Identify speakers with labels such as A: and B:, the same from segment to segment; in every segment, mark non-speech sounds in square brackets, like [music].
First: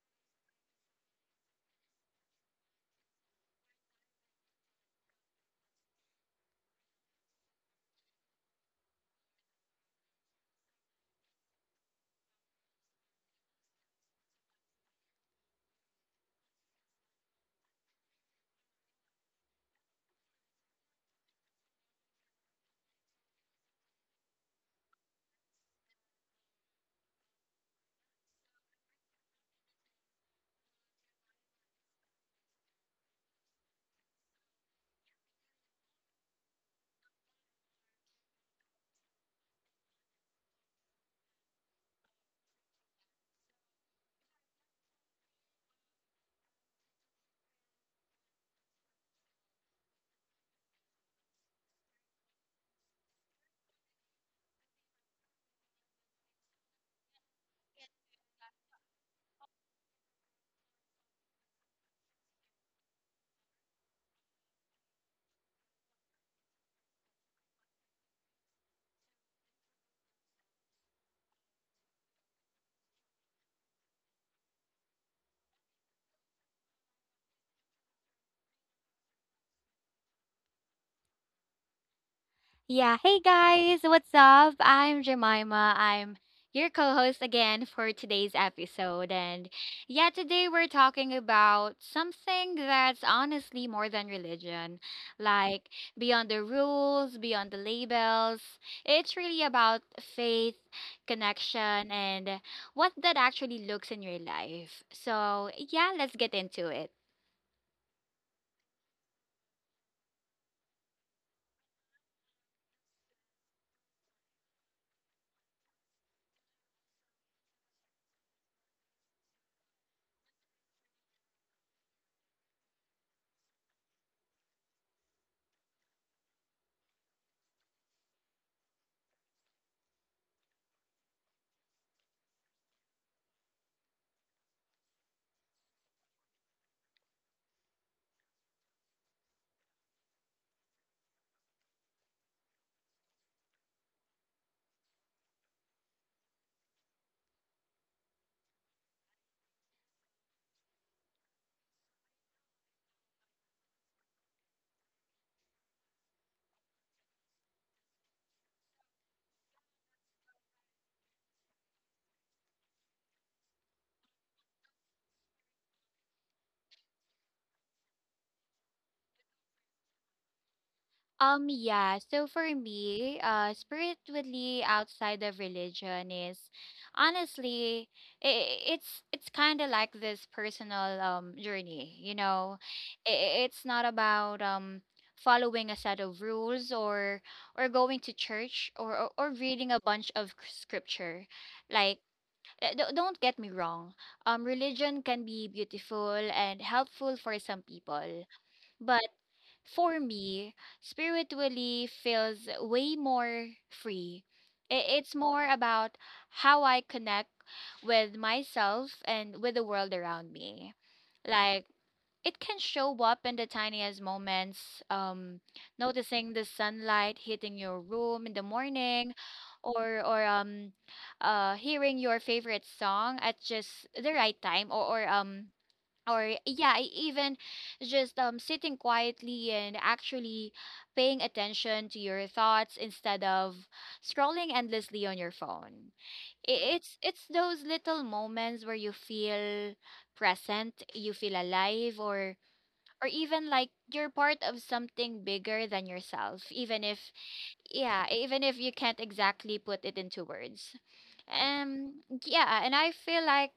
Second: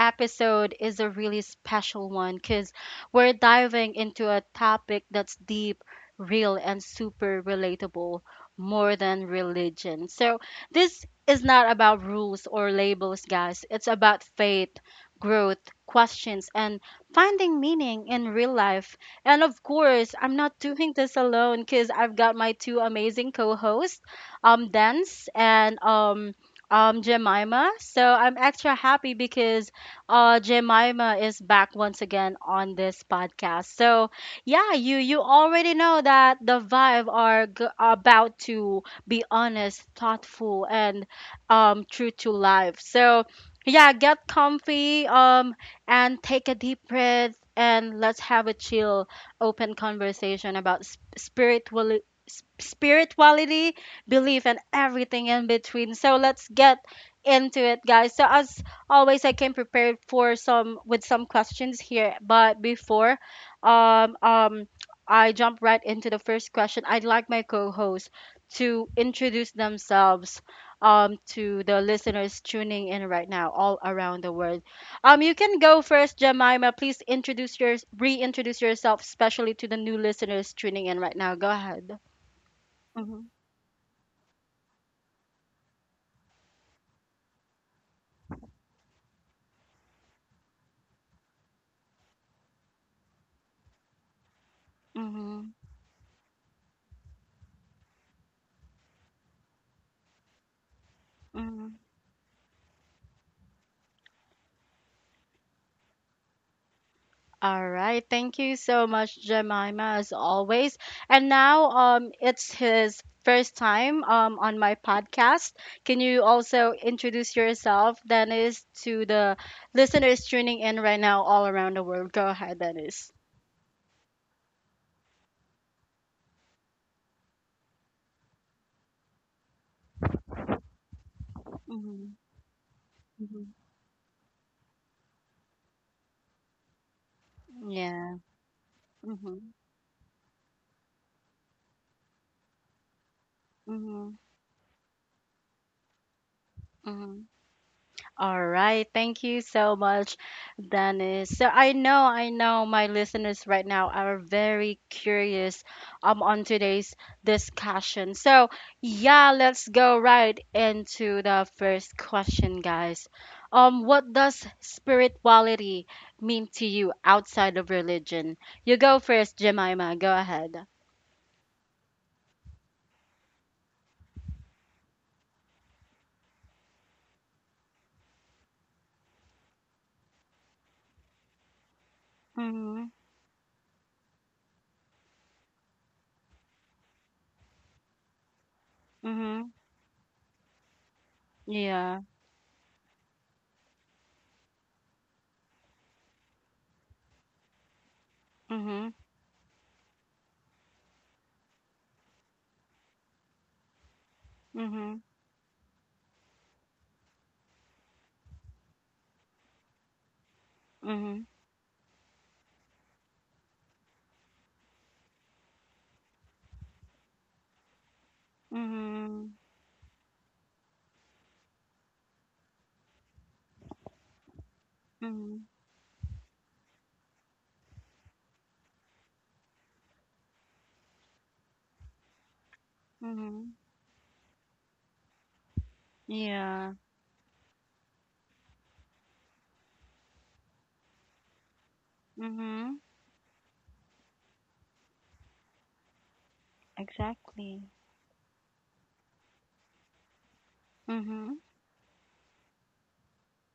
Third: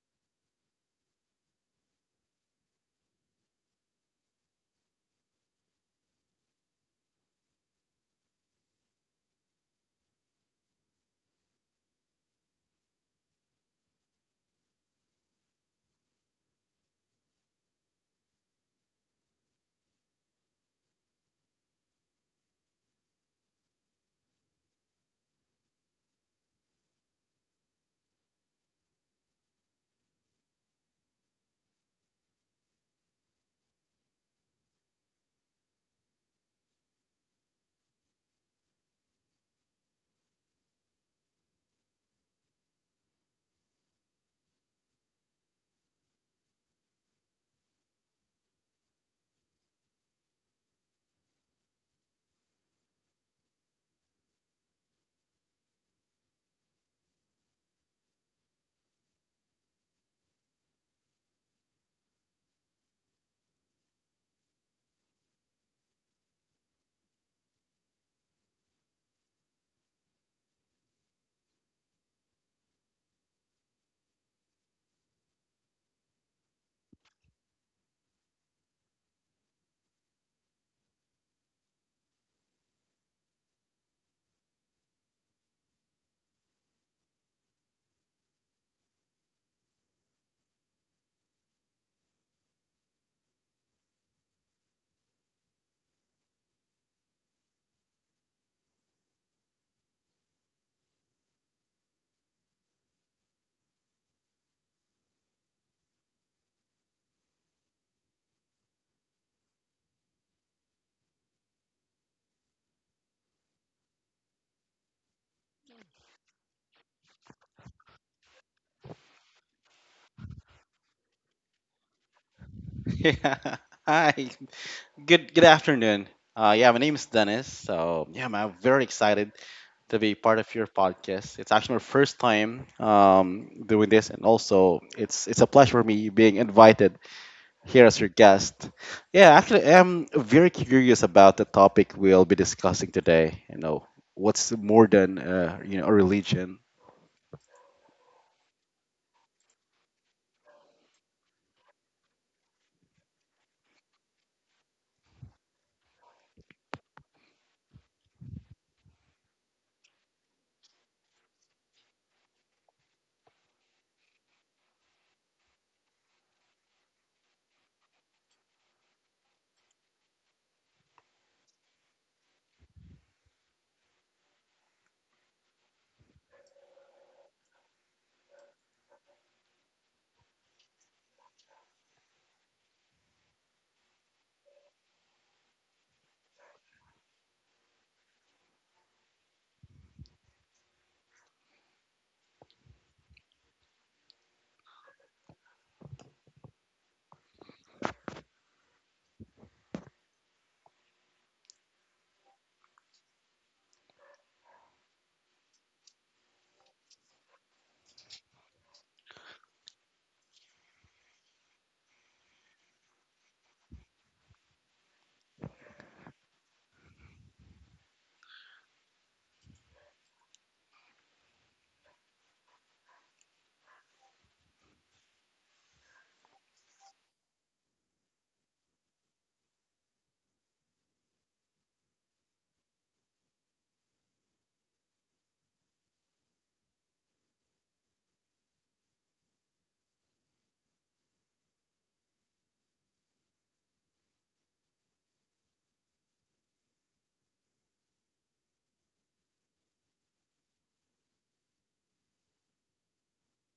A: episode is a really special one because we're diving into a topic that's deep, real, and super relatable, more than religion. So this is not about rules or labels, guys. It's about faith, growth, questions, and finding meaning in real life. And of course, I'm not doing this alone because I've got my two amazing co-hosts, Dance and Jemima. So I'm extra happy because Jemima is back once again on this podcast. So yeah, you already know that the vibe are about to be honest, thoughtful, and true to life. So yeah, get comfy. And take a deep breath and let's have a chill, open conversation about spirituality, belief, and everything in between. So let's get into it, guys. So as always, I came prepared for some with some questions here, but before um, um, I jump right into the first question, I'd like my co-host to introduce themselves to the listeners tuning in right now all around the world. You can go first, Jemima. Please introduce your reintroduce yourself, especially to the new listeners tuning in right now. Go ahead.
B: Yeah, hey
A: Mhm.
B: guys, what's up? I'm Jemima. I'm your co host again for today's episode. And yeah, today we're talking about something that's honestly more than religion,
A: Mhm.
B: like beyond the rules, beyond the labels. It's really about faith,
A: Mhm.
B: connection, and what that actually looks in your life. So yeah, let's get into it.
A: All right. Thank you so much, Jemima, as always. And now, it's his first time on my podcast. Can you also introduce yourself, Dennis, to the listeners tuning in right now all around the world? Go ahead, Dennis.
C: Yeah. [laughs] Hi. Good afternoon. Yeah, my name is Dennis. So yeah, man, I'm very excited to be part of your podcast. It's actually my first
A: Mhm.
C: time
A: Mhm.
C: doing this and also it's a pleasure for me being invited here as your
A: Yeah.
C: guest. Yeah,
A: Mm-hmm.
C: actually I'm very curious about the topic we'll be discussing today. You know, what's more than a religion.
A: Mm-hmm. All right. Thank you so much, Dennis. So I know my listeners right now are very curious on today's discussion. So yeah, let's go right into the first question, guys. What does spirituality mean to you outside of religion? You go first, Jemima. Go ahead.
B: Yeah. So for me, spiritually outside of religion is honestly, it's kind of like this personal journey. You know,
A: Mm-hmm.
B: I it's not about following a set of rules, or going to church, or or,
A: Mm-hmm.
B: reading a bunch of scripture. Like,
A: Yeah.
B: don't get me wrong. Religion can be beautiful and helpful for some people,
A: Mm-hmm.
B: but for me, spiritually feels way more free.
A: Mm-hmm.
B: It's more about how I connect with myself and with the world around me.
A: Mm-hmm.
B: Like, it can show up in the tiniest moments, noticing the sunlight hitting your room in the morning,
A: Mm-hmm.
B: or hearing your favorite song at just the right time, or
A: Mm-hmm.
B: yeah, I even just sitting quietly and actually paying attention to your thoughts instead
A: Mm-hmm.
B: of scrolling endlessly on your phone. I-
A: Yeah.
B: it's it's those little moments where you feel present, you feel alive,
A: Mhm.
B: or even like you're part of something bigger than yourself, even if
A: Exactly.
B: yeah even if you can't exactly put it into words.
A: Mhm.
B: um yeah and I feel like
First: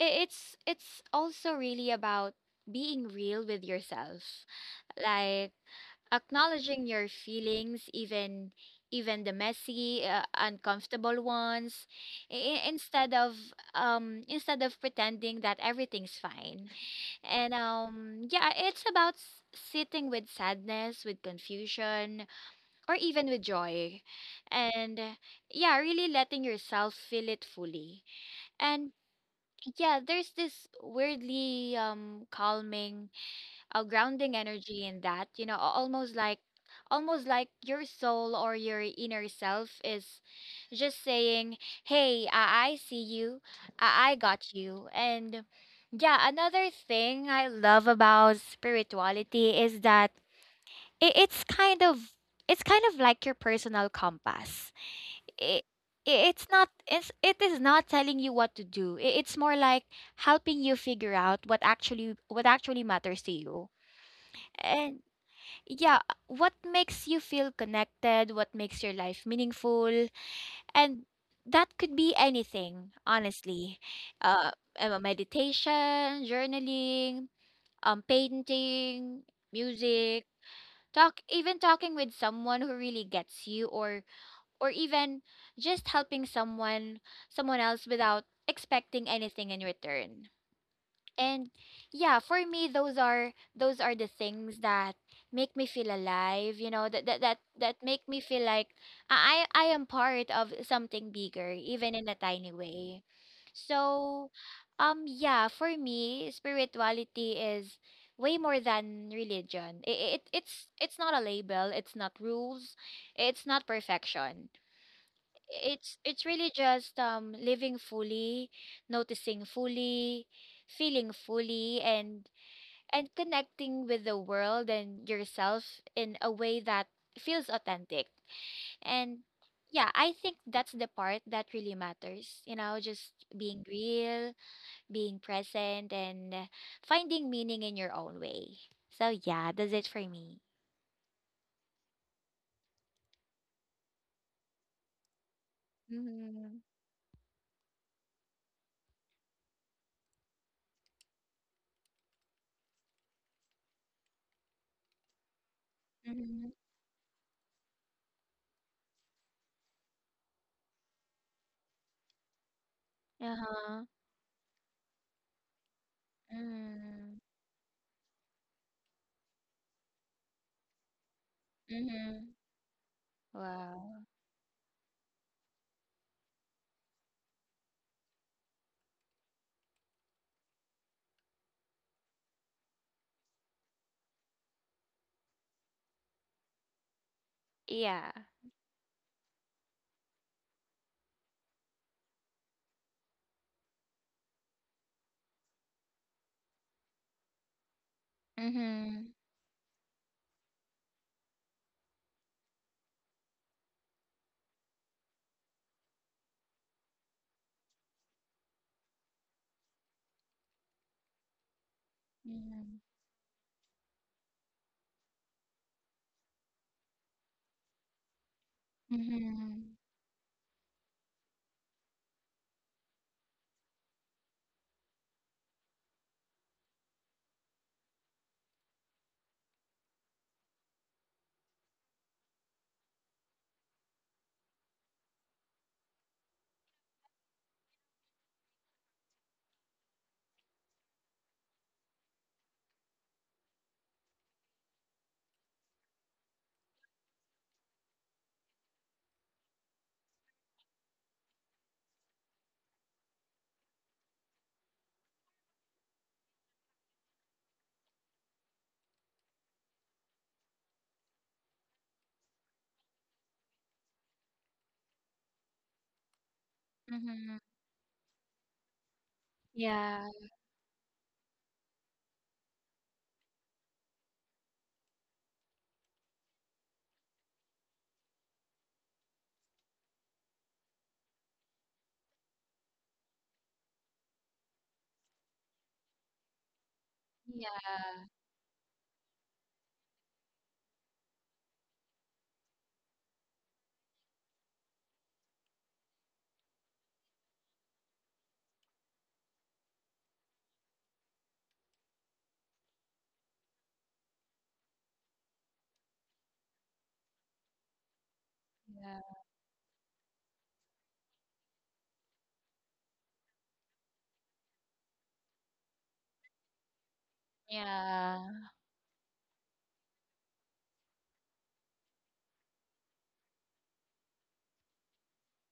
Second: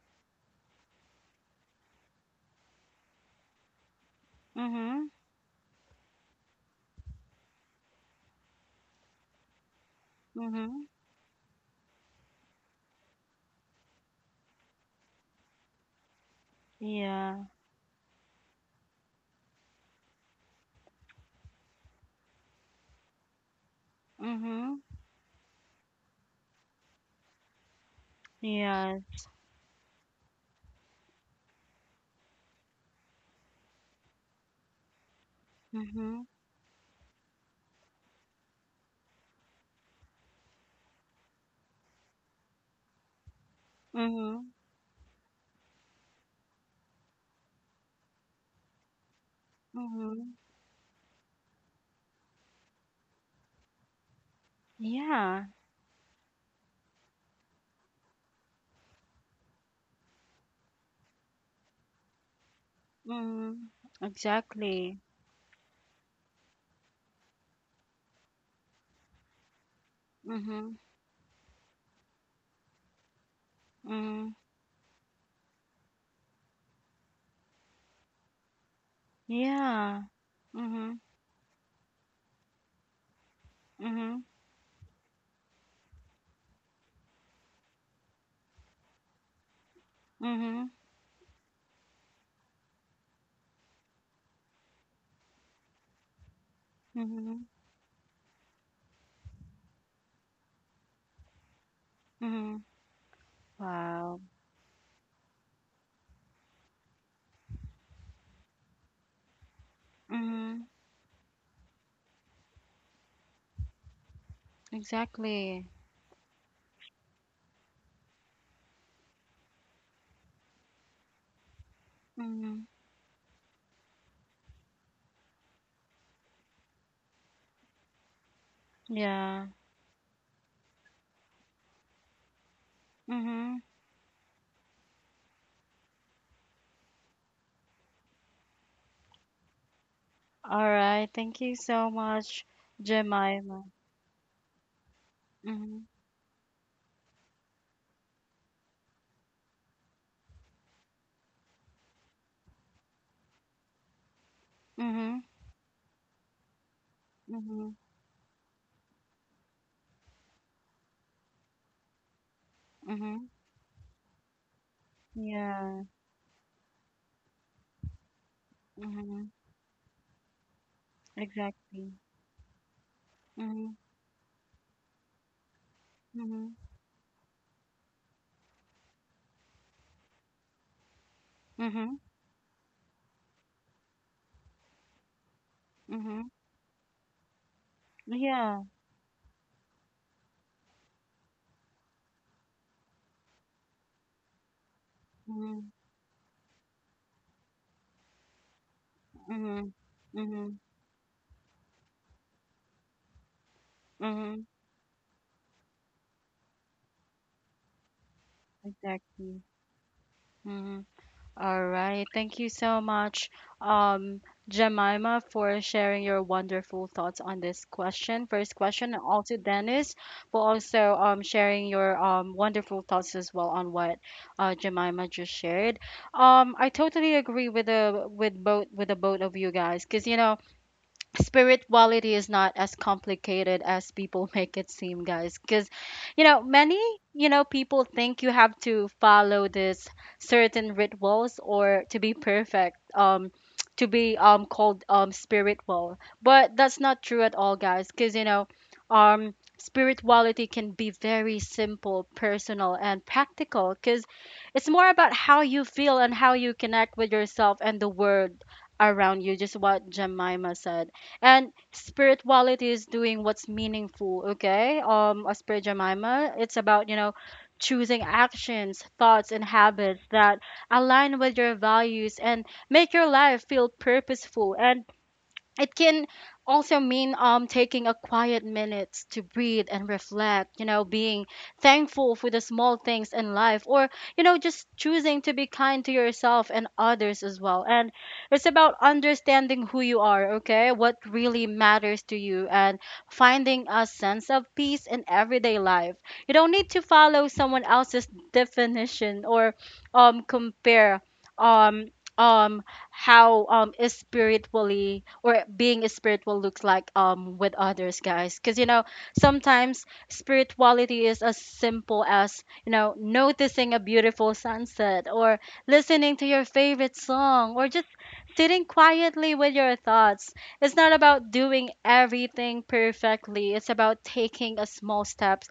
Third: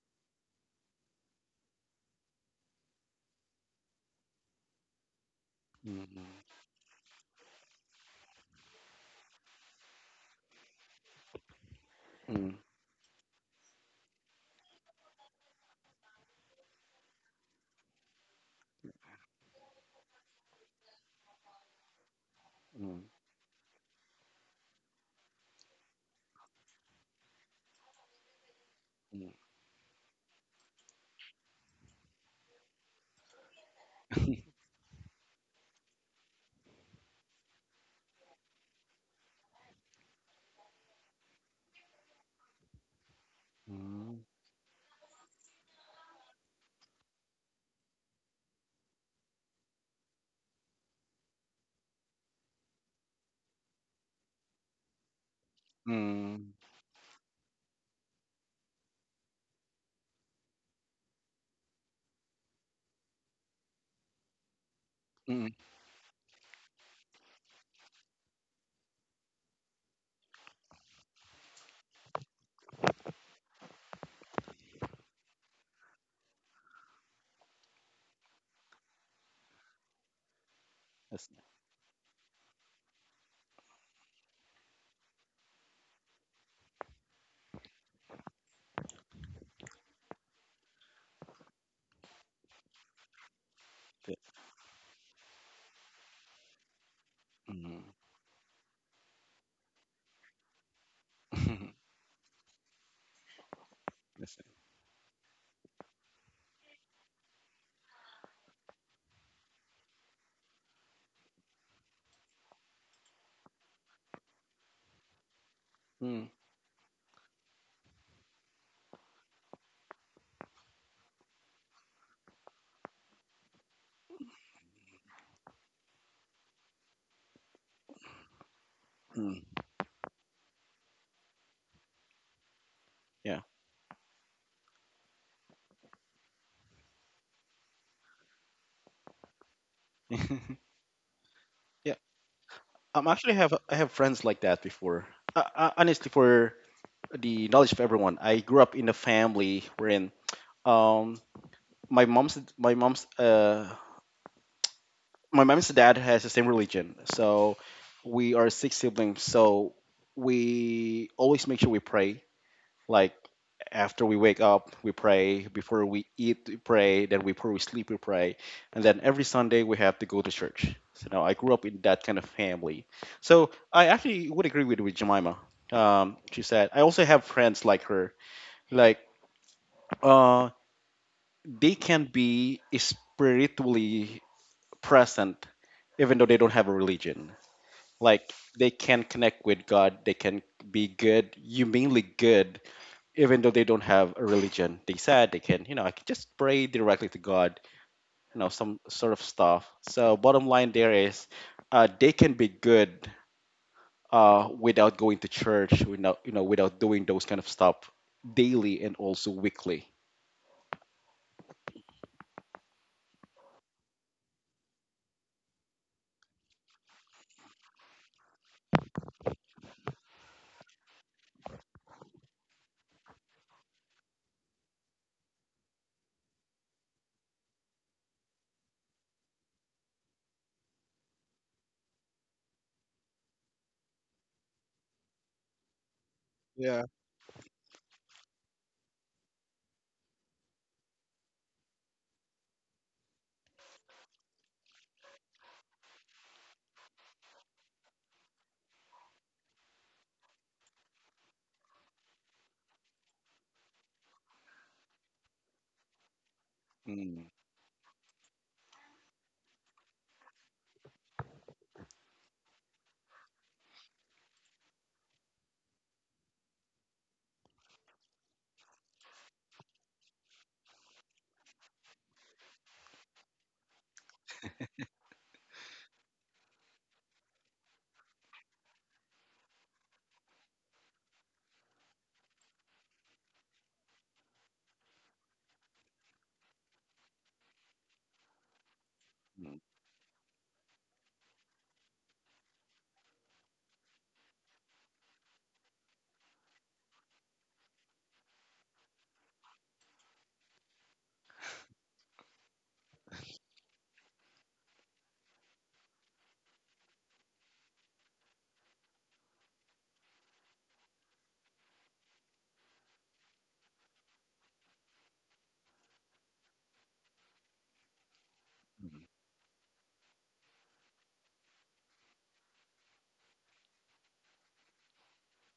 B: it's also really about being real with yourself,
A: Mhm.
B: like
C: Mm,
B: acknowledging your feelings, even the messy,
A: Mhm.
B: uncomfortable ones.
C: mm,
B: I- instead of Instead of pretending that everything's fine,
A: Yeah.
B: and yeah, it's about sitting with sadness, with confusion,
C: mm,
B: or even with joy.
A: Mhm.
B: And yeah, really letting yourself feel it fully. And
A: Yes.
C: mm,
B: yeah, there's this weirdly calming, grounding energy in that, you know, almost
A: Mhm.
B: like your soul or your inner self is just saying, "Hey, I see you. I
C: mm,
B: got
A: Mhm.
B: you." And yeah, another thing I love about spirituality is that
A: Mhm.
B: it, it's kind of it's kind of like your personal compass.
A: Yeah.
B: it,
C: mm,
B: it's, it is not telling you what to do. It's more like helping you figure out what actually matters to you,
A: Mhm.
B: and
A: Exactly.
C: mm.
B: yeah, what makes you feel connected, what makes your life meaningful,
A: Mhm.
B: and that could be anything honestly.
A: Mhm.
B: uh Meditation, journaling, painting,
A: Yeah.
B: music,
A: Mhm.
B: talk
C: That's not
B: even talking with someone who really gets you, or
A: Mhm.
B: even just helping someone else without expecting anything in return.
A: Mhm.
B: And yeah, for me, those are the
C: good.
B: things that make me feel alive, you know,
A: Mhm.
B: that
C: Mm.
B: make me feel like I am part of something bigger,
C: [laughs]
B: even in a tiny
A: Mhm.
B: way.
A: Wow.
B: So
C: Yes.
B: yeah, for me, spirituality is way more than religion. It's
A: Mhm.
B: not a label, it's not rules, it's not perfection.
A: Exactly.
B: It's
C: Mm,
B: really just living fully, noticing fully, feeling fully, and
A: Mhm.
B: connecting with the world and yourself in a way that feels authentic. And
A: Yeah.
C: mm,
B: yeah, I think that's the part that really matters, you know, just
C: yeah.
B: being
A: Mhm.
B: real, being present, and finding meaning in your own way. So yeah, that's it for me.
A: All
C: [laughs]
A: right. Thank you so
C: Yeah.
A: much,
C: Actually, I have
A: Jemima.
C: I have friends like that before. Uh, uh,
A: Mhm.
C: honestly, for
B: Mhm.
C: the knowledge of everyone, I grew up in a family wherein um my mom's my mom's uh
A: Mhm.
C: my mom's dad has the same
B: Mhm.
C: religion, so
A: Mhm.
C: we are six siblings. So we always make sure we pray, like
A: Mm-hmm.
B: Uh-huh.
C: after we wake up, we pray.
A: Yeah.
C: Before we eat, we pray.
B: Mm.
C: Then before we sleep, we pray. And then
A: Mm-hmm.
C: every Sunday, we have to go to church. So now I grew up in
A: Exactly.
C: that kind of
B: Mhm.
C: family. So
A: Mm-hmm.
C: I
B: Wow.
C: actually would agree with Jemima. She
A: Mm-hmm.
C: said, I also have friends like her. Like uh, they
A: Mm-hmm.
C: can be spiritually present even
A: Mm-hmm.
C: though they don't have a religion.
B: Yeah.
C: Like
A: Yeah.
C: they can connect with God, they can be good, humanly good even though they don't have a religion, they said they
A: Mm-hmm.
C: can, I can just pray directly to God, some sort
B: Mhm.
C: of stuff.
A: Mm-hmm.
C: So, bottom
A: Mm-hmm.
C: line there is, they can be good
A: Mm-hmm.
C: without going to church, without, you know, without doing those kind of stuff daily and also
A: Exactly.
C: weekly.
A: Mm-hmm. All right. Thank you
B: Mhm.
A: so much, um, Jemima, for sharing your wonderful thoughts on this question, first question, and also
B: Mhm.
A: Dennis for also sharing your wonderful thoughts as well on what Jemima just shared. I totally agree with the both of you guys, because you know spirituality is not as complicated as people [laughs] make it seem, guys, because you know many,
C: Yeah.
A: you know, people think you have to follow this certain rituals or to be perfect to be called spiritual, but that's not true at all, guys, because you know um spirituality can be very simple, personal, and practical because it's more about how you feel and how you connect with
C: Mm,
A: yourself and the world around you, just what Jemima said. And spirituality is doing what's meaningful, okay? Um, as per Jemima, it's about, you know,
B: Mhm.
A: choosing actions, thoughts, and habits
B: Yeah.
A: that align with your values and make your life feel purposeful. And it can also mean taking a quiet minute to breathe and reflect, you know, being thankful for the small things in life, or you know, just choosing to be kind to yourself and others as well.
B: Yeah.
A: And it's about
C: mm,
A: understanding who you are, okay, what really matters to you, and finding a sense of peace in everyday life. You don't need to follow someone else's definition or compare um um how is spiritually or being spiritual looks like with others, guys, because you know
B: Yeah.
A: sometimes spirituality is as simple as, you know, noticing a beautiful sunset, or listening to your favorite song, or just
B: Yeah.
A: sitting
C: mm,
A: quietly with your thoughts. It's not about doing everything perfectly. It's about taking a small step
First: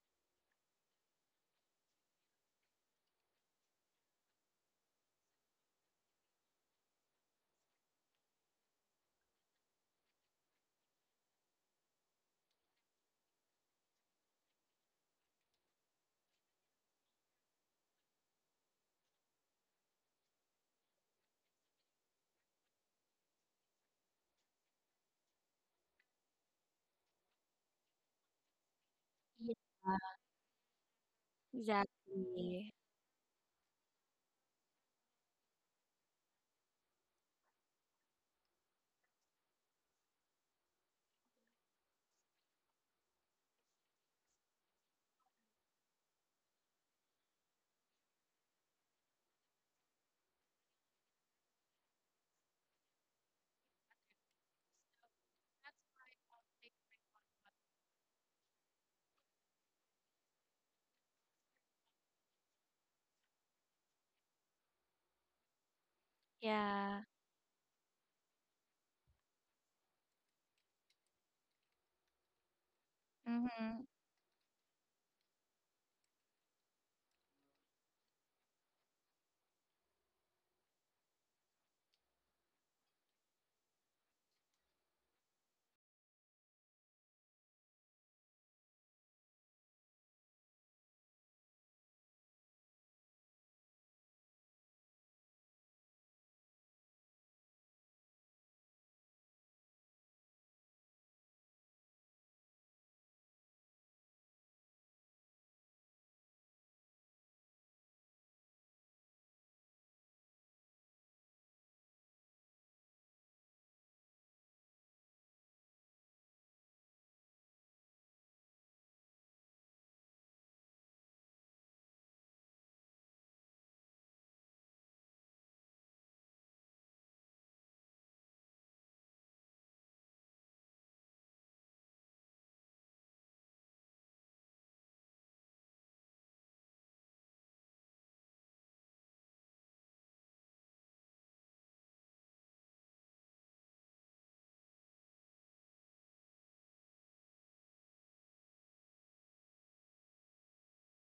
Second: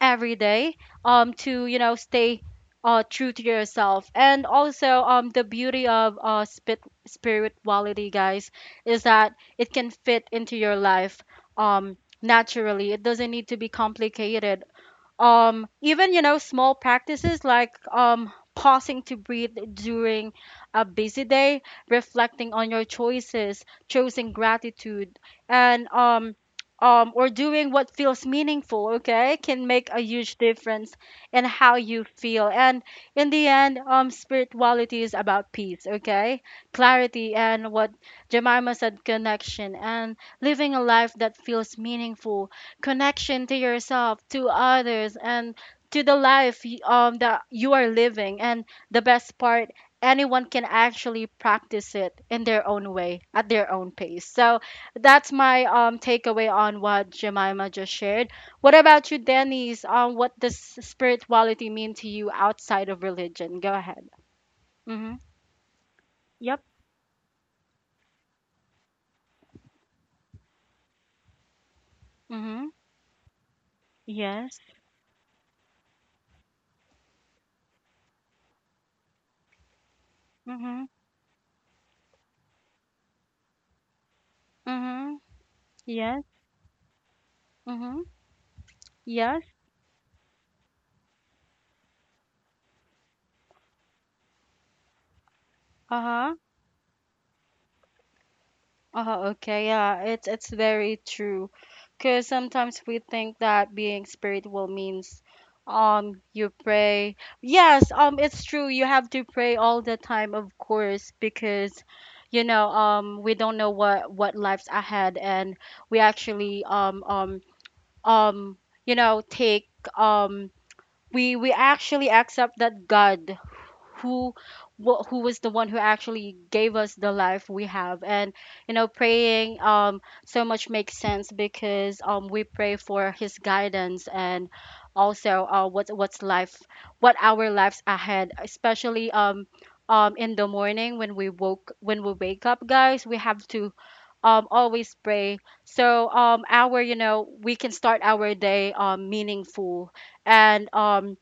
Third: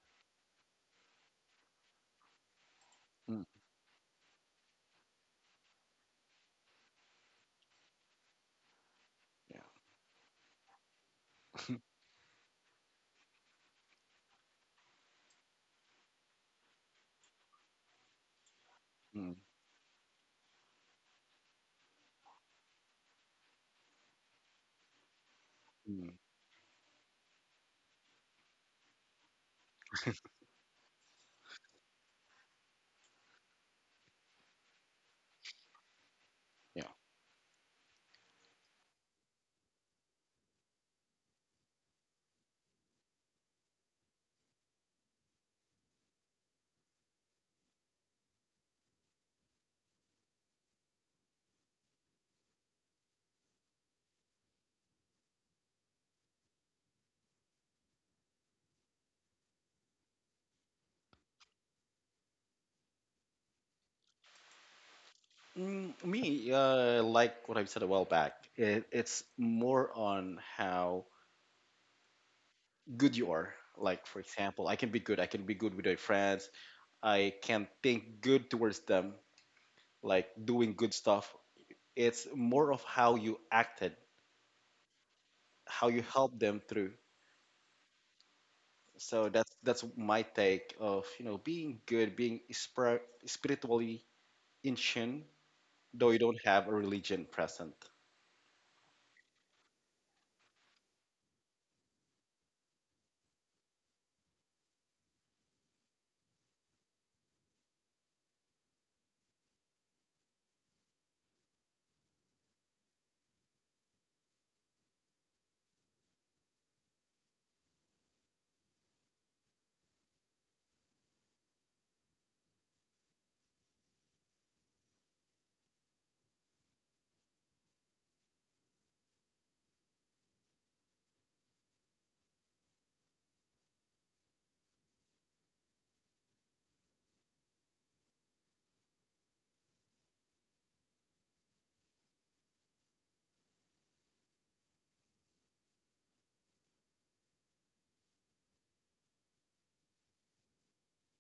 A: every day to, you know, stay true
C: mm,
A: to yourself. And also um, the beauty of spit spirituality, guys, is that it can fit into your life
C: yeah. [laughs]
A: um naturally. It doesn't need to be complicated. Um, even, you know, small practices like pausing to
C: Mm,
A: breathe during a busy day, reflecting on your choices, choosing gratitude, and
C: mm,
A: or doing what feels meaningful, okay,
B: Yeah.
A: can make a huge difference in how you feel.
B: Exactly.
A: And in the end, um, spirituality is about peace, okay,
C: yeah.
A: clarity, and what Jemima said, connection, and living a life that feels meaningful, connection to yourself, to others, and to the life that you are living. And the best part, anyone can actually practice it in their own way, at their own pace. So that's my takeaway on what Jemima just shared. What about you, Denise? What does spirituality mean to you outside of religion? Go ahead. Mm-hmm.
C: Mm, me,
A: Yep.
B: Yeah.
C: like what I said a while back, it's more on how
A: Mm-hmm.
C: good you are.
B: Mhm.
C: Like, for
A: Yes.
C: example, I can be good. I can be good with my friends. I can think good towards them, like doing
A: Mm-hmm.
C: good stuff. It's more of how you acted,
A: Mm-hmm.
C: how you
A: Yes.
C: helped them through.
A: Mm-hmm.
C: So that's
A: Yes.
C: that's my take of being good, being spiritually in tune, though you
A: Uh-huh.
C: don't have a religion present.
A: Oh, okay. Yeah, it's very true. Because sometimes we think that being spiritual means you pray. Yes, it's true. You have to pray all the time, of course, because you know, we don't know what life's ahead, and we actually um you know, take um we actually accept that God who who was the one who actually gave us the life we have. And you know, praying so much makes sense because we pray for his guidance and also what's life, what our lives ahead, especially in the morning when we woke when we wake up, guys, we have to always pray, so our, you know, we can start our day meaningful. And um,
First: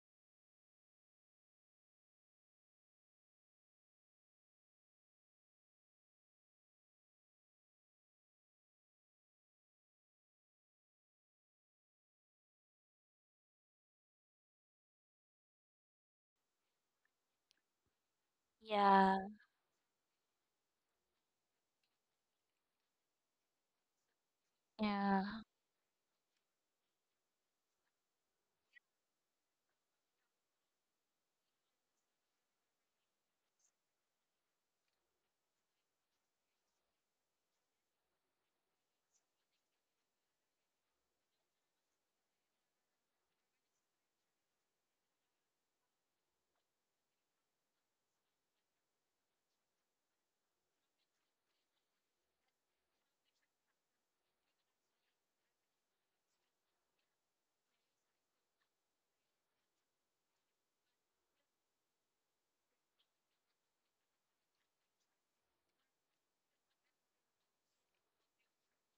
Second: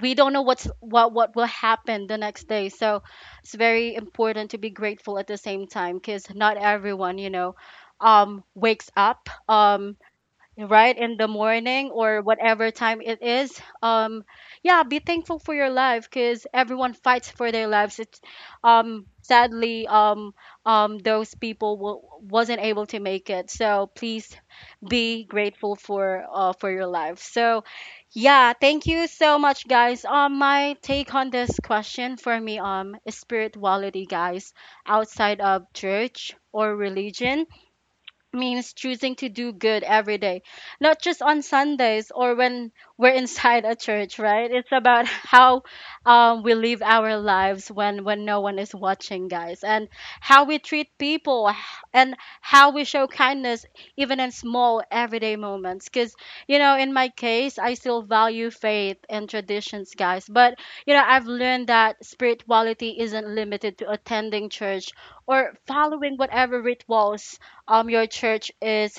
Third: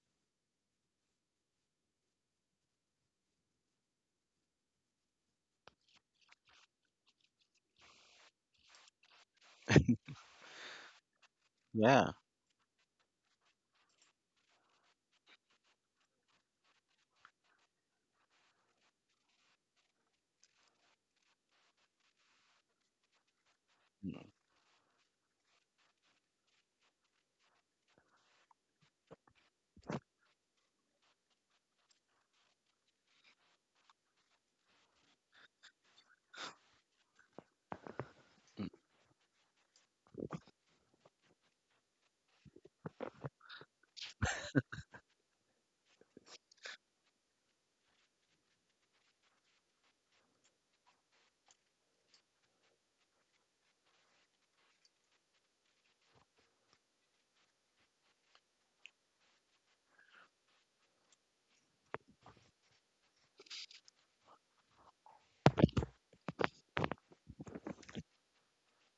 A: we don't know what's what will happen the next day, so it's very important to be grateful at the same time, because not everyone, you know, wakes up right in the morning
C: Yeah.
A: or whatever time it is. Um, yeah, be thankful for your life because everyone fights for their lives. It's
B: Yeah.
A: sadly those people wasn't able to make it, so
C: Mm,
A: please
B: Yeah.
A: be grateful for your life. So yeah, thank you so much, guys. Um, my take on this question, for me, um, is spirituality, guys, outside of church or religion
C: mm,
A: means choosing to do good every day, not just on Sundays or when we're [laughs] inside a church, right? It's about how um we live our lives when, no one is watching, guys, and how we treat people and how we show kindness even in small everyday moments. Because, you know, in my case, I still value faith and traditions, guys, but, you know, I've learned that spirituality isn't limited to attending church or following whatever rituals your church is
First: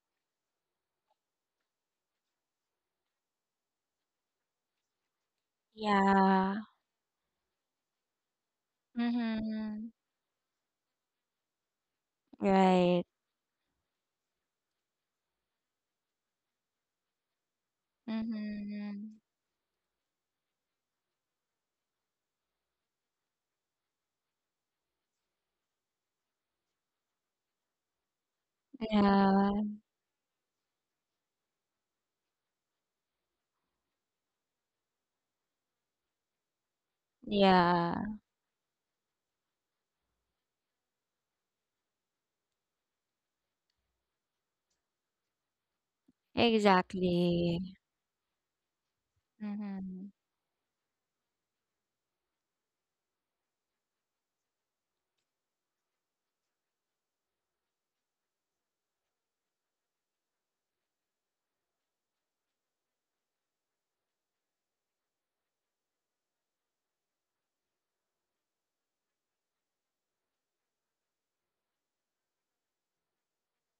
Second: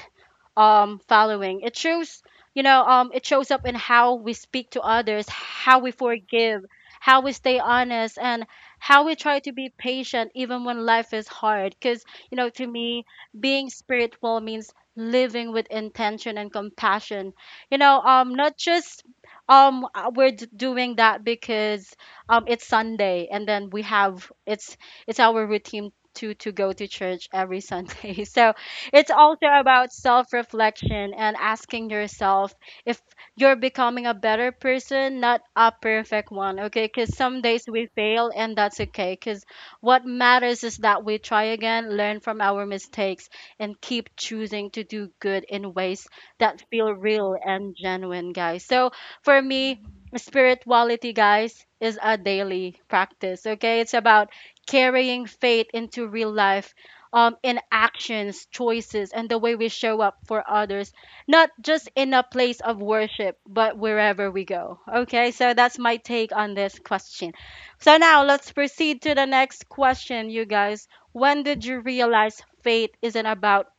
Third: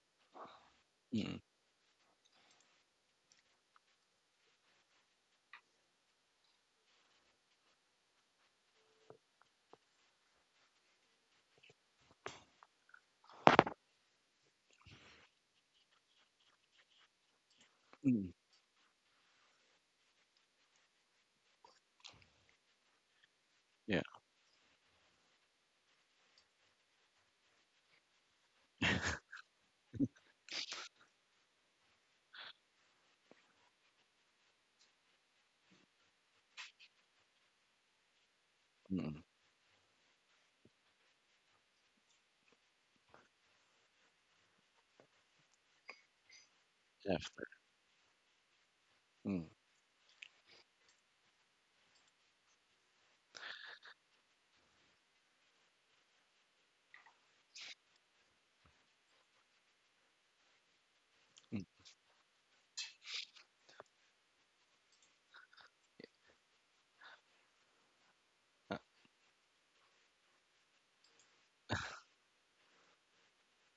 C: mm,
A: following. It shows, you know, it shows up in how we speak to others, how we
B: Yeah.
A: forgive, how we stay honest, and how we try to be
B: Mhm.
A: patient even when life is hard. Because you know, to
B: Right.
A: me, being spiritual means living with intention and compassion. You know,
C: mm.
A: not just
B: Mhm.
A: we're doing that because it's Sunday and then we
C: Yeah.
A: have it's our routine to go to church every Sunday. [laughs] So it's also
B: Yeah.
A: about self reflection and asking yourself if you're becoming a better person, not a perfect one, okay? Because some days we
B: Yeah.
A: fail and that's okay.
C: Mm,
A: Because what matters is that we try again, learn from our mistakes, and keep choosing to do good in ways that feel real
C: definitely.
B: Exactly.
A: and genuine, guys. So for
C: Mm,
A: me,
B: Mhm.
A: spirituality, guys, is a daily practice, okay? It's about carrying faith into real life in actions, choices, and the way we show up for others, not
C: mm,
A: just in a place of worship, but wherever we go. Okay, so that's my take on this question. So now let's
C: uh,
A: proceed to the next question, you guys. When did you realize faith isn't about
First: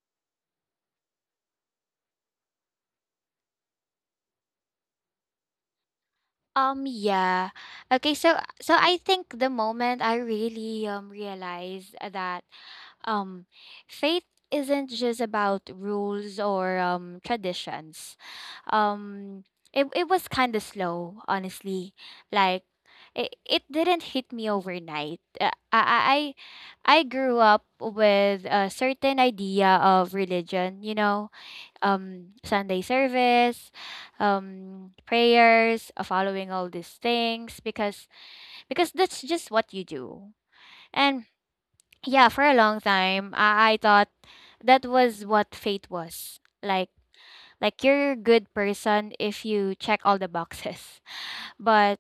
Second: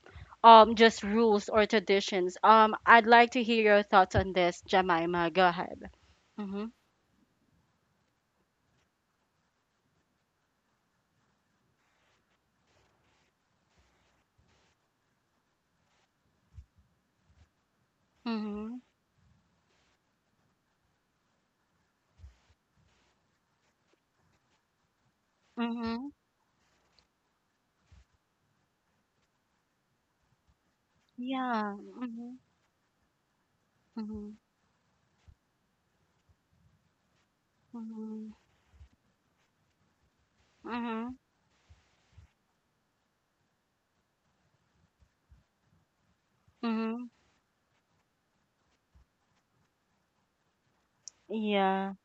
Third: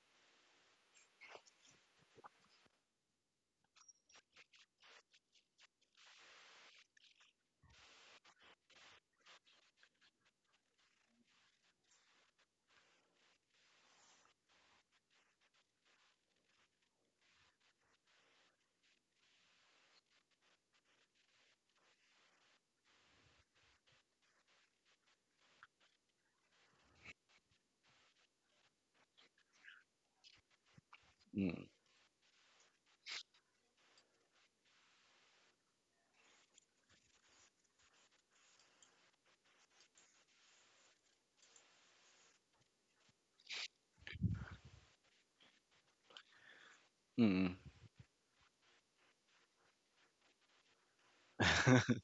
A: um just rules or traditions? I'd like to hear your thoughts on this, Jemima. Go ahead. Mm-hmm.
B: Yeah. Okay, so I think the moment I really realized that Um, faith isn't just about rules or traditions.
A: Mm-hmm.
B: Um, it was kind of slow, honestly. Like, it didn't hit me overnight.
A: Mm-hmm.
B: I grew up with a certain idea of religion, you know,
C: mm,
A: Yeah. Mm-hmm.
B: Sunday service,
A: Mm-hmm.
B: prayers, following all these things because
A: Mm-hmm.
B: that's just what you do.
A: Mm-hmm.
B: And yeah, for a long time I thought that was what fate was,
A: Mm-hmm.
C: mm.
B: like you're a good person if you check all the boxes. [laughs]
A: Yeah.
C: [laughs]
B: But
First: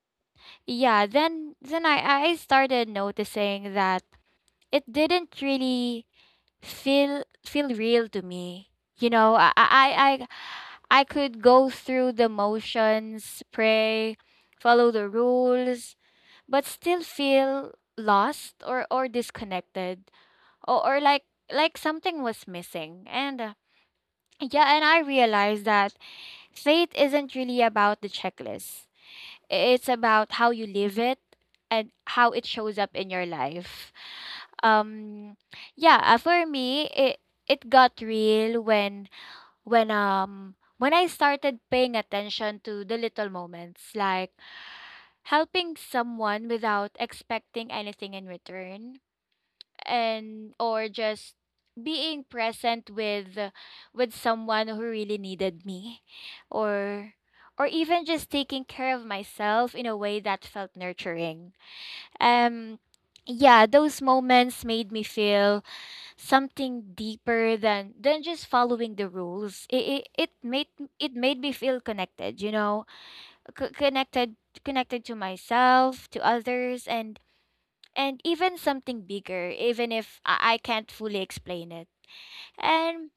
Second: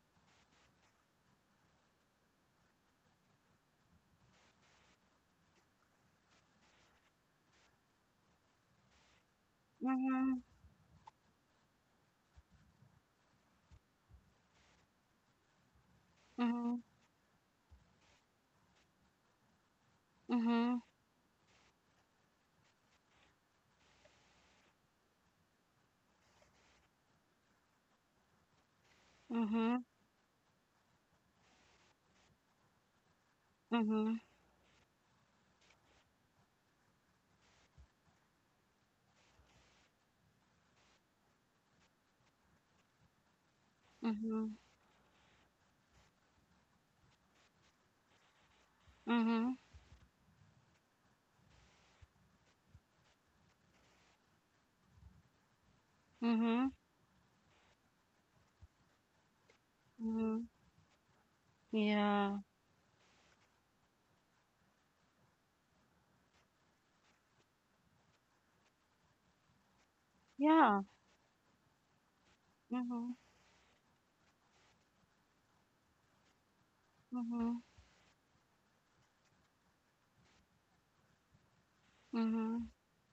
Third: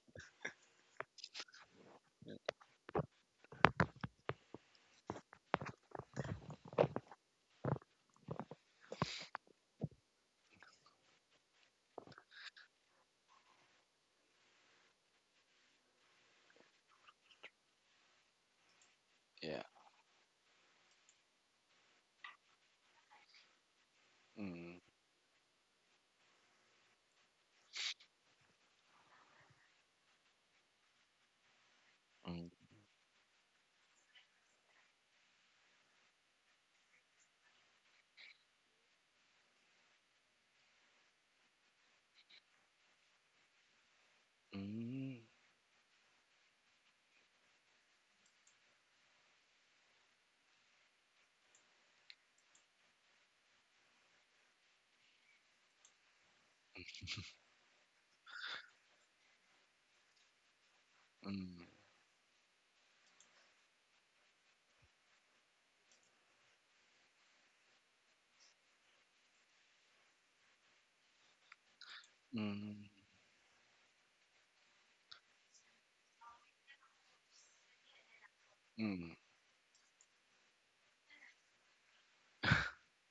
B: yeah, then I started noticing that it didn't really feel real to me, you know,
A: Mhm.
B: I could go through the motions, pray, follow the rules, but
A: Mhm.
B: still feel lost, or
C: Yeah.
B: disconnected,
A: Mhm.
B: or like something was missing. And yeah,
C: Mm,
B: and I realized that faith isn't really about the checklist,
A: Mhm.
B: it's about how you live it, and how it
C: mm,
B: shows up in your life.
A: Mhm.
B: um yeah for me, it got real when I started paying attention to the little moments, like
A: Mhm.
C: mm,
B: helping someone without expecting anything in return,
A: Mhm.
B: and or just being present with someone who really needed me,
A: Mhm.
B: or even just taking care of myself in a way that
A: Mhm.
B: felt nurturing.
C: mm,
A: Yeah.
B: um yeah, those moments made me feel something deeper than just following the rules.
A: Yeah.
B: It made me feel connected, you know.
C: mm,
A: Mhm.
B: C- connected Connected to myself, to others, and
A: Mhm.
B: even something
C: mm,
B: bigger, even if I can't fully explain it.
A: Mhm.
B: And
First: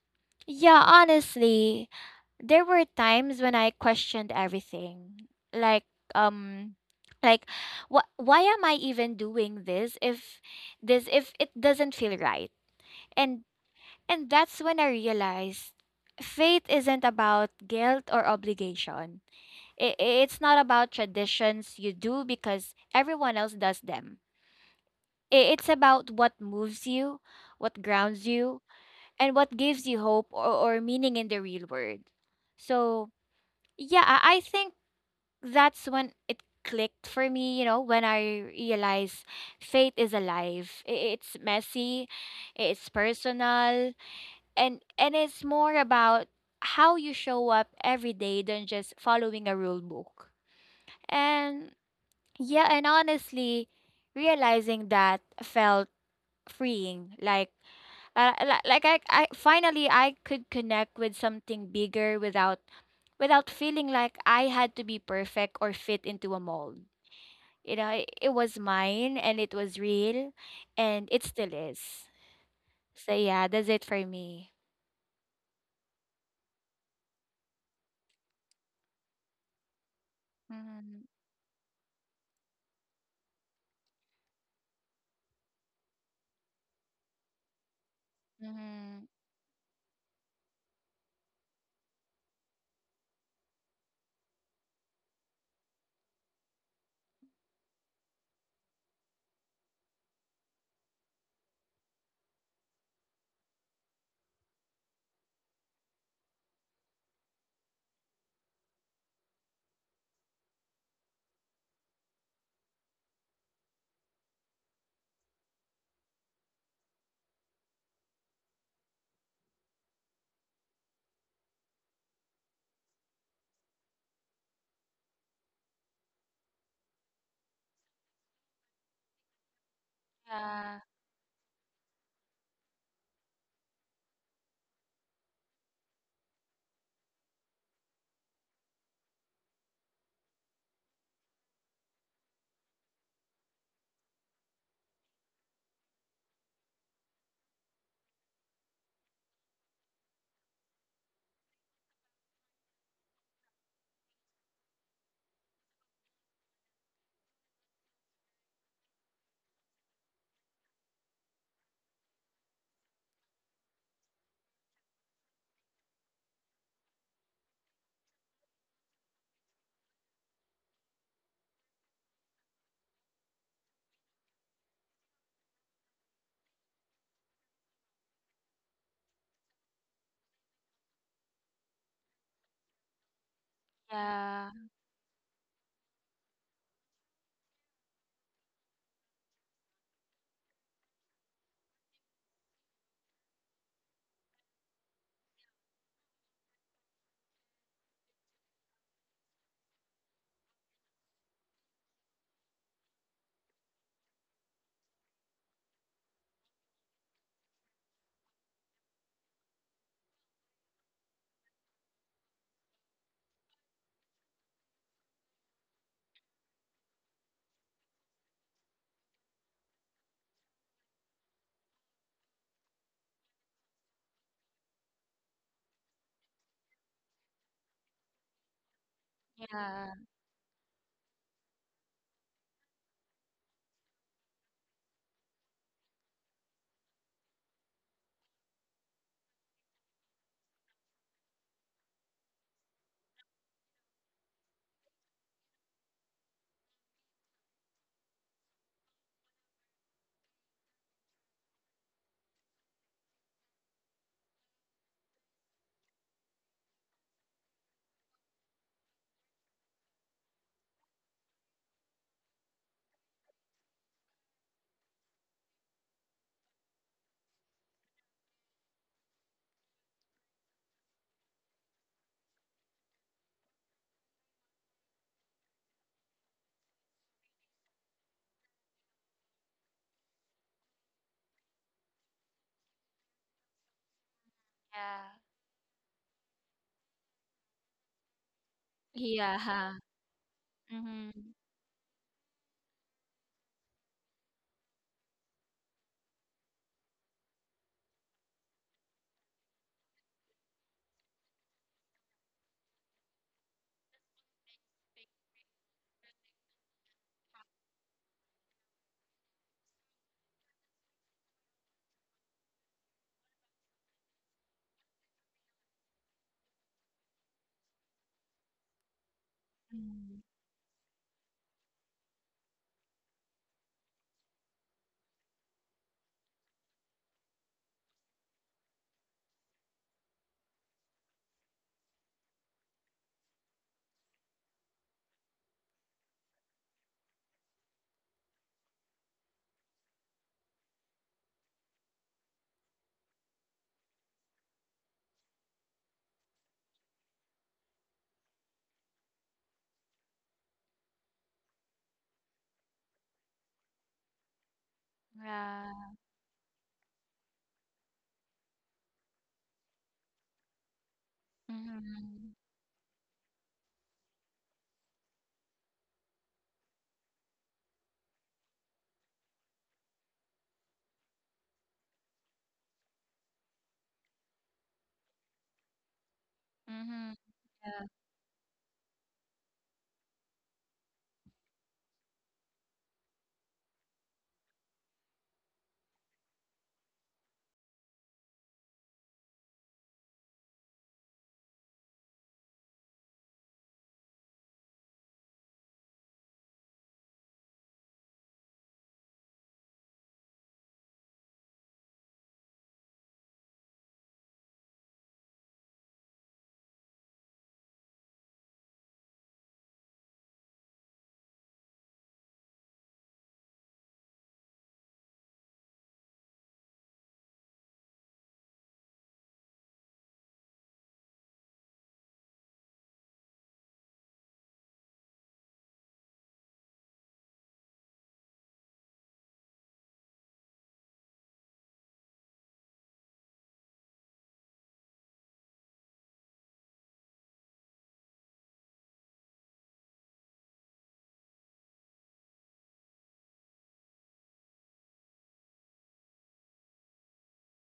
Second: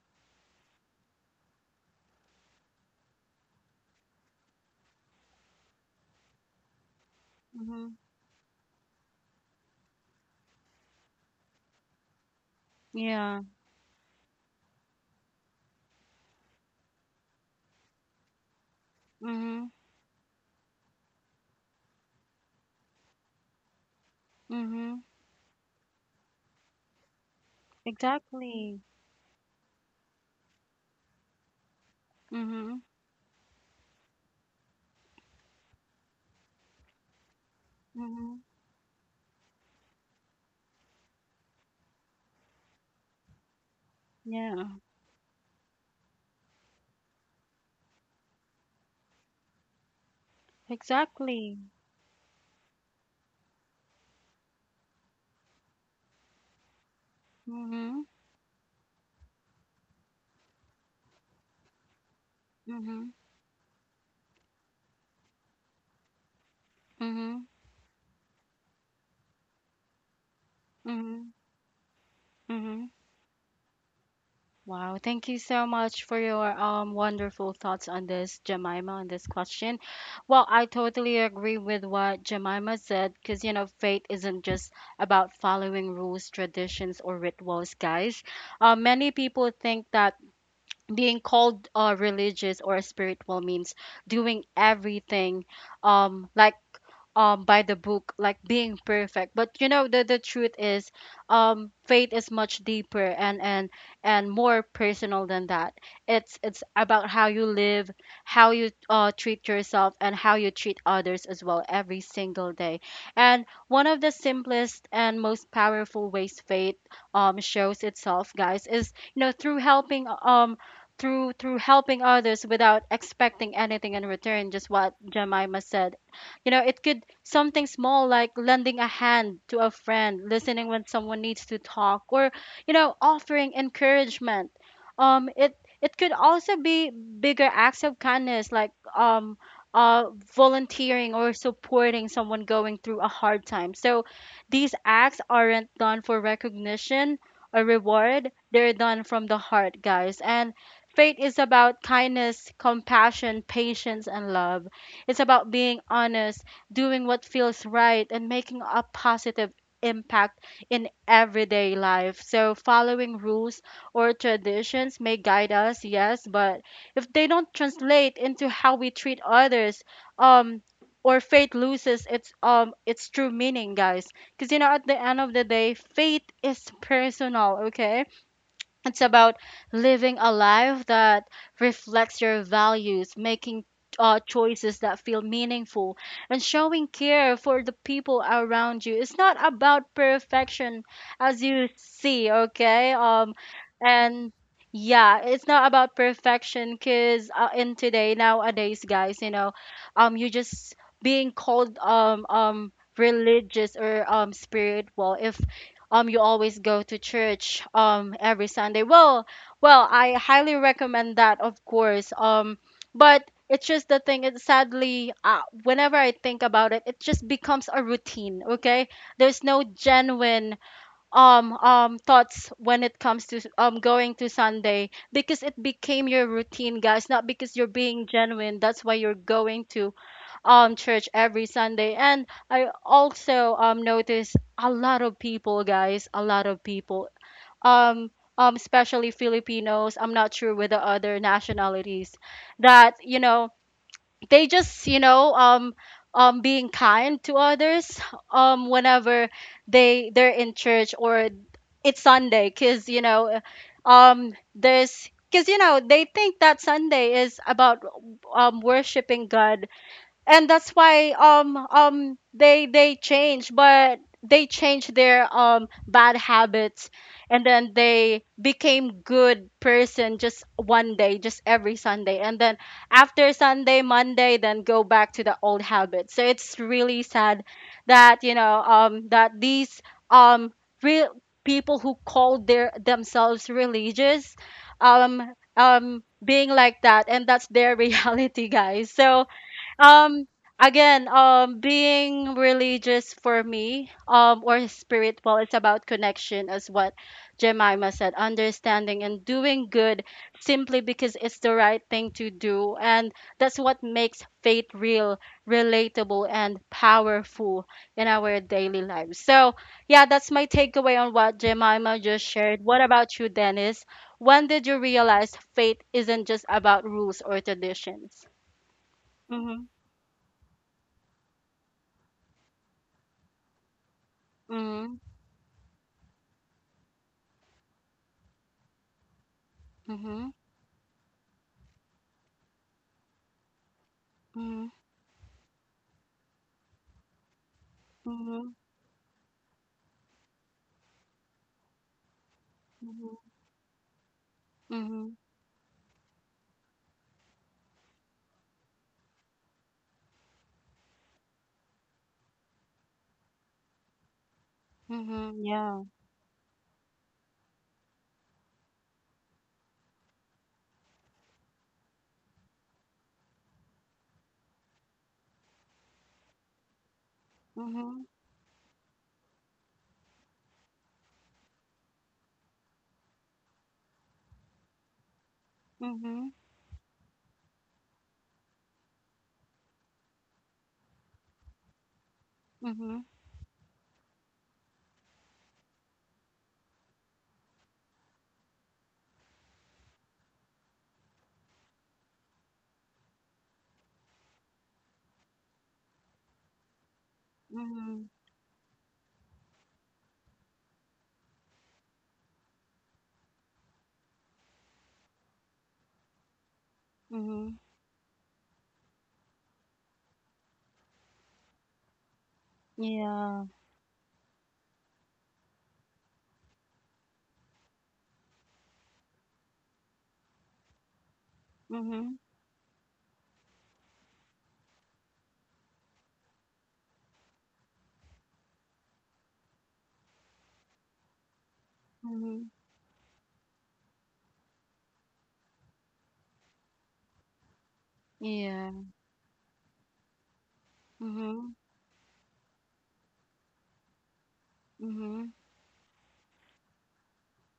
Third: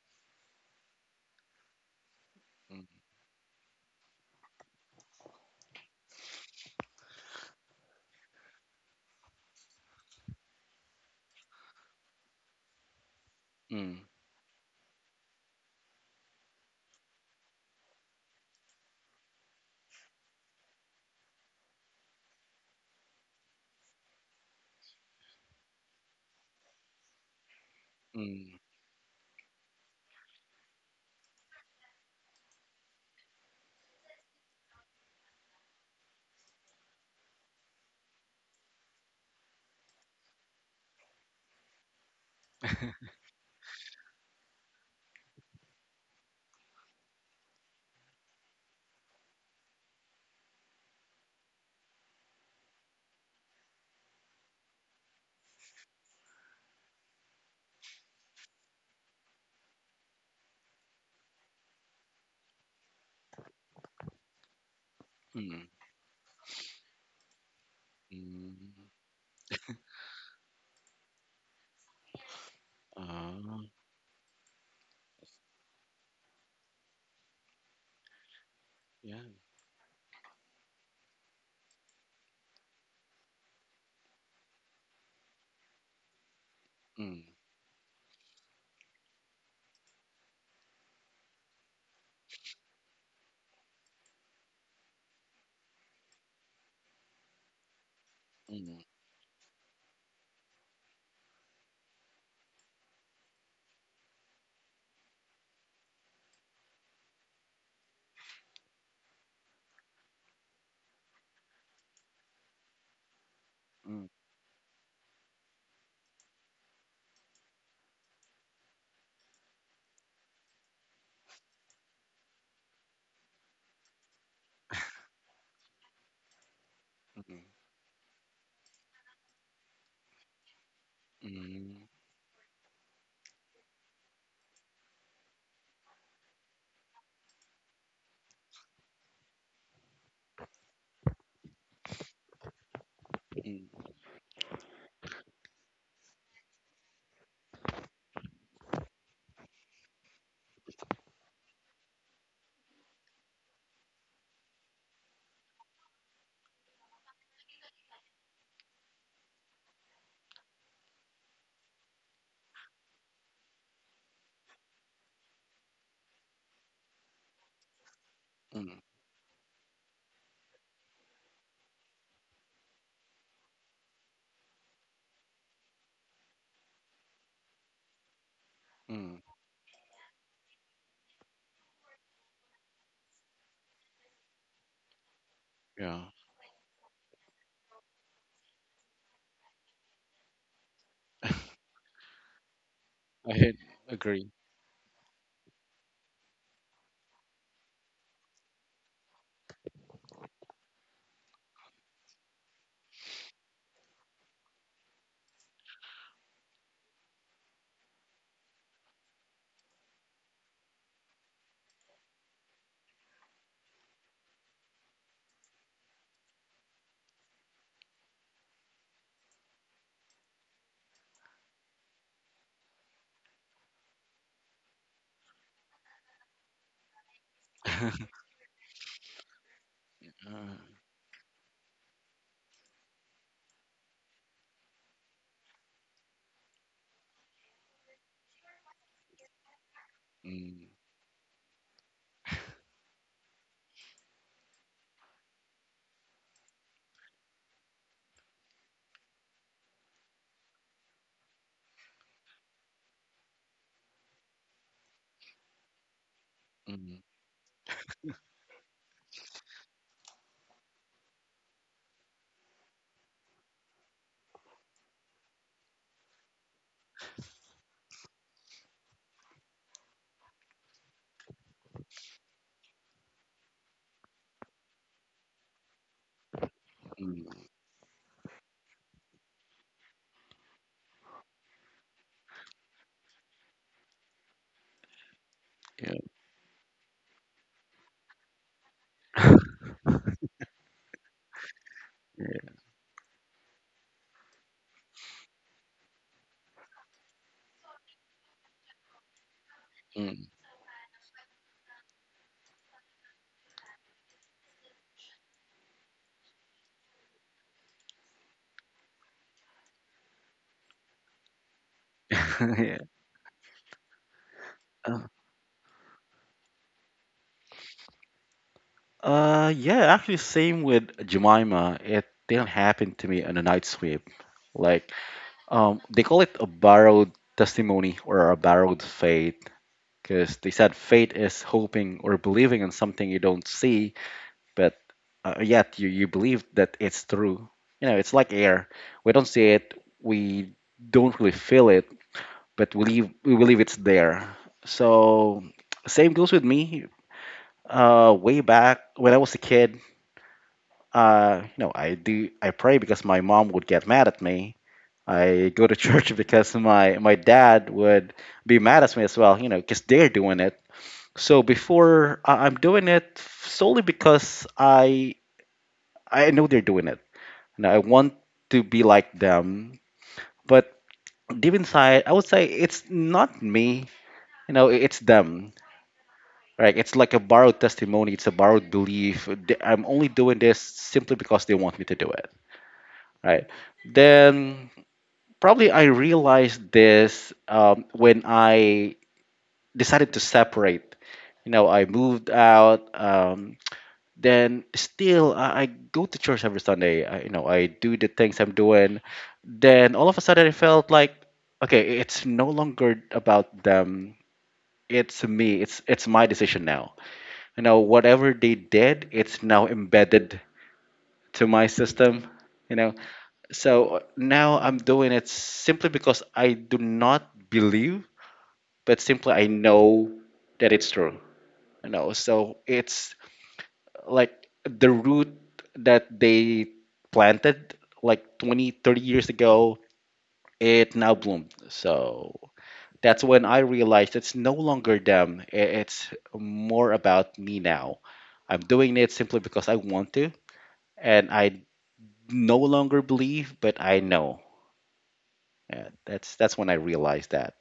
B: yeah, honestly, there were times when I questioned everything. Like, um, like
A: Mhm.
B: what, why am I even doing this if it doesn't feel right?
A: Yeah.
B: And
C: mm, mm,
B: that's when I realized faith isn't about guilt or obligation.
A: Mhm.
B: It's not about traditions you do because everyone else does them.
A: Mhm.
B: It's about what moves you, what grounds
C: mm.
B: you,
A: Exactly.
B: and what gives you hope, or meaning in the real world.
A: Mhm.
B: So yeah, I think that's when it clicked for me, you know, when I
A: Mhm.
B: realized faith is alive. It's messy, it's personal,
A: Yeah.
B: and it's more about how you show up every day than just following a rule book.
A: Exactly.
B: And yeah, and honestly, realizing that felt freeing, like
A: Mhm.
B: I finally, I could connect with something bigger without
A: Mhm.
B: feeling like I had to be perfect
C: Mm,
B: or fit into a mold.
A: Mhm.
B: You know, it was
C: mm,
B: mine, and it was real, and it
A: Mhm.
B: still is.
A: Mhm.
B: So yeah,
C: ah,
B: that's it for me.
A: Wow, thank you so much for your wonderful thoughts on this, Jemima, on
C: yeah.
A: this question. Well, I
B: Mm-hmm.
A: totally agree with what Jemima said because you know faith isn't just about following rules, traditions, or
C: Mm,
A: rituals, guys.
B: Mm-hmm.
A: Many people think that being called religious or spiritual means doing everything like by the book, like being
C: mm,
A: perfect, but you know the truth is faith is much deeper and more personal than that. It's about how you live, how you treat yourself, and how you treat others as well every single day. And one of
C: mm,
A: the simplest and most powerful ways faith shows itself, guys, is you know through helping, through helping others without expecting anything in return, just what Jemima said. You know, it could
C: mm,
A: something small like lending a hand to a friend, listening
B: Yeah,
A: when someone needs to
C: mm,
A: talk, or you know, offering encouragement. It could also be bigger acts of kindness like uh volunteering or supporting someone going through a hard time.
C: mm,
A: So these acts aren't done for recognition or reward. They're done from the heart, guys. And faith is about kindness, compassion, patience, and love. It's about being honest, doing what feels right, and making a positive impact in everyday life. So, following rules or traditions may guide us, yes, but if they don't translate into how
C: mm,
A: we treat others, um, or faith loses its true meaning, guys. Because you know, at the end of the day, faith is personal, okay? It's
C: mm.
A: about living a life that reflects your values, making
B: yeah,
A: choices that feel meaningful,
C: Yeah,
A: and showing care for the people around you. It's not about perfection, as you see, okay?
C: I had
A: And
C: agree.
A: yeah, it's not about perfection because in today, nowadays, guys, you know, you just being called religious or spiritual if you always go to church every Sunday. Well, I highly recommend that, of course. But it's just the thing. It sadly, whenever I think about it, it just becomes a routine. Okay, there's no genuine thoughts when it comes to going to Sunday because it became your routine, guys. Not because you're being
C: [laughs]
A: genuine. That's why you're going
B: yeah,
A: to
C: Uh,
A: church every Sunday. And I also notice a lot of people, guys, a lot of people, um especially Filipinos, I'm not sure
C: mm,
A: with the other nationalities, that you know they just you know being kind to others whenever they're in church or it's Sunday, cuz you know there's because you know they think that
C: mm,
A: Sunday is about worshiping God, and that's why they change, but they change their bad habits, and then they became good person just one day, just every Sunday, and then after Sunday, Monday, then go back to the old habits. So it's really
C: mm.
A: sad that you know that these um real people who call their themselves religious
B: yeah.
C: Yeah,
A: being like that, and that's their [laughs] reality, guys. So
B: Yeah.
A: um
B: Mm-hmm.
A: again, being
C: yeah,
A: religious for me, or spiritual, it's about connection, as what Jemima said, understanding and doing good
C: mm.
A: simply because it's the right thing to do, and that's what makes faith real, relatable, and powerful in our daily lives. So yeah, that's my takeaway on what Jemima just
C: [laughs]
A: shared. What
C: Yeah.
A: about you, Dennis? When did you realize faith isn't just about rules or traditions?
C: Yeah,
B: Mm-hmm.
C: actually, same with Jemima. It didn't happen to me on a night sweep. Like,
A: Mm-hmm.
C: they call it a borrowed testimony or a borrowed faith
A: Mhm,
C: because they said faith is hoping or believing in something you don't see
A: mhm,
C: but yet you believe that it's true. You know, it's like
A: mhm,
C: air. We don't see it, we don't really feel it, but we leave,
A: mhm,
C: we believe it's there.
A: mhm,
C: So same goes with me. Way back when I was a kid, I pray because my mom would get mad at me.
A: mhm,
C: I go to [laughs]
A: yeah,
B: Yeah.
C: church because my dad would be mad at me as well. You know, because they're doing it. So before
B: Mm-hmm.
C: I'm doing it solely because I know they're doing it. And I
A: mhm,
C: want to be like them, but deep inside, I would say it's not me. You know, it's them.
A: mhm,
C: Right? It's
B: Mm-hmm.
C: like a borrowed
B: Yeah.
C: testimony. It's a borrowed belief. I'm only doing this simply because they want me to do it.
A: mhm,
C: Right? Then probably I realized this when I decided to separate. You know, I moved out. Then still I go to church every Sunday. I do the
A: mhm,
C: things I'm doing. Then all of a sudden, I felt like, okay, it's no longer about them. It's me. It's my decision now. You
A: mhm,
C: know, whatever they did, it's now embedded to my system. You know,
A: yeah,
C: so now I'm doing it simply because I do not believe, but simply I know that it's true. You know,
A: mhm,
C: so it's like the root that they planted like 20, 30 years ago. It now bloomed. So
A: mhm,
C: that's when I realized it's no longer them. It's more about me now. I'm
A: yeah,
C: doing it simply because I want to. And I
A: mhm,
C: no longer believe, but I know.
A: mhm.
C: Yeah, that's when I realized that.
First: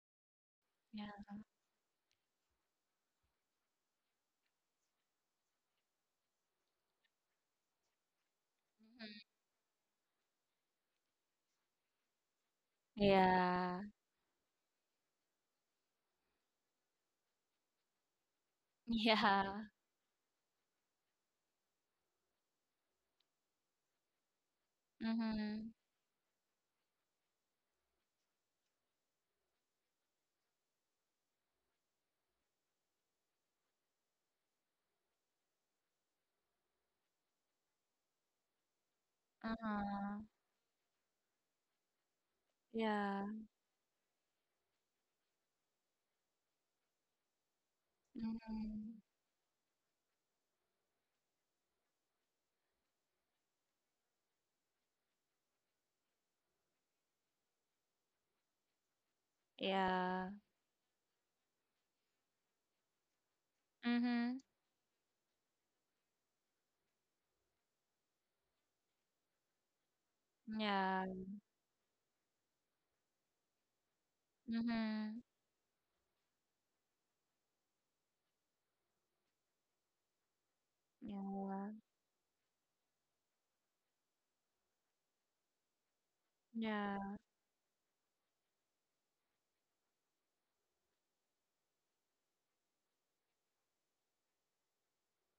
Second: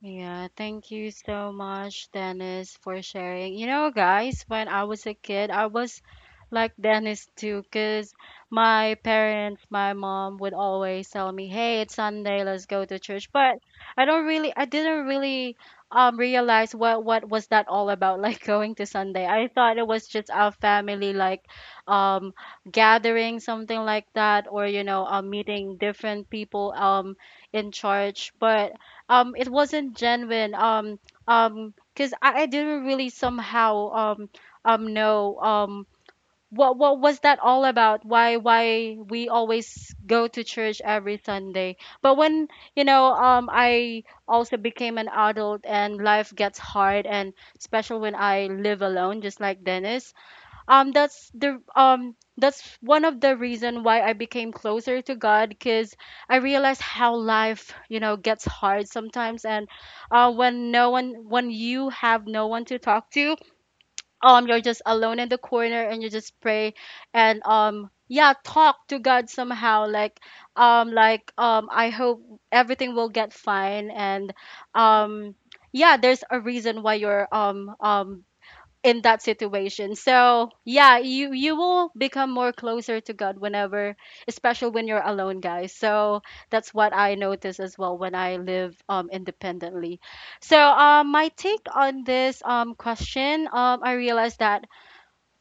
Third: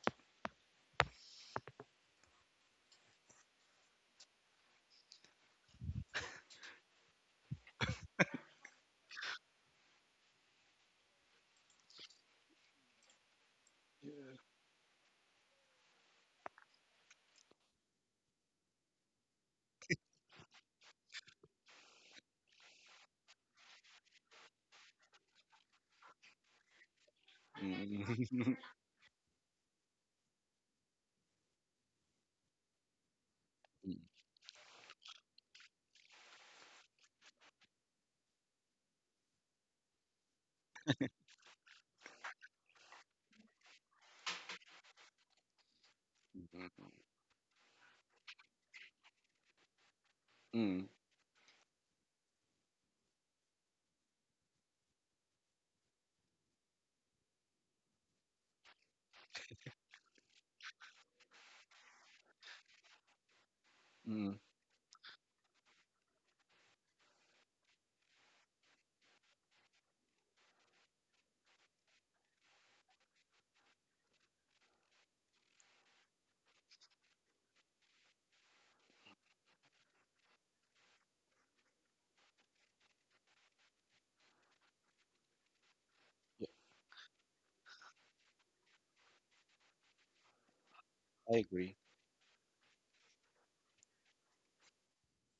A: Yeah, thank you
B: Yeah.
A: so much, Dennis, for sharing. You know, guys, when I was a kid, I was like Dennis too, because my
B: Mm-hmm.
A: parents, my mom would always tell me, "Hey, it's Sunday, let's go to church." But
B: Yeah.
A: I didn't really realize what was that all about, [laughs] like going to Sunday. I
B: Yeah.
A: thought it was just our family like um gathering, something like that, or you know,
B: Mm-hmm.
A: meeting different people in church,
C: Mm. [laughs]
A: but it wasn't genuine because I didn't really somehow know what was that all about, why we always
B: Uh-huh.
A: go to church every Sunday. But when you know
B: Yeah.
A: I also became an adult and life gets hard and special when I live
B: Mhm.
A: alone, just like Dennis,
C: Mm,
A: that's the that's one of the reason why I became closer to God, because I realized how life you know gets hard sometimes, and
B: Yeah.
A: when no one, when you have no one to talk to,
C: mm, mm.
B: Mhm.
A: you're just alone in the corner and you just pray, and yeah, talk to God somehow, like
B: Yeah.
A: I hope everything will get fine, and
B: Mhm.
A: um yeah, there's a reason why you're in that situation. So yeah, you
B: Yeah.
A: will become more closer to God whenever, especially when you're alone, guys. So
C: [laughs] Yeah,
A: that's what I
B: Yeah.
A: notice as well when I live independently. So my
C: I
A: take
C: agree.
A: on this question, I realized that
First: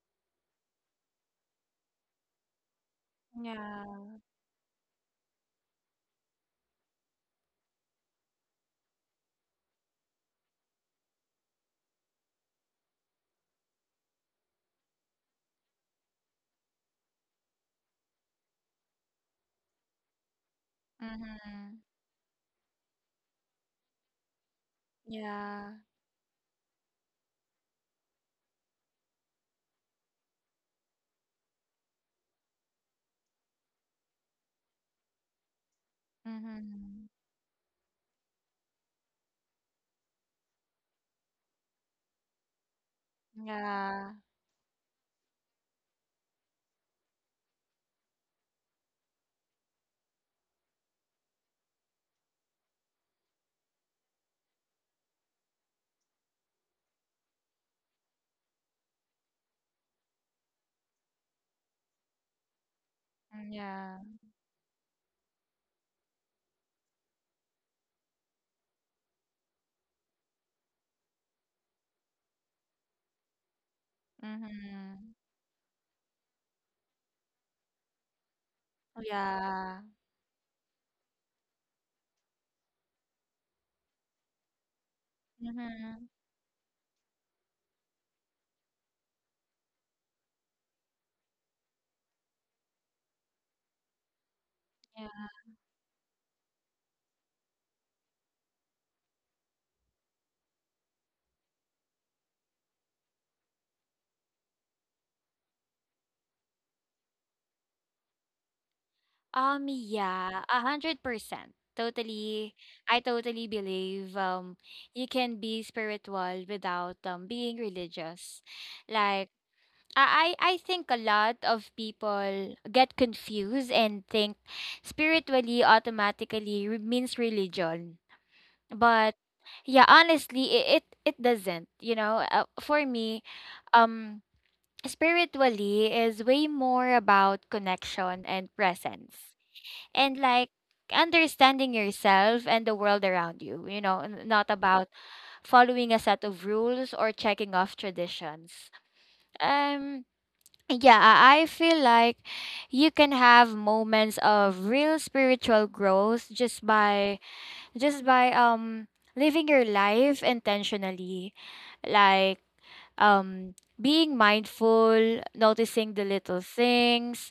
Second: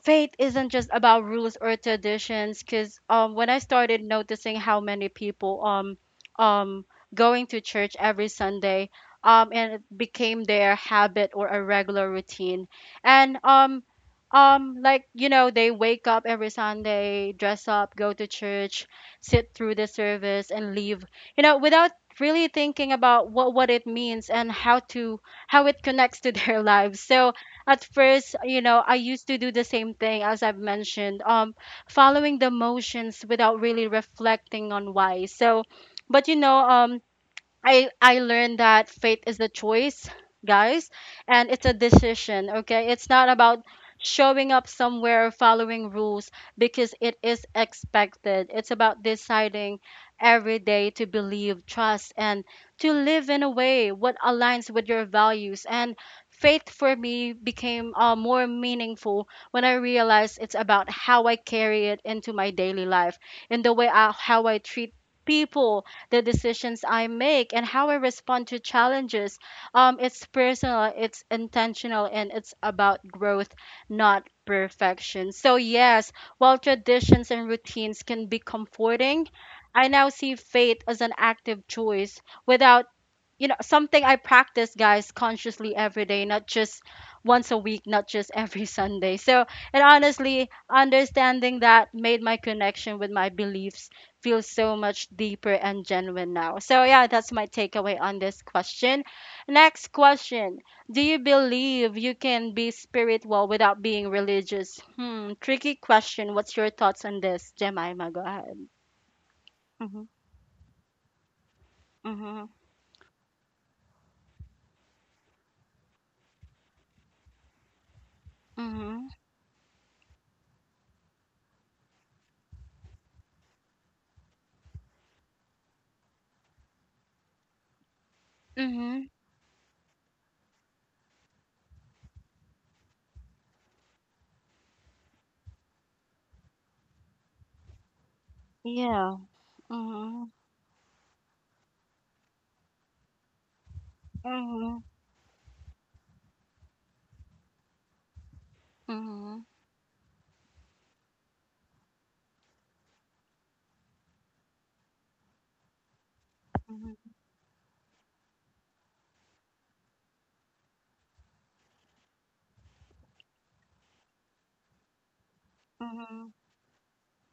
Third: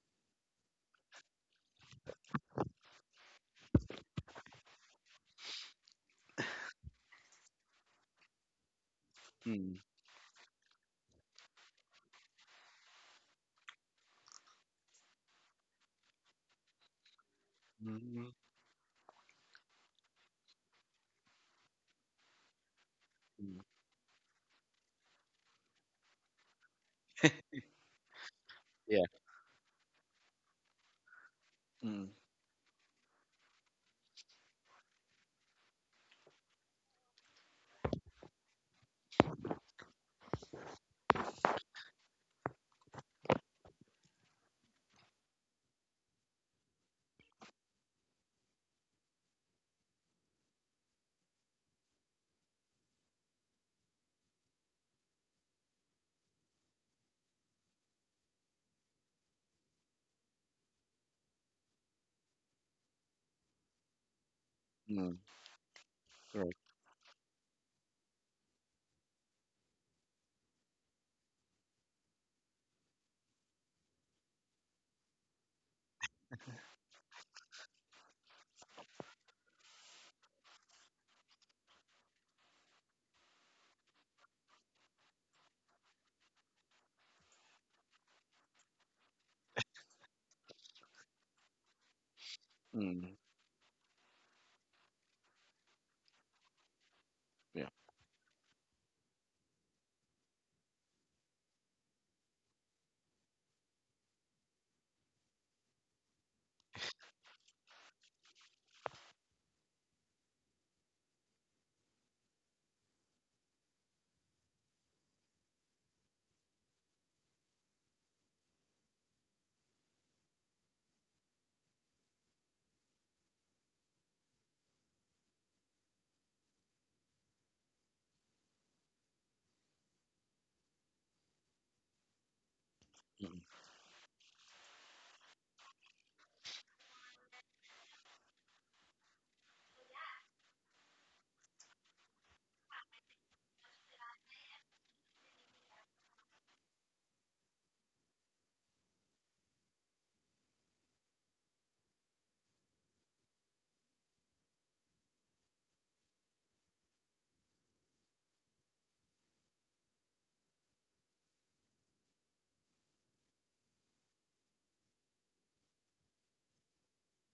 A: faith isn't just about rules or traditions because when I started
B: Yeah.
A: noticing how many people, um, going to church every Sunday, and
C: Mm,
A: it became their habit or a regular routine, and like you know they wake up every Sunday, dress up, go to
C: mm,
A: church, sit through the service, and leave, you know,
B: Mhm.
A: without really thinking about
C: mm.
A: what it means, and how to how
B: Yeah.
A: it connects to [laughs] their lives. So at first, you know, I
C: Yeah.
A: used to do the same thing, as I've mentioned,
C: Mm,
A: following the motions without really reflecting on why. So, but you know,
B: Mhm.
A: I learned that faith is a choice, guys, and it's a decision, okay? It's not about
B: Yeah.
A: showing up somewhere or following rules because it is expected. It's about deciding every day to believe, trust, and to live in a way what aligns with your values. And faith for me became more meaningful when I realized it's about how I carry it into my daily life, in the way
B: Yeah.
A: how I treat
C: mm,
A: people, the decisions I make, and how I respond to challenges. It's personal, it's intentional, and it's about growth, not
B: Mhm.
A: perfection. So, yes, while traditions and routines can be comforting,
B: Yeah.
A: I now see faith as an active choice, without you know something I practice, guys, consciously every
B: Mhm.
A: day, not just once a week, not just every [laughs] Sunday. So and honestly understanding that made my connection with
C: correct.
A: my beliefs feel so much
B: Yeah.
A: deeper and genuine now. So yeah, that's my
C: Yeah.
A: takeaway on this question. Next question, do you believe you can be spiritual without being religious? Hmm, tricky question. What's your thoughts on this, Jemima? Go ahead. Mm-hmm,
B: Yeah, 100%.
A: mm-hmm,
B: Totally, I totally believe you can be spiritual without being religious.
A: mm-hmm,
B: Like, I think a lot of people get confused and think spiritually automatically means religion.
A: mm-hmm.
B: But yeah, honestly, it doesn't. You know, for me,
C: Mm,
B: um spiritually is way more about connection and
A: Yeah.
B: presence. And
A: Mm-hmm.
B: like understanding yourself and the world around you, you know, not
A: Mhm,
B: about following a set of rules or checking off traditions.
A: mhm,
B: Um yeah, I feel like you can have moments of real spiritual growth just
A: mhm,
B: by living your life intentionally, like being mindful, noticing the
A: mhm,
B: little things,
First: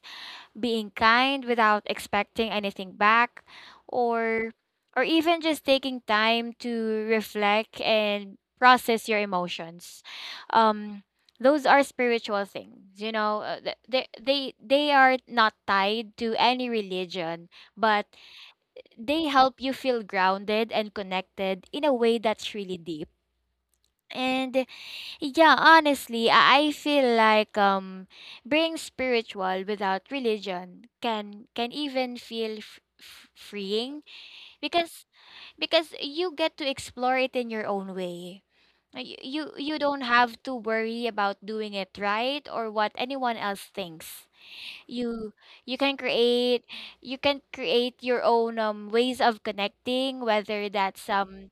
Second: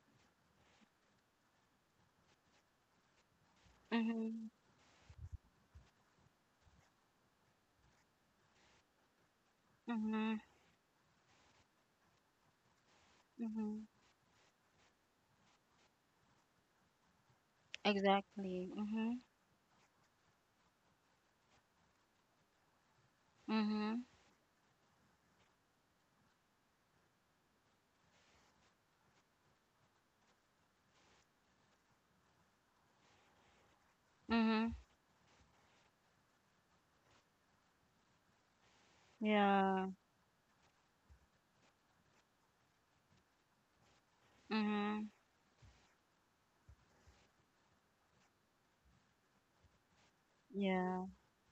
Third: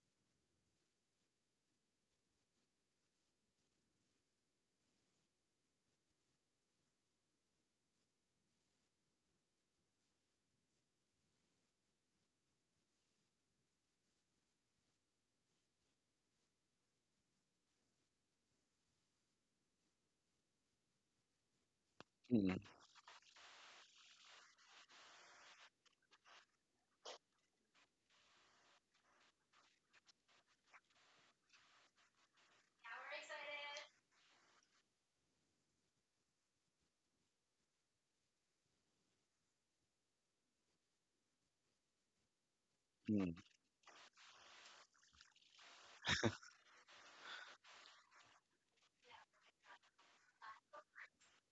B: being kind without expecting anything back,
A: mhm,
B: or even just taking time to reflect and process your emotions.
A: mhm,
B: um those are spiritual things, you know,
A: mhm.
B: they are not tied to any religion, but
A: Exactly. Mhm,
B: they help you feel grounded and connected in a way that's
C: mm,
B: really deep.
A: mhm,
B: And yeah, honestly, I feel like being spiritual without religion can even feel freeing,
A: mhm.
B: because you get to explore it in your own way. You you
A: Yeah.
B: don't have to worry about doing it right, or what
C: mm,
B: anyone else thinks.
A: Mhm.
B: you you can create your own ways of connecting, whether
A: Yeah.
B: that's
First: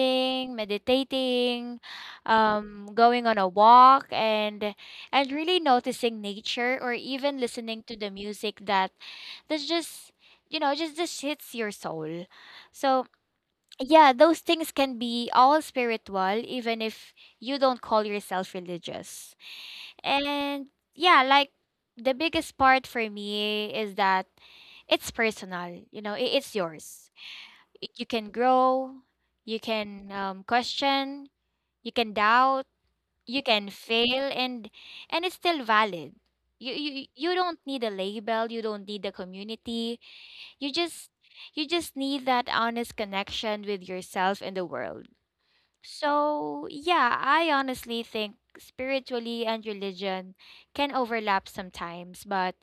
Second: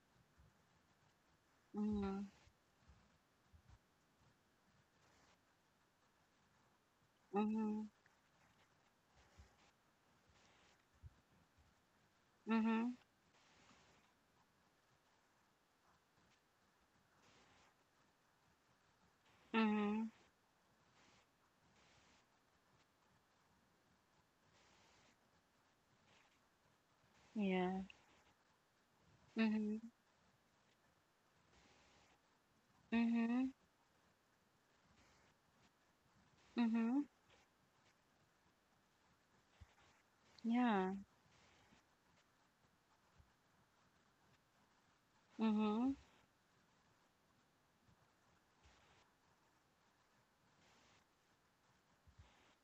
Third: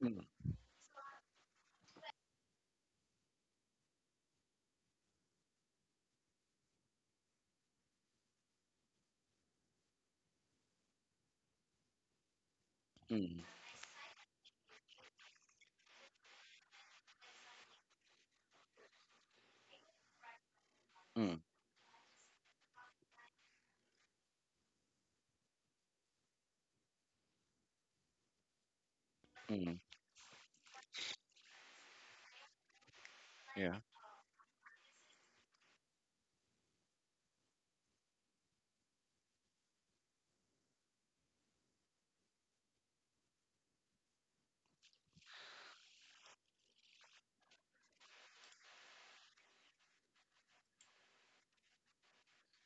C: mm,
B: meditating,
A: Mhm,
B: going on a walk and really noticing nature, or even listening
A: mhm,
B: to the music that that's just you know, just hits your soul.
A: mhm,
B: So
C: mm,
B: yeah, those things can be all spiritual, even if you don't call yourself religious.
A: mhm.
B: And yeah,
C: mm,
B: like, the biggest part for me is that it's personal, you know, it's yours.
A: Yeah.
B: You can grow, you
C: mm.
A: Mhm,
B: can question, you can doubt, you
A: mhm,
B: can
C: Yeah.
B: fail, and it's still valid. You,
A: mhm.
B: You don't need a label, you don't need a community. You
A: Yeah.
B: just you just need that honest connection with yourself and the world.
A: Mhm,
B: So yeah, I honestly think spiritually and religion can overlap sometimes, but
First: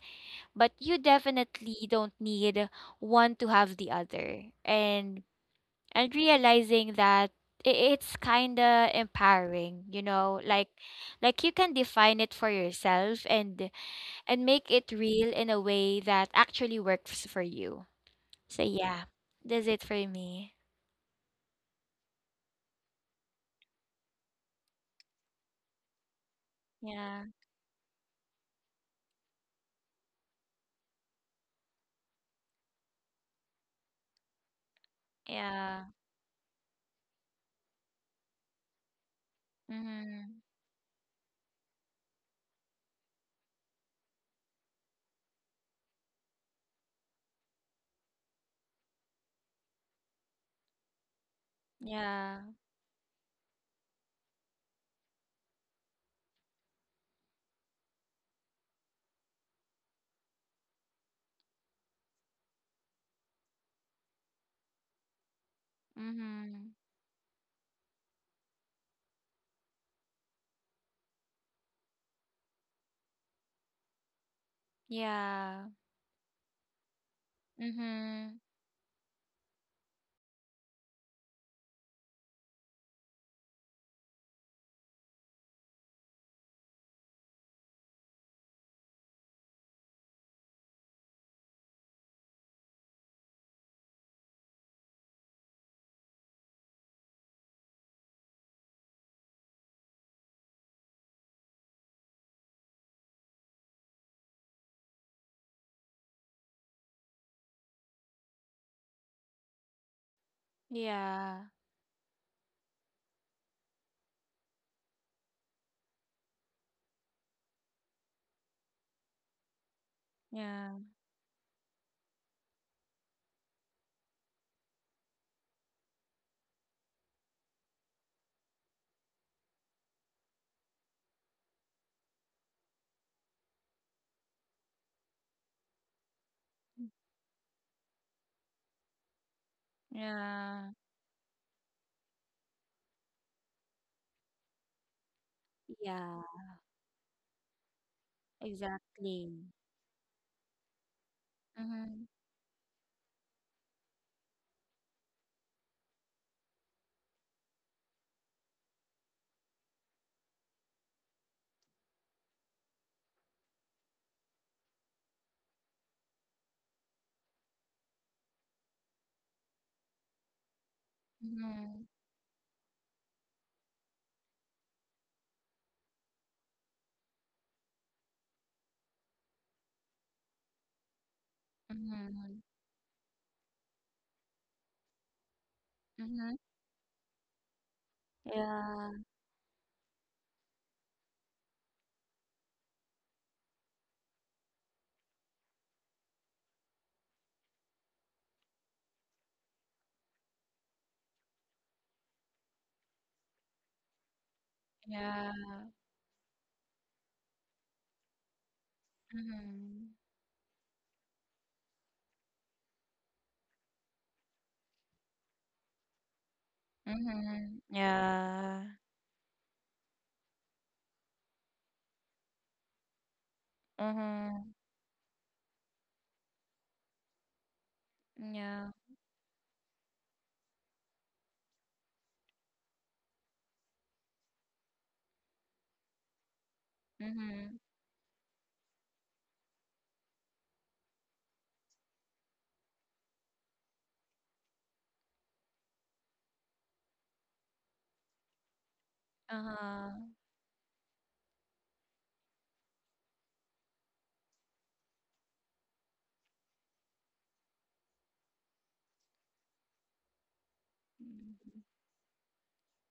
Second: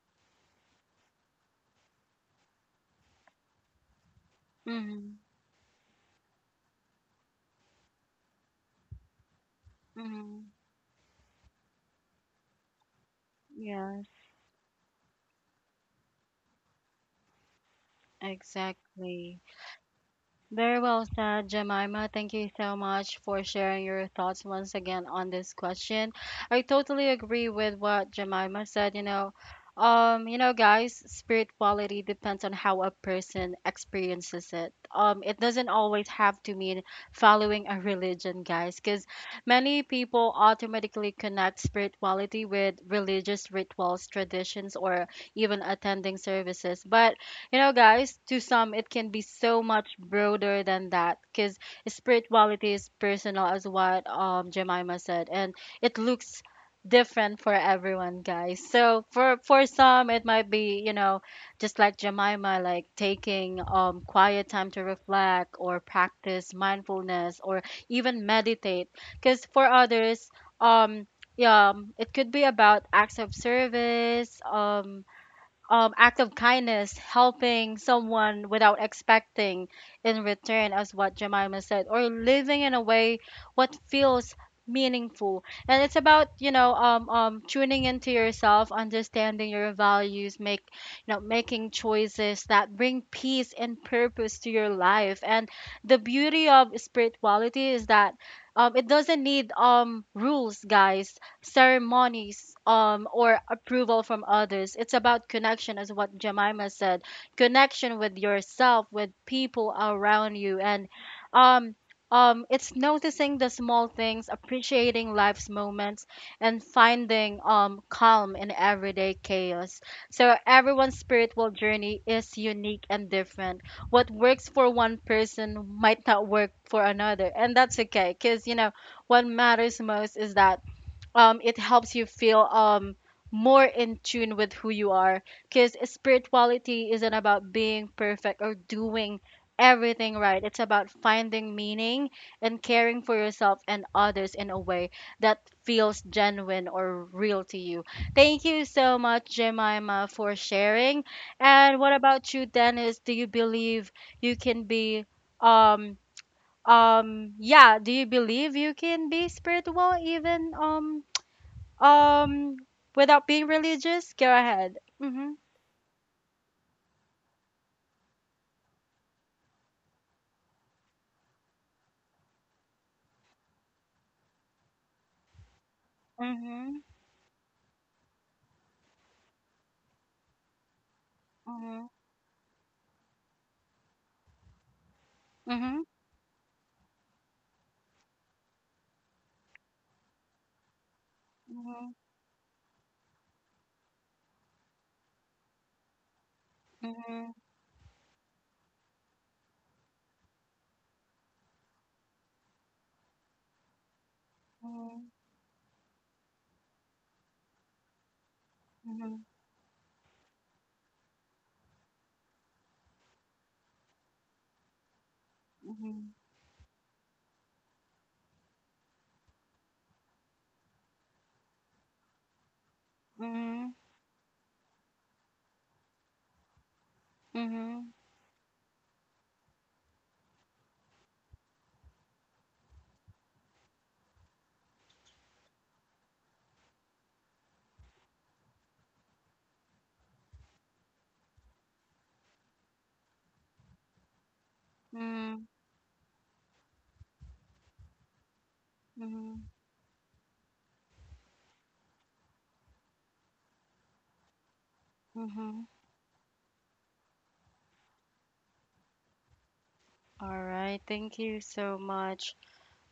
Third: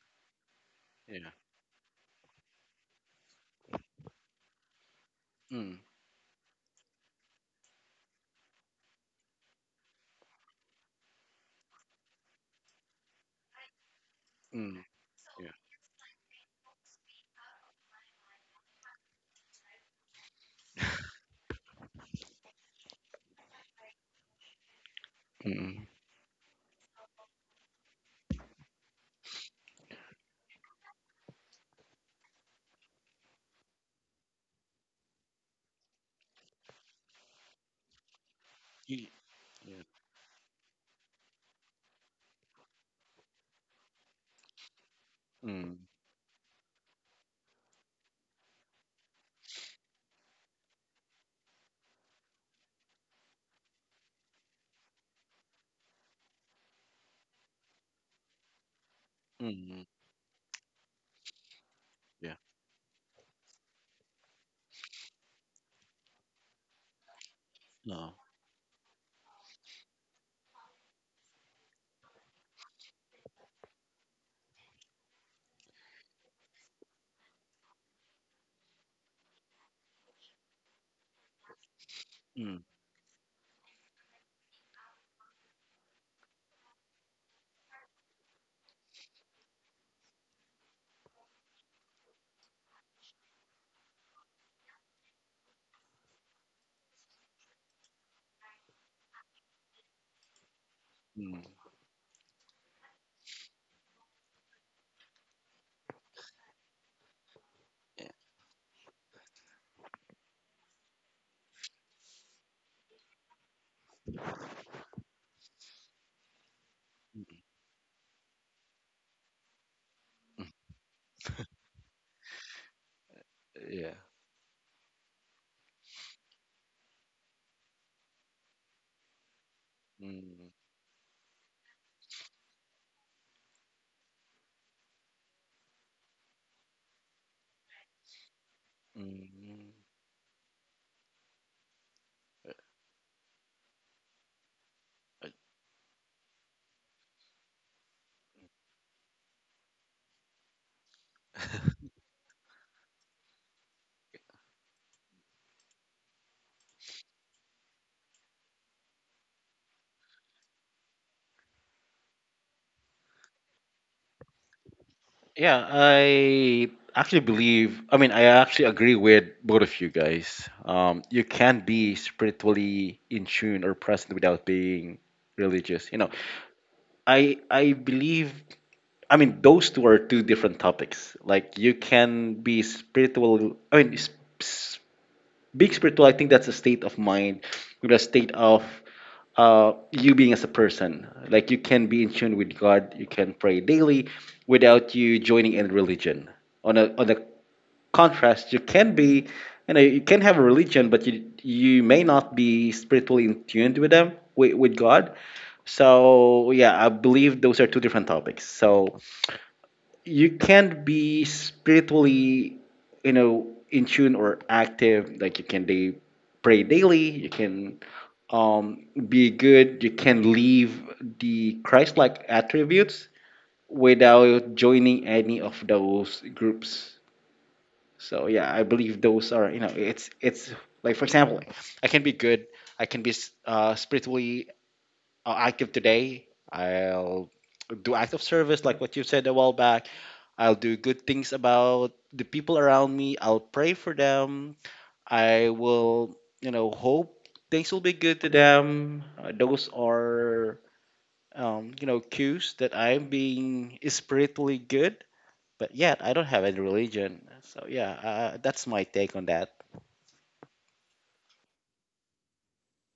B: you
C: Yeah.
B: definitely don't need one to have the other.
A: mhm,
B: And
C: Mm,
B: realizing that, it's kind of empowering, you know,
A: mhm.
B: like you can define it for yourself, and
A: Yes.
B: make
C: mm,
B: it real
C: yeah.
B: in a way that actually works for you. So, yeah.
A: Exactly.
B: That's it for me.
A: Very well said, Jemima. Thank you so much for sharing your thoughts once again on this
C: Mm,
A: question. I totally
B: Yeah.
A: agree with what Jemima said. You know, guys, spirituality depends on how a person experiences it. It doesn't
B: Yeah.
A: always have to mean following a religion, guys, because
C: ye- yeah.
A: many people
B: Mhm.
A: automatically connect spirituality with religious rituals, traditions, or even
C: Mm,
A: attending services. But you know, guys, to some, it can be so much broader than that because
B: Yeah.
A: spirituality is personal, as what Jemima said, and it looks different for everyone, guys. So for
C: mm,
A: some it might be you know just like
C: yeah.
A: Jemima, like taking quiet time to reflect or practice
B: Mm-hmm.
A: mindfulness or
C: No.
A: even meditate, because for others um yeah, it could be about acts of service,
B: Yeah.
A: act of kindness, helping
B: Mm-hmm.
A: someone without expecting in return, as what Jemima said, or
C: Mm,
A: living in a way what feels meaningful. And it's about you know tuning into yourself, understanding your values, make you know making choices that bring peace and purpose to your life. And the beauty of spirituality is that it doesn't need rules, guys,
C: mm,
A: ceremonies, or approval from others. It's about connection, as what Jemima said, connection
C: yeah.
A: with yourself, with people around you. And
B: Yeah.
A: um, it's noticing the small things, appreciating life's moments, and finding
C: Mm,
A: calm in everyday chaos. So
B: Yeah.
A: everyone's spiritual journey is unique and different.
C: yeah.
A: What works for one person might not work for another, and that's okay. Cause you know what matters most is
C: Mm,
A: that it helps you feel more in tune with who you are, because spirituality isn't about being perfect or doing
C: mm.
A: everything right. It's
B: Yeah.
A: about finding meaning and caring for yourself and others in a way that feels
B: Yeah.
A: genuine or real to you. Thank you so much,
B: Exactly.
A: Jemima, for sharing. And what
B: Mm-hmm.
A: about you, Dennis? Do you believe you can be um yeah, do you believe you can be spiritual even um, without being religious? Go ahead. Mm-hmm.
C: Yeah, I actually believe, I mean, I actually agree with both of you guys. You can't
B: Mm-hmm.
C: be spiritually in tune or present without being religious. You know,
A: Mm-hmm.
C: I believe. I mean, those two are two different topics. Like you
A: Mm-hmm.
C: can
B: Mm-hmm.
C: be spiritual. I mean, s- being spiritual, I think
B: Mm-hmm.
C: that's a state of mind, with a state of
B: Yeah.
C: you being as a person. Like you can
A: Mm-hmm.
C: be in tune with God. You can pray daily without you joining any religion. On a
A: Mm-hmm.
C: contrast, you can have a religion, but you may not be spiritually in tuned with them with
A: Mm-hmm.
C: God.
B: Yeah.
C: So yeah, I believe those are two different topics. So
A: Mm-hmm.
B: Mm-hmm.
C: you can't be spiritually in tune or active, like you can
A: Mm-hmm.
C: day
A: Mm-hmm.
C: pray daily, you
B: Mm-hmm.
C: can
B: Yeah.
C: be good, you can live the Christ-like attributes
B: Mm-hmm.
C: without joining any of those groups.
A: Mm-hmm.
C: So yeah, I
B: Yeah.
C: believe those are, it's like, for example, I can be good, I can be spiritually active today. I'll
B: Mm-hmm.
C: do acts of service, like what you said a while back. I'll do good things about the people around me. I'll pray for them.
A: Mm-hmm.
C: I will hope things will be good to them. Those
B: Uh-huh.
C: are, cues that I'm being spiritually good.
A: Mm-hmm.
C: But yet, I don't have any religion. So yeah, that's my take on that.
A: All right. Thank you
B: Mhm.
A: so much.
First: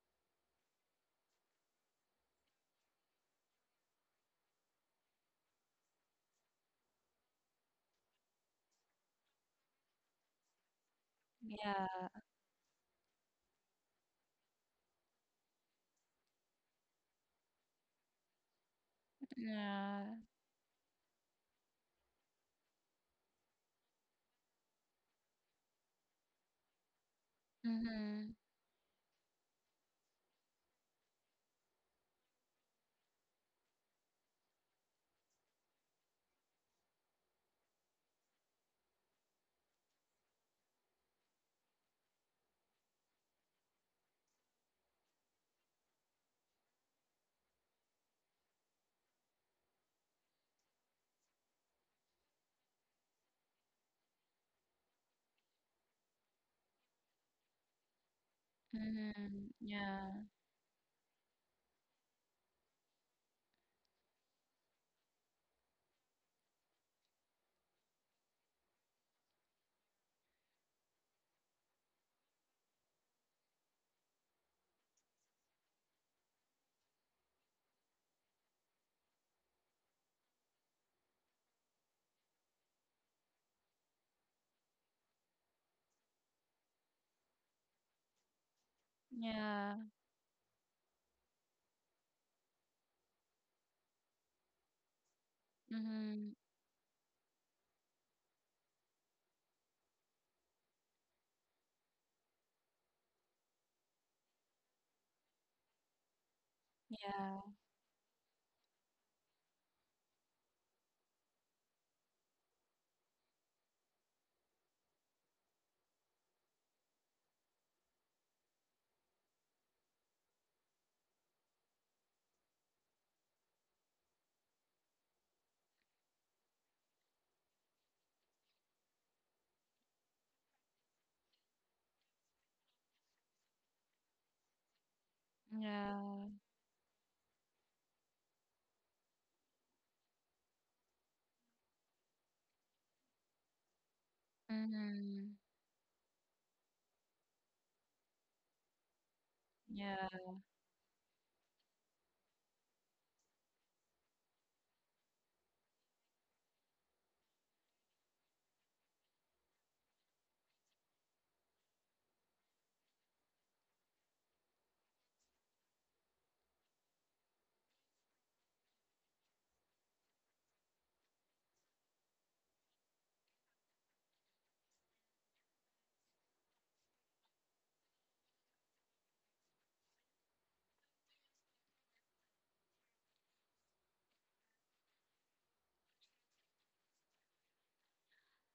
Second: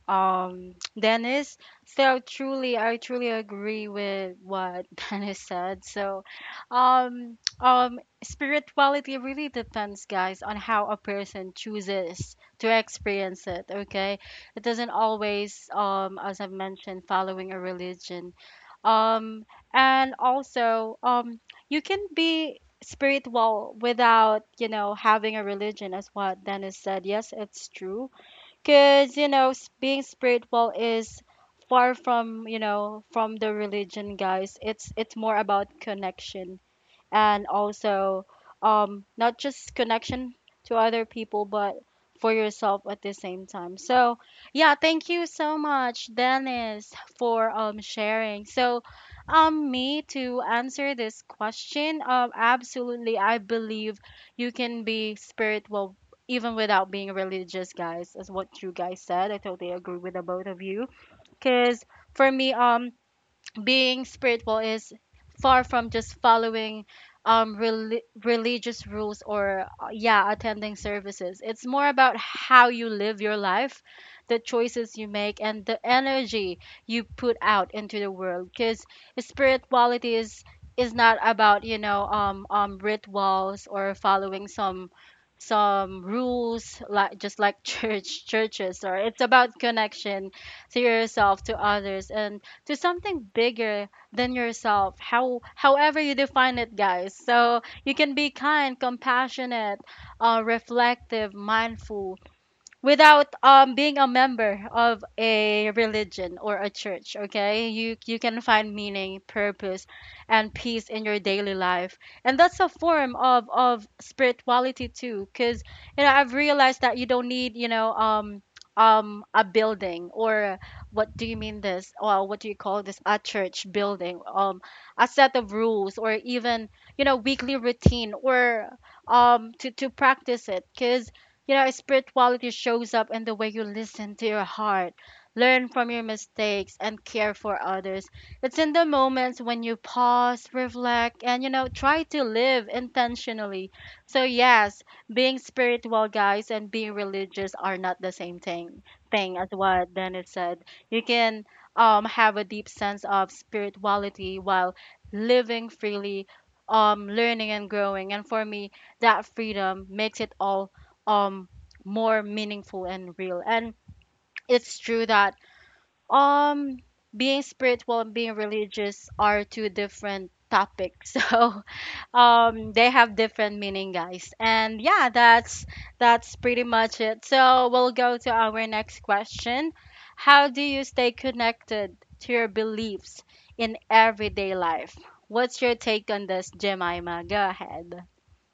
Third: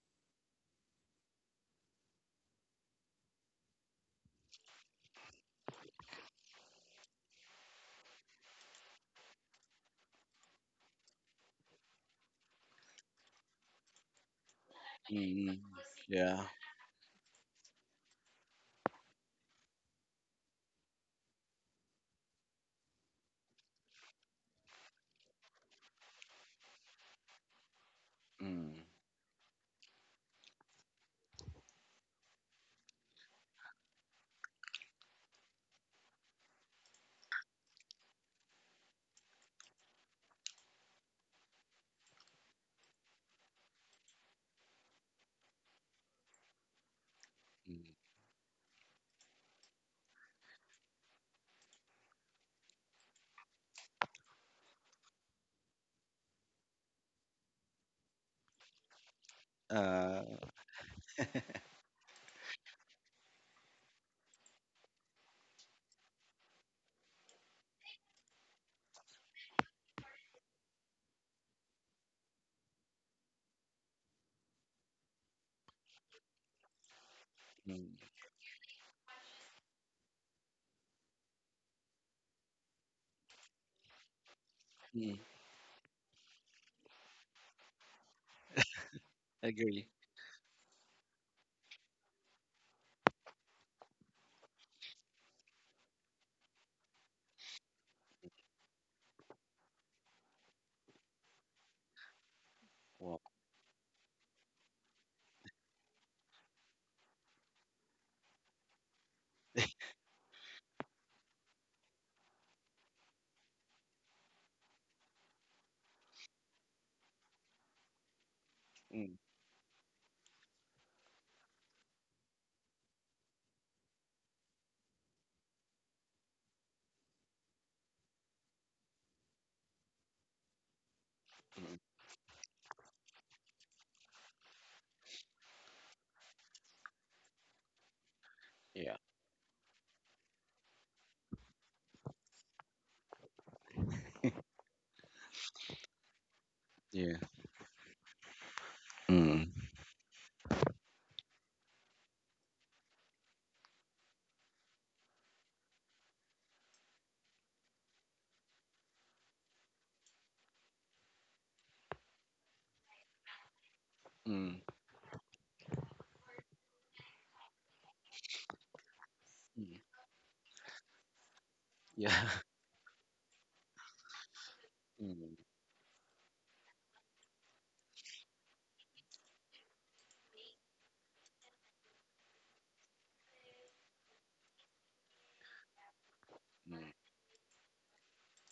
A: Dennis. So truly, I truly agree with what [laughs] Dennis said. So, spirituality really depends, guys, on how a person
B: Yeah.
A: chooses to experience it. Okay, it doesn't
C: Mm,
A: always, as
C: yeah.
A: I've mentioned, following a religion. Um,
B: Yeah.
A: and also, you can be spiritual without, you know, having a religion, as what Dennis said. Yes, it's true
B: Mm-hmm.
C: Mm,
A: because, you know, being spiritual is far from, you know, from the religion, guys. It's more about connection and also not just connection to other people but for yourself at the same time. So yeah, thank you so much, Dennis, for
C: mm,
A: sharing. So me to answer this question, absolutely, I believe you can be spiritual even without being religious, guys, is what you guys said. I
B: Mm-hmm.
A: totally agree
B: Yeah.
A: with the
C: uh,
A: both of you because for me, being spiritual is far from just following um rel- religious rules or yeah, attending services. It's more about how you live your life, the choices you make, and the energy you put out into
C: mm,
A: the world. Because spirituality is not about, you know, rituals or following some
C: mm,
A: some rules like, just like [laughs] churches. Or it's about
B: Yeah.
C: agree.
A: connection to yourself, to others, and to something bigger than yourself, however you
B: Mm-hmm.
A: define it, guys. So you can be kind, compassionate, reflective, mindful
C: Wow.
A: without being a member of a religion or a church.
B: Yeah.
A: Okay, you can find meaning, purpose, and peace in your daily life, and that's a form of spirituality too. Because, you know, I've realized that you don't need, you know, a building or, what do you mean this, or what do you call this, a church building, a set of rules, or even, you know, weekly routine, or to practice it. Because, you know,
C: Mm,
A: spirituality shows up in the way you listen to your heart, learn from
B: Yeah.
A: your mistakes, and care for others. It's in the
C: yeah.
A: moments when you pause, reflect, and, you know, try to live intentionally. So, yes,
B: Mm-hmm.
A: being spiritual, guys, and being
C: Yeah.
A: religious are not the same thing, as
C: Mm.
A: what
B: Yeah.
A: Dennis said. You can have a deep sense of spirituality while living freely, learning and growing. And for me, that freedom makes it all um more meaningful and real. And
C: Mm.
A: it's true that um being spiritual and being religious are two
C: Mm.
A: different topics [laughs] so
C: Yeah. [laughs]
A: they have different meaning, guys. And yeah,
C: Mm.
A: that's pretty much it. So we'll go to our next question. How do you stay connected to your beliefs in everyday life? What's your take on this,
C: Mm.
A: Jemima? Go ahead.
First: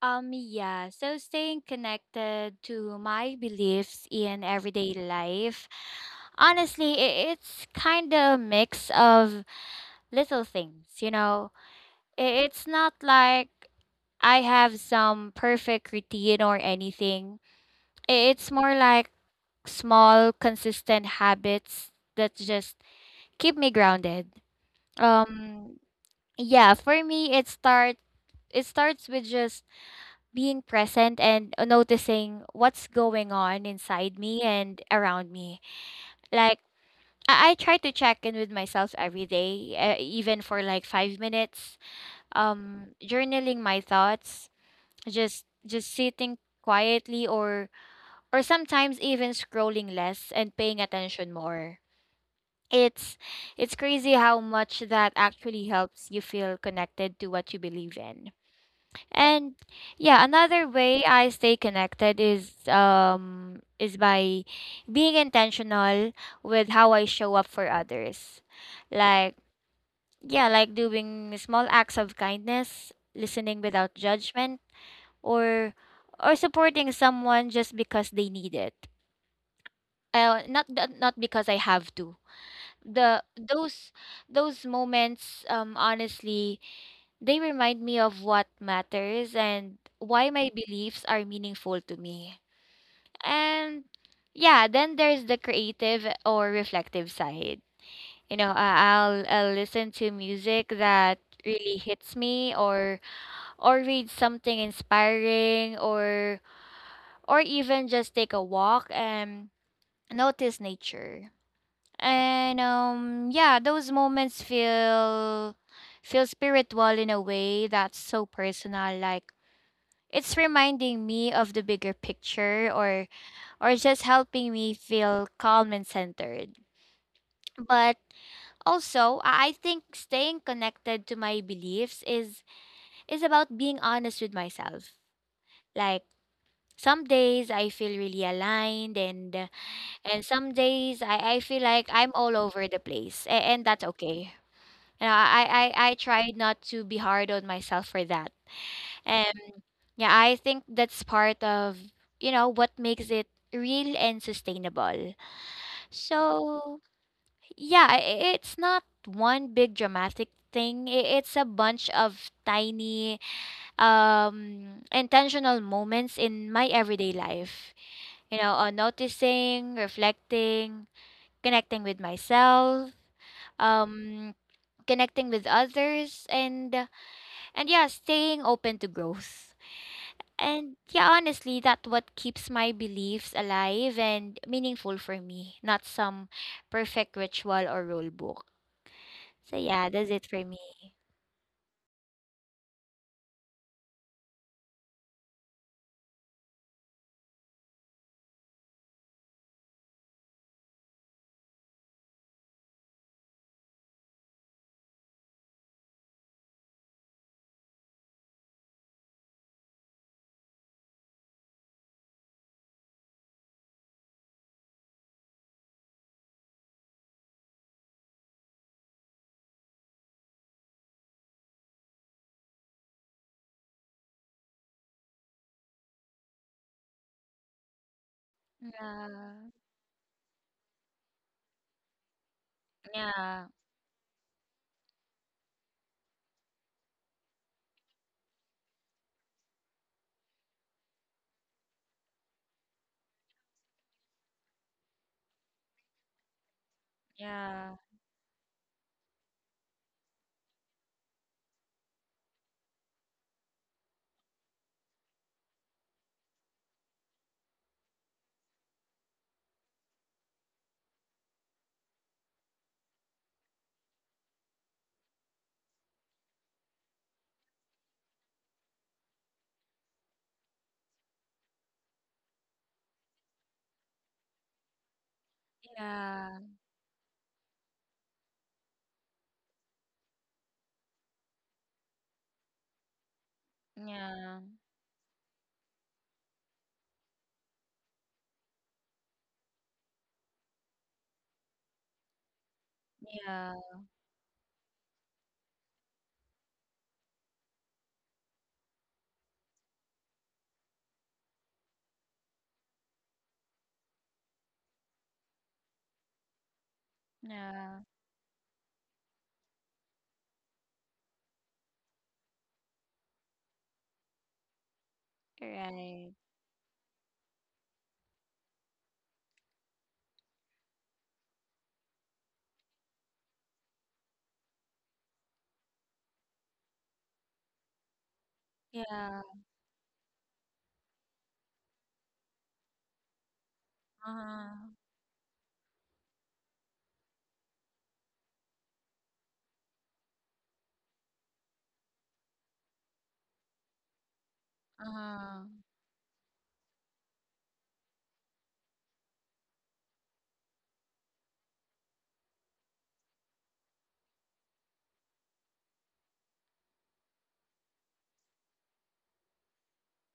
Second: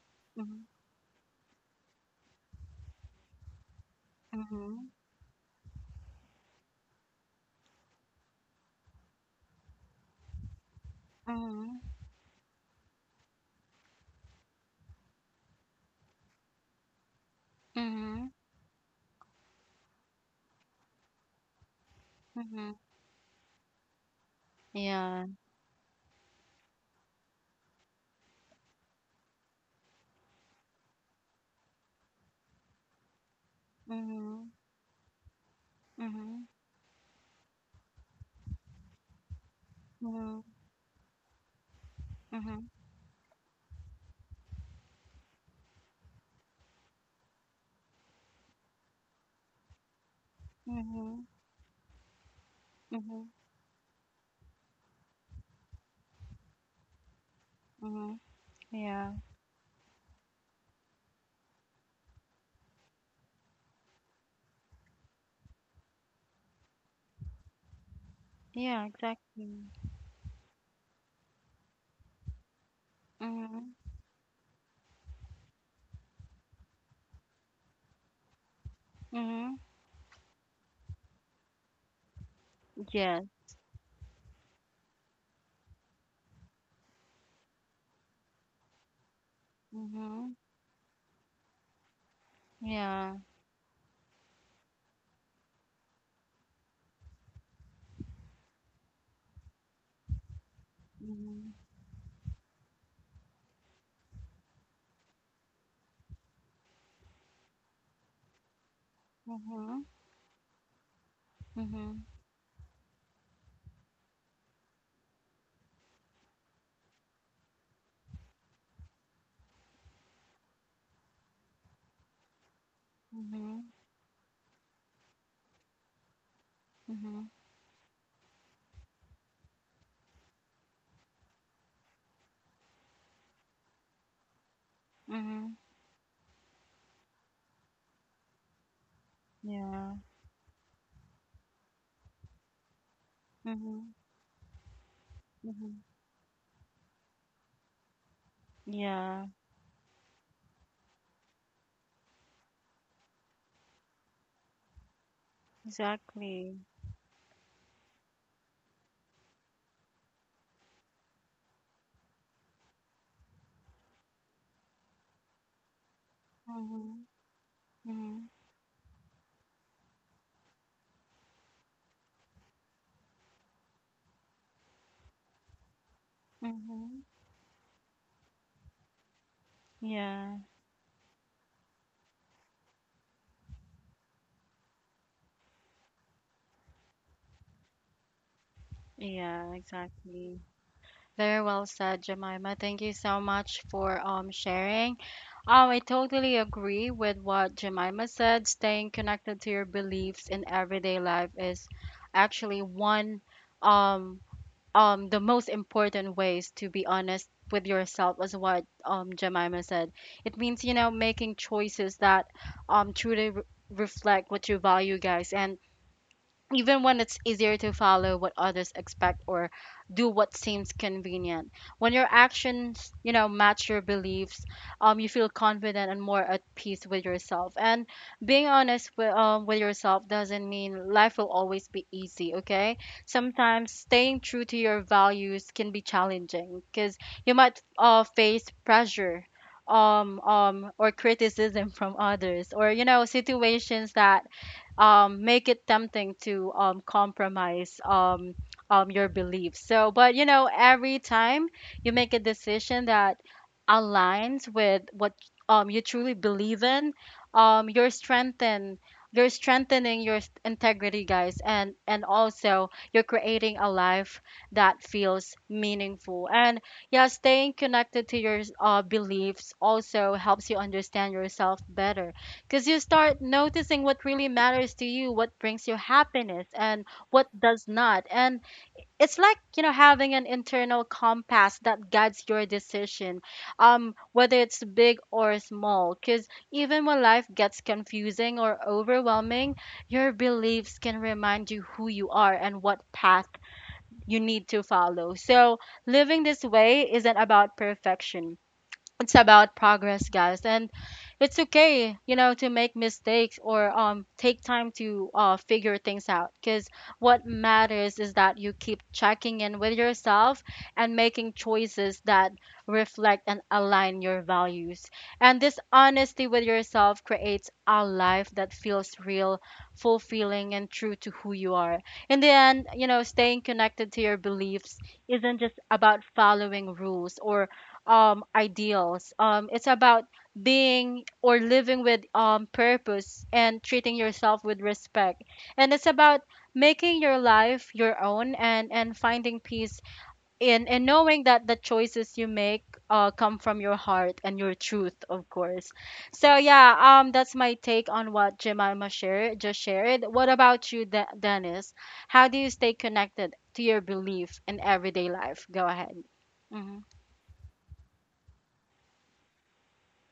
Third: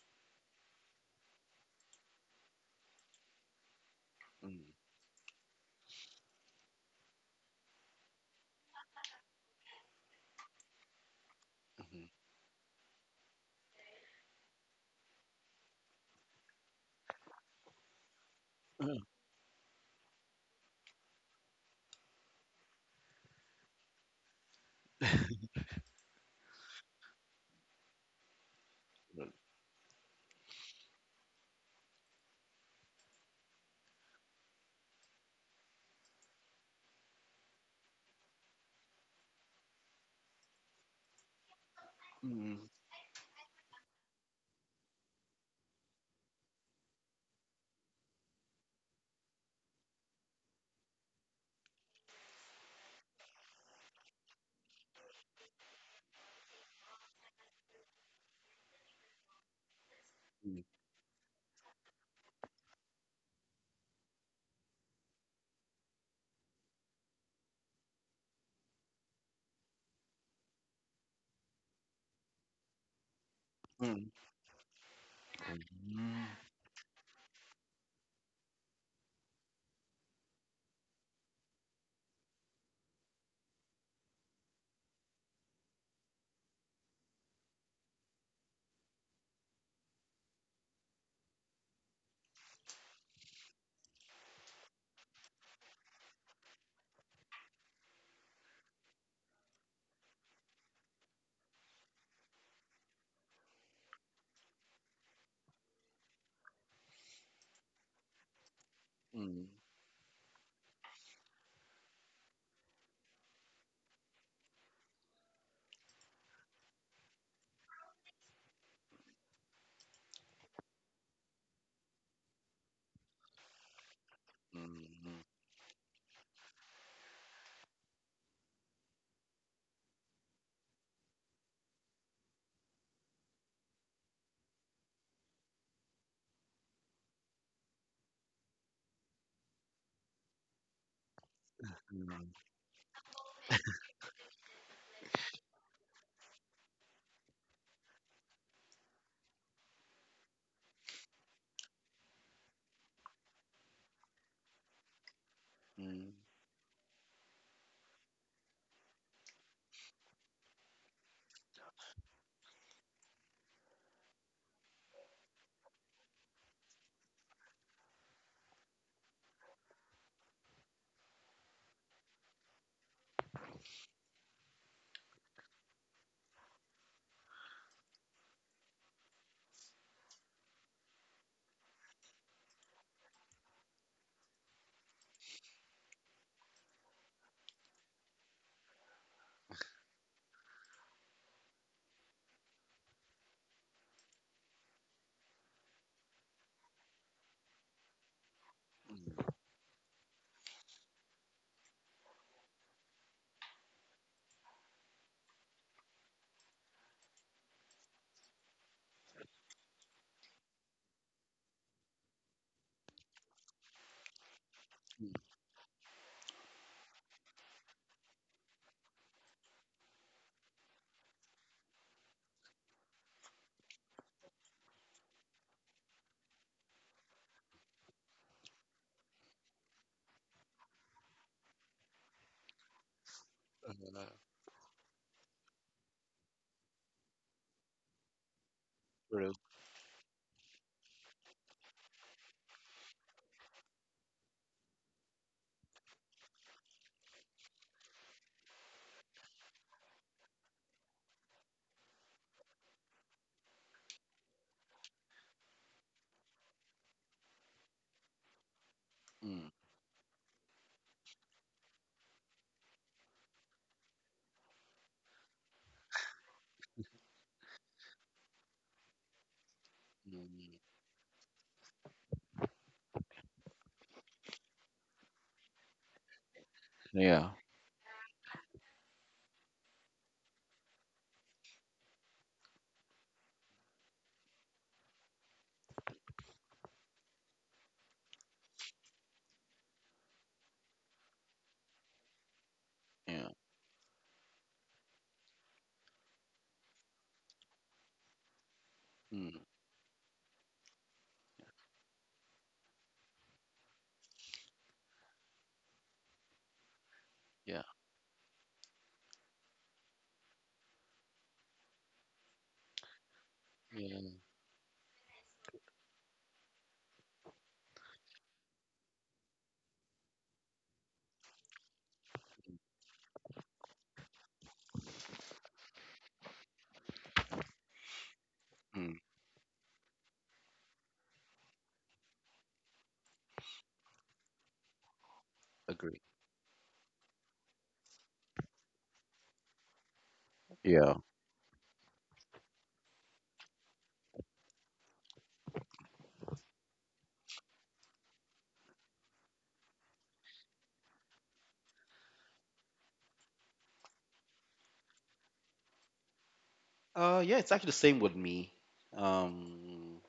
A: Hmm.
B: Yeah, so staying connected to my beliefs in everyday life, honestly, it's kind of a mix of little things, you know?
A: Hmm.
C: Mm.
B: It's not like I have some perfect routine or anything.
A: Hmm.
B: It's more
C: Mhm.
B: like small, consistent habits that
A: Hmm.
B: just keep me grounded.
A: Yeah.
B: Um, yeah, for me, it starts with just being present and noticing what's going on inside me
A: Mhm.
B: and around me.
A: Mhm.
B: Like I try to check in with myself every day, even
A: Mhm.
B: for like 5 minutes.
C: Mm.
A: Mhm.
B: Journaling my thoughts, just sitting quietly, or sometimes even scrolling less and paying
A: Mhm.
B: attention more. It's
A: Mhm.
B: it's crazy how much that actually helps you feel connected to what you believe
A: Mhm.
B: in.
A: Yeah.
B: And yeah,
C: Mm.
B: another way I stay connected is by being intentional with how I show up for others.
A: Yeah.
B: Like
A: Exactly.
B: yeah, like doing small acts of kindness, listening
A: Mhm.
B: without
C: Mm.
B: judgment, or
C: Mm-hmm.
B: supporting someone just because they need it.
A: Mhm.
B: Not not because I have to. The
A: Yes.
B: those moments, honestly, they remind me of what matters and why
A: Mhm.
B: my beliefs are meaningful to me.
A: Yeah.
B: And yeah, then there's the creative or reflective side. You know, I'll listen to music that
A: Mhm.
B: really hits me, or read something inspiring, or even just take a walk
C: Mm.
B: and
C: Mm.
A: Mhm.
B: notice nature.
A: Mhm.
B: And yeah, those moments feel spiritual in a way that's so personal, like it's reminding me of the bigger picture, or
A: Mhm.
B: just helping me feel calm and centered.
A: Mhm.
B: But also, I think staying connected to my beliefs is about being honest with myself.
A: Mhm.
B: Like some days I feel really aligned,
A: Yeah.
B: and some days I feel like I'm all over the place, and that's
A: Mhm.
B: okay. And I, I, I
A: Mhm.
B: I try not to be hard on myself for that.
A: Yeah.
B: Um, yeah, I think that's part of, you know, what makes it real and sustainable.
C: Mm. Mm.
A: Exactly.
B: So, yeah, it's not one big dramatic thing. It's a bunch of tiny, intentional moments in my
A: Mhm.
B: everyday life.
A: Mhm.
B: You know, on noticing, reflecting, connecting with myself, um, connecting with others, and
A: Mhm.
B: yeah, staying open to growth.
A: Yeah.
B: And yeah, honestly, that what keeps my beliefs alive and meaningful for me, not some perfect ritual or rule book.
A: Yeah.
B: So yeah, that's it
A: Exactly.
B: for me.
A: Very well said, Jemima. Thank you so much for sharing. Oh, I totally agree with what Jemima said. Staying
C: Mm.
A: connected to your beliefs in everyday life is actually one um the most important ways to be honest with yourself, as what Jemima said. It means, you know, making choices that um truly re- reflect what you value,
C: Mm.
A: guys, and even when it's easier to follow what others expect or do what seems convenient. When your actions, you know, match your beliefs, you feel confident and more at peace with yourself. And being honest
B: Yeah,
A: with yourself doesn't mean life will always be easy, okay.
B: yeah,
A: Sometimes
C: Uh,
A: staying true to your values can be challenging because you might face pressure
C: True.
A: or criticism [laughs] from others, or, you know, situations that make it tempting to
B: yeah,
A: compromise your beliefs. So, but, you know, every time you make a decision that aligns with what, you truly believe in, you're strengthened. You're
C: Mm.
A: strengthening your integrity, guys, and also you're creating a life that feels meaningful. And yeah, staying connected to your beliefs also helps
C: Mm.
A: you understand yourself better, because you start noticing what really matters to you, what brings you
B: yeah,
A: happiness, and what
C: Yeah.
A: does not. And it's like, you know, having an internal compass that guides your decision,
B: yeah,
A: whether it's big or small. Because even when life gets confusing or overwhelming, your beliefs can remind you who you are and what path
C: Yeah.
B: yeah,
A: you need to follow. So living this way isn't about perfection, it's
C: Mm.
A: about progress, guys. And it's okay, you know, to make mistakes or take time to figure things out, because what
C: Yeah.
B: yeah.
A: matters is that you keep checking in with yourself and making choices that reflect and align
C: Yeah.
A: your values. And this
B: Right.
A: honesty with yourself creates a life that feels real, fulfilling, and true to who you are. In the end, you know, staying connected to your beliefs isn't just about following rules or
C: Mm.
A: ideals.
B: Yeah.
A: It's about being, or living with, purpose and treating yourself
B: Uh-huh.
A: with respect. And it's
C: Agree.
A: about making your life your own and finding peace in
C: Yeah.
A: knowing that the choices you make come from your heart and your truth, of
B: Uh-huh.
A: course. So yeah, that's my take on what Jemima shared just shared. What about you, Dennis? How do you stay connected to your belief in everyday life? Go ahead. Mm-hmm.
C: Yeah, it's actually the same with me. Um,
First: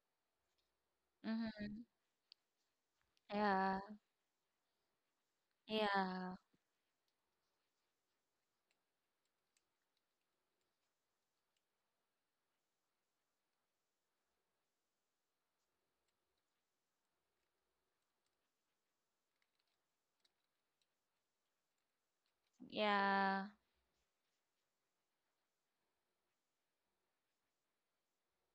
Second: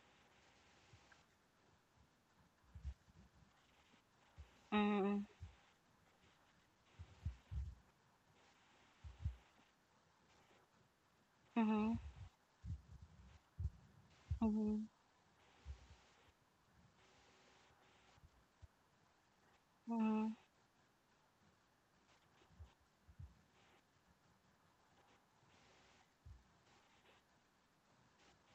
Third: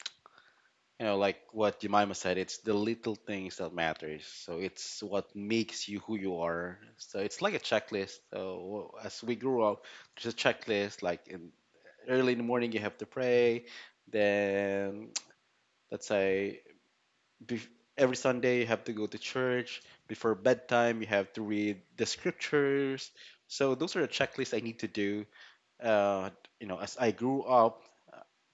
C: like what
B: Mm-hmm.
C: Jemima said, it's the little things that
B: Yeah.
C: matters, so it's what
A: Mm-hmm.
C: makes you who
B: Yeah.
C: you are. So it's like a checklist, so as we grew up, there's a checklist, like in
A: Mhm,
C: early in the morning you have to pray,
A: mhm,
C: then [tsk] let's say bef- every Sunday you have to go to church,
A: mhm,
C: before bedtime you have to read the scriptures.
B: Yeah.
C: So those are the checklists I need to do, uh, as I grew up,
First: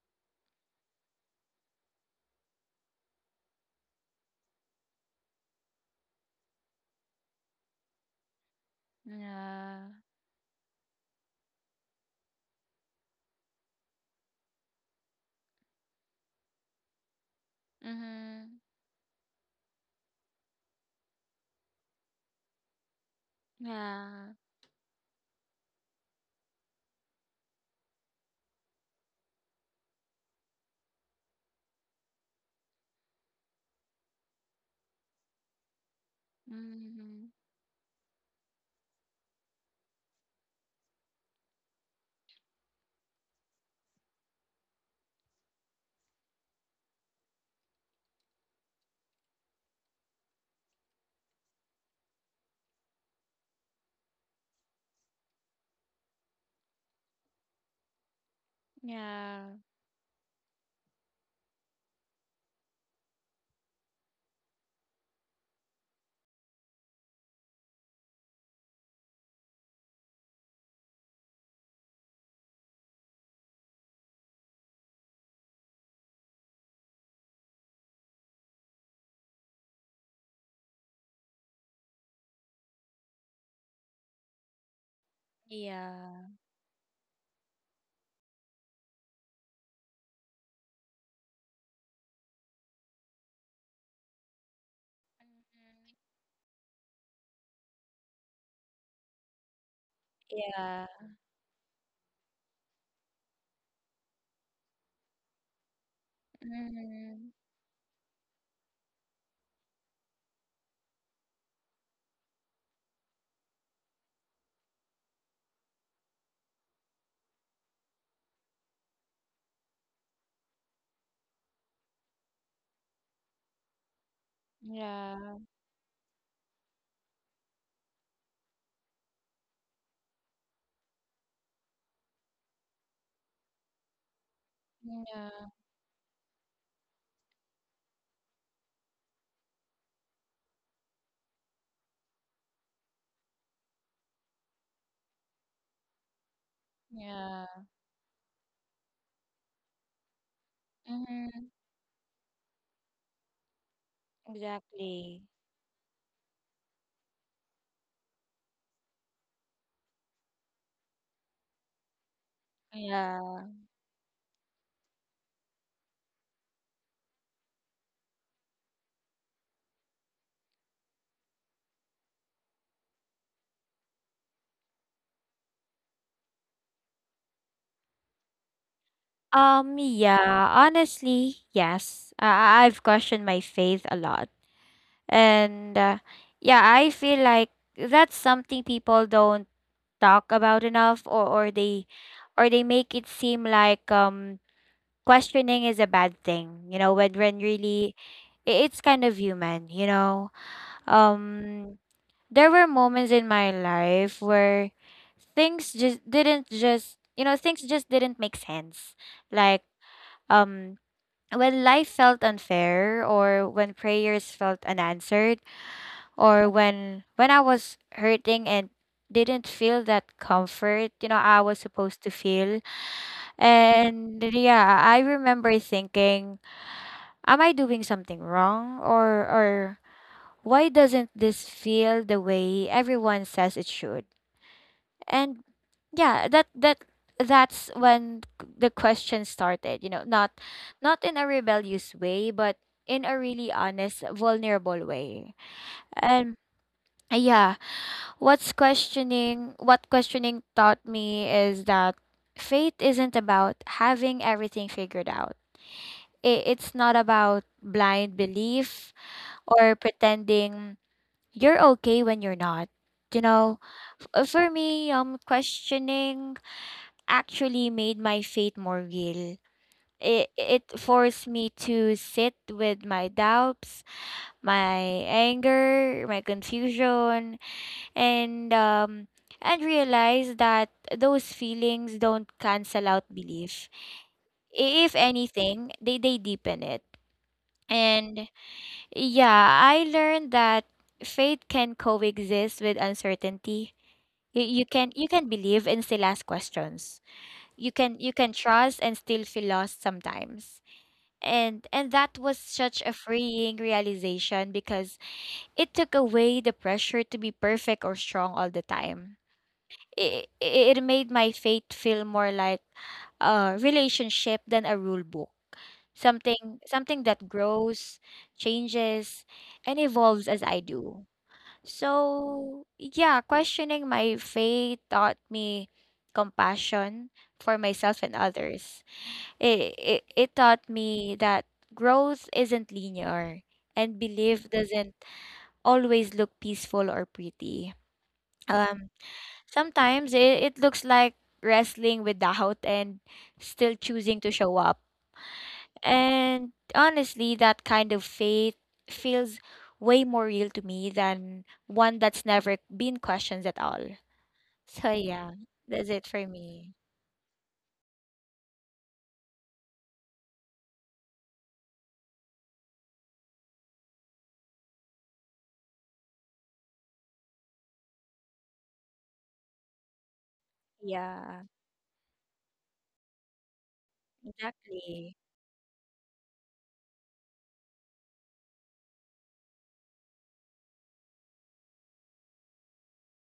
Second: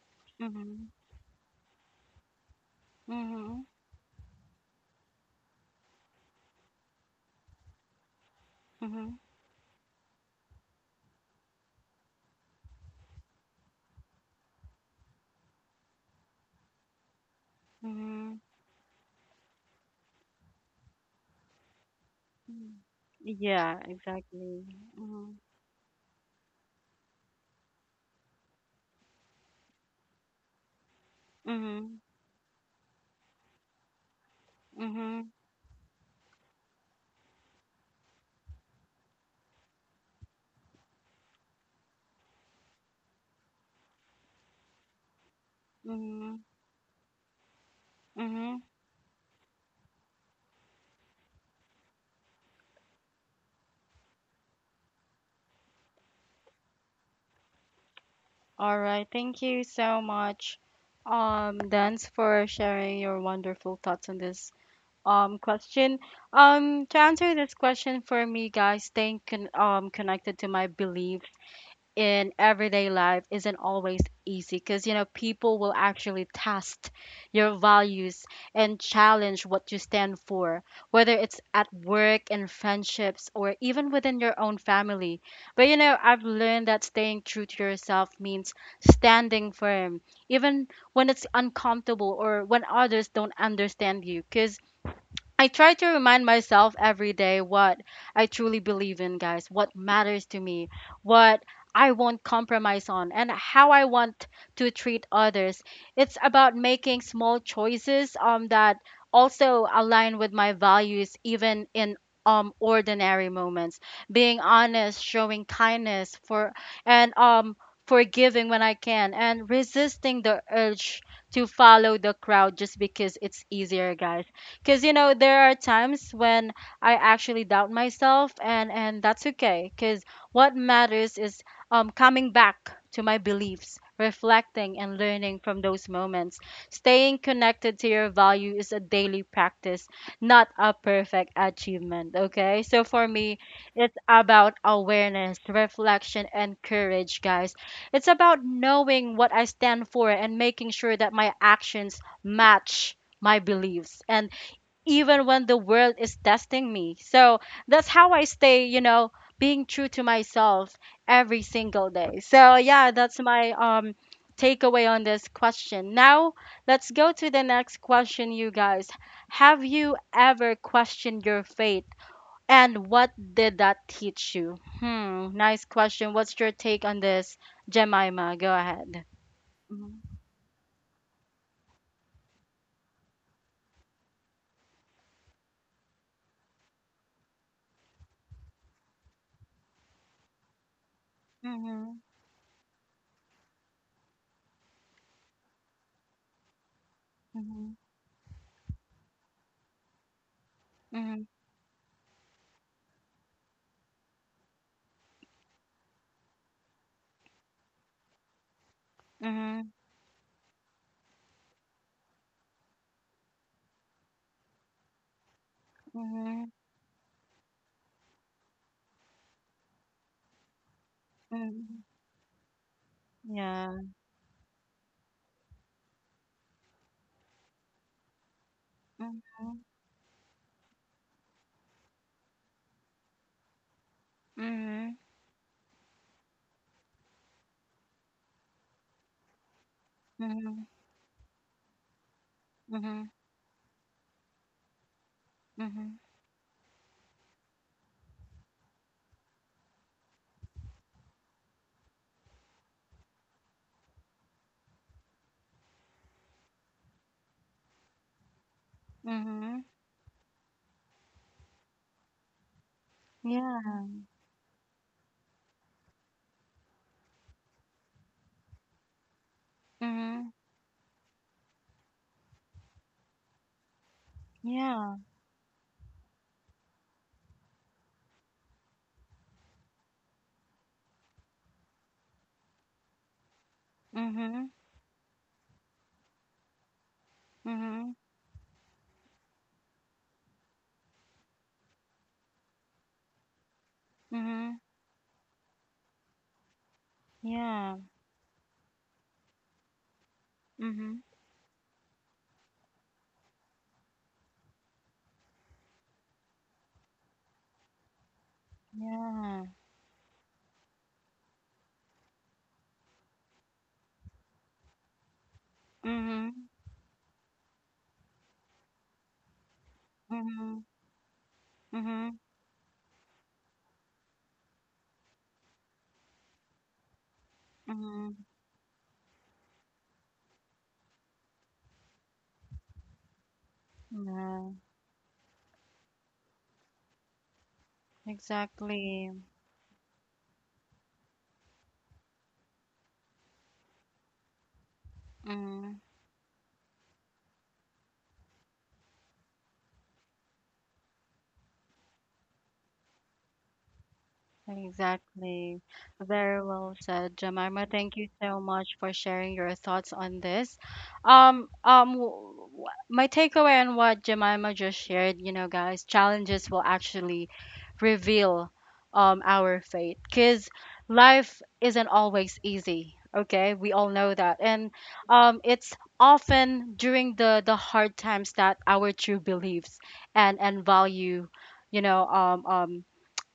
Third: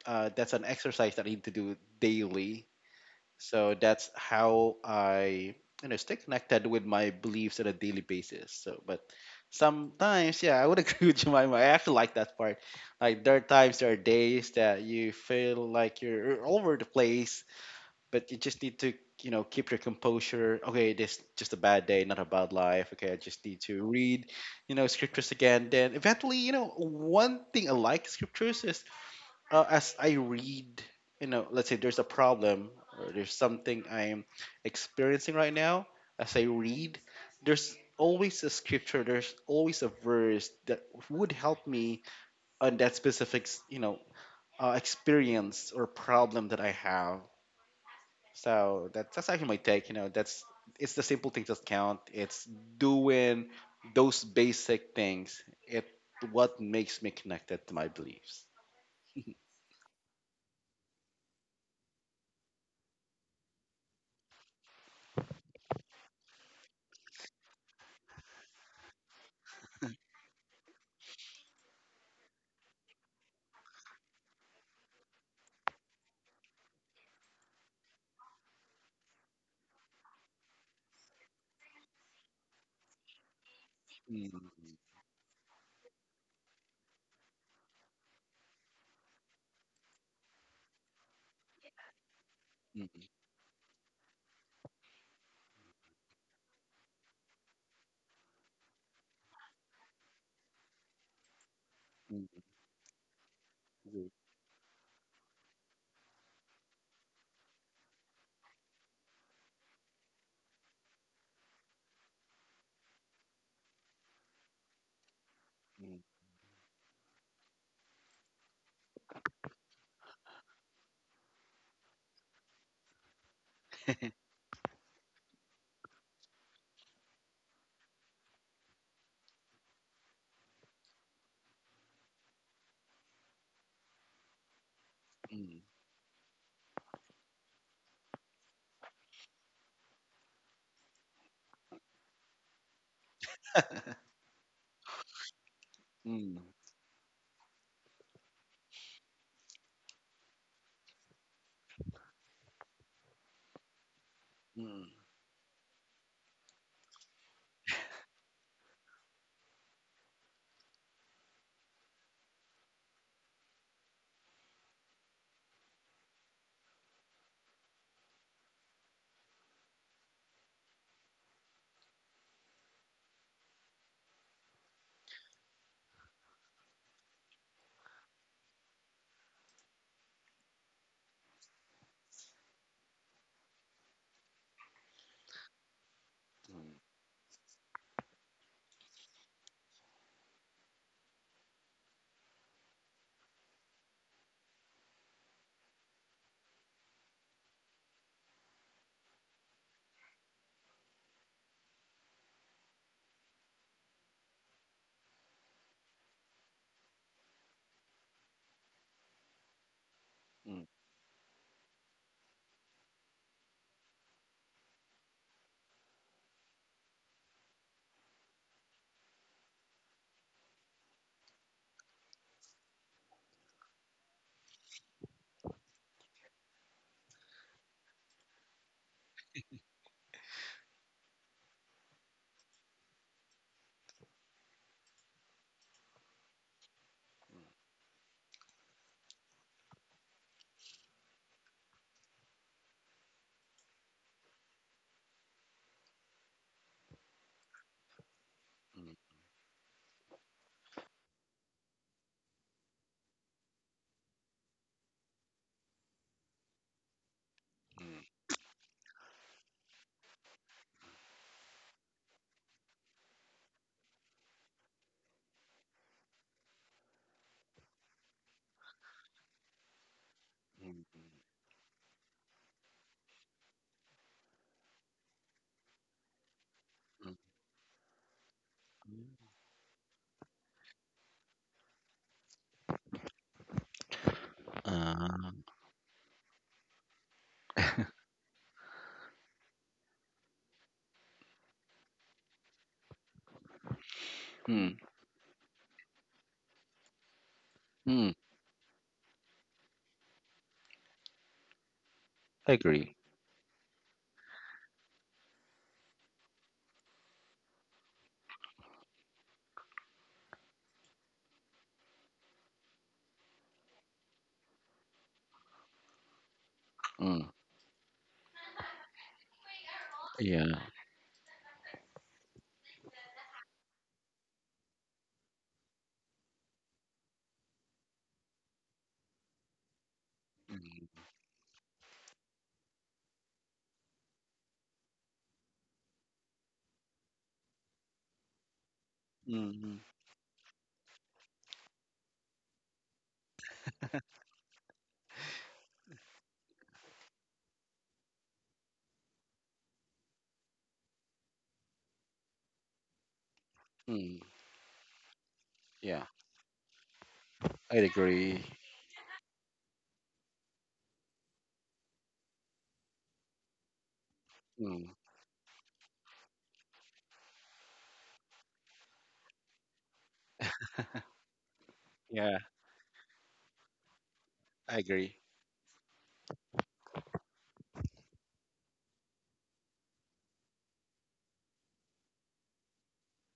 C: that's an
A: mhm,
C: exercise that I need to do daily.
A: mhm,
C: So that's how I stay connected with my beliefs on a daily basis. So, but
A: mhm,
B: Yeah.
C: sometimes, yeah, I would agree [laughs] with Jemima. I actually like that part. Like there are times, there are days that you feel like you're all over the place, but you
A: mhm,
B: Mm-hmm.
C: just need to keep your composure. Okay, this just a bad day, not a bad
A: mhm.
C: life. Okay, I just need
A: Yeah,
C: to read,
B: Yeah.
A: exactly.
C: you know, scriptures
A: Mhm,
C: again. Then eventually, one thing I like scriptures is as I read, let's say there's
A: mhm,
C: a problem or there's something I'm
A: mhm,
C: experiencing right now, as I read,
B: Mm-hmm.
C: there's always a scripture, there's always a verse that would help me on that specific experience or
A: mhm,
C: problem that I have.
A: mhm.
C: So that's actually my take. You know, that's it's the simple things that count. It's doing those basic things. It what makes me connected to my beliefs.
A: All right. Thank
B: Yeah.
A: you so much, Dance, for sharing your wonderful thoughts on this question. To answer this question for me, guys, staying connected to my belief in everyday life isn't always easy, because, you know, people will actually test your values and challenge what you stand for, whether it's at work, in friendships, or even within
C: Mm,
A: your own family. But, you know, I've
B: Yeah.
A: learned that staying true to yourself means standing firm even when it's uncomfortable or when others
C: mm,
A: don't understand you. Because I try to remind myself every day what I truly believe in, guys, what matters to me,
B: Yeah.
A: what I won't
C: mm.
A: compromise on, and how I
C: Mm,
A: want to treat others. It's about making
B: Mhm.
A: small choices, that also align with my values, even in ordinary moments. Being honest, showing
C: mm,
A: kindness, and um, forgiving when I can, and resisting the urge to follow the crowd just because it's easier, guys. Because, you know,
B: Yeah.
A: there are times when I actually doubt myself, and that's okay. Because what matters is coming back to my beliefs, reflecting and learning
B: Yeah.
A: from
C: mm,
A: those moments. Staying connected to your value is a daily practice, not a perfect achievement. Okay, so for me, it's about awareness, reflection,
C: mm,
A: and courage, guys.
B: Yeah.
A: It's about knowing what I stand for and making sure that my
B: Mhm.
A: actions match my beliefs. And
C: mm,
B: Exactly.
A: even when the world is testing me. So that's how I stay, you know, being true to myself every single day. So yeah, that's
B: Yeah.
A: my takeaway on this question. Now, let's go to the next question, you guys. Have you ever questioned your faith, and what did that teach you? Hmm, nice question. What's your take on this, Jemima? Go ahead. Mhm,
B: Yeah, honestly, yes. I've questioned my faith a lot. And yeah,
C: mm,
B: I feel like that's something people don't talk about enough, or
A: mhm,
B: or they make it seem like questioning is a bad thing, you know, when
A: mhm,
B: really it's kind of human, you know.
A: mhm,
B: Um there were moments in my life where things just didn't make sense, like
A: mhm,
C: mm,
B: um when life felt unfair, or when prayers felt unanswered, or
A: mhm,
B: when I was hurting and didn't feel that comfort, you know, I was
A: mhm.
B: supposed to feel.
A: Yeah.
B: And yeah, I remember thinking, am I doing something wrong,
A: Mhm,
B: or why doesn't this feel the way everyone says it should?
A: mhm,
B: And yeah, that's when the question started, you know, not
A: mhm,
B: in a rebellious way, but in
A: mhm,
B: a really honest, vulnerable way.
A: mhm,
B: And yeah,
C: mm,
B: what questioning taught me is that faith isn't about having everything figured out. It's not about
C: mm,
B: blind belief
A: mhm,
B: or pretending you're okay when you're not, you know.
A: yeah,
B: For me, questioning actually made my faith more real.
A: mhm,
B: It
C: mm,
B: forced me to sit with my doubts,
A: yeah,
B: my anger, my
C: mm,
B: confusion, and
C: mm.
B: realize that those feelings don't cancel out belief.
A: mhm,
B: If
C: Uh,
B: anything, they deepen it.
A: mhm,
B: And yeah, I learned that faith can coexist with uncertainty.
A: mhm,
C: mm,
B: You can believe and still ask questions.
A: yeah,
C: mm,
B: You can trust and still feel lost sometimes,
A: mhm,
B: and that was
C: I
B: such
C: agree.
B: a freeing realization because it took away the pressure to be perfect or strong all the time.
A: yeah,
B: It made my faith feel more like a relationship than a rule book,
A: mhm,
B: something
C: Mm,
B: that grows, changes, and evolves as
C: yeah.
B: I
A: mhm,
B: do.
A: mhm,
B: So yeah, questioning my faith taught me compassion for myself and
A: mhm,
B: others. It taught
C: Mm,
B: me that growth isn't linear and belief
A: yeah,
B: doesn't always look peaceful or pretty. Um,
A: exactly,
C: mm, mm,
B: Sometimes it looks like wrestling with doubt and still choosing to show up.
A: mhm.
B: And honestly, that kind of faith feels way more real to me than one that's never been questioned at all.
C: mm,
B: So, yeah,
A: Exactly.
B: that's
C: yeah.
B: it for
A: Very
B: me.
A: well said, Jemima.
C: I
A: Thank you so
C: agree.
A: much for sharing your thoughts on this. Um, um, w- w- my takeaway on what Jemima just
C: Mm,
A: shared, you know, guys, challenges will actually reveal our faith. Because life
B: Yeah,
A: isn't
C: yeah.
A: always easy, okay. We all know that. And
C: I
B: exactly.
C: agree.
A: it's often during the hard times that our true beliefs and value, you know, um, um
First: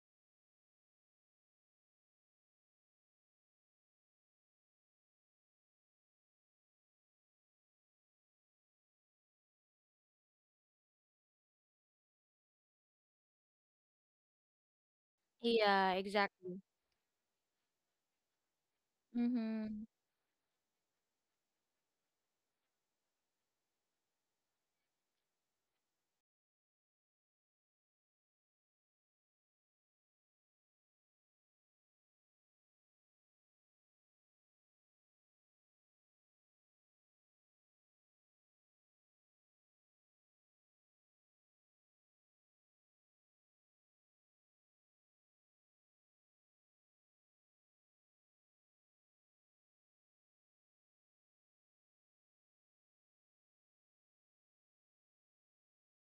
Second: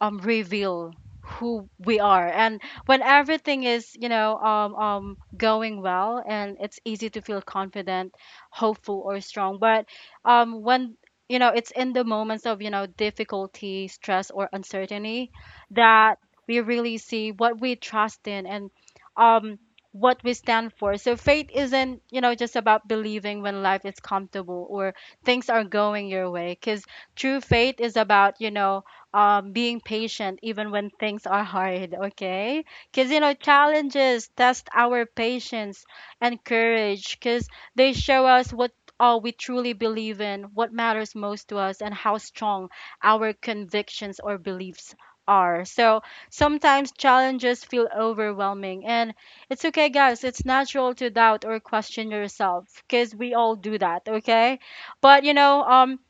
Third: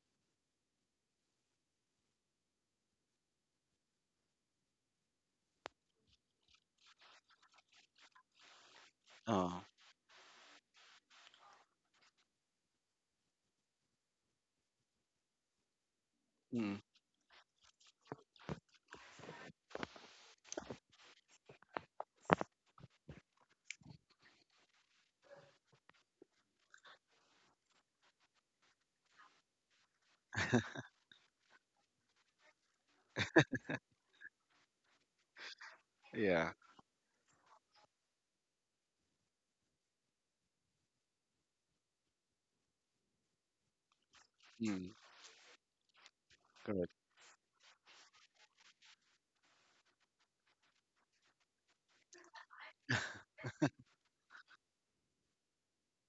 A: um reveal who we are. And when everything is, you know, going well, and it's easy to feel confident, hopeful, or
C: Uh,
A: strong. But when, you know, it's in the moments of, you know, difficulty, stress, or uncertainty
B: Yeah,
A: that we
B: exactly.
C: mm,
A: really see what we trust in and um
B: Mm-hmm.
A: what we stand for. So faith isn't, you know, just about believing when life is comfortable or things are going your way. Because true faith is about, you know, being patient even when things are hard, okay? Because, you know, challenges test our patience and
C: yeah.
A: courage, because they show us what all we truly believe in, what matters most to us, and how strong our convictions or
C: Mm,
A: beliefs are. So sometimes
C: correct.
A: challenges feel overwhelming, and it's okay, guys. It's natural to doubt or question yourself, because we all do that, okay? But, you know,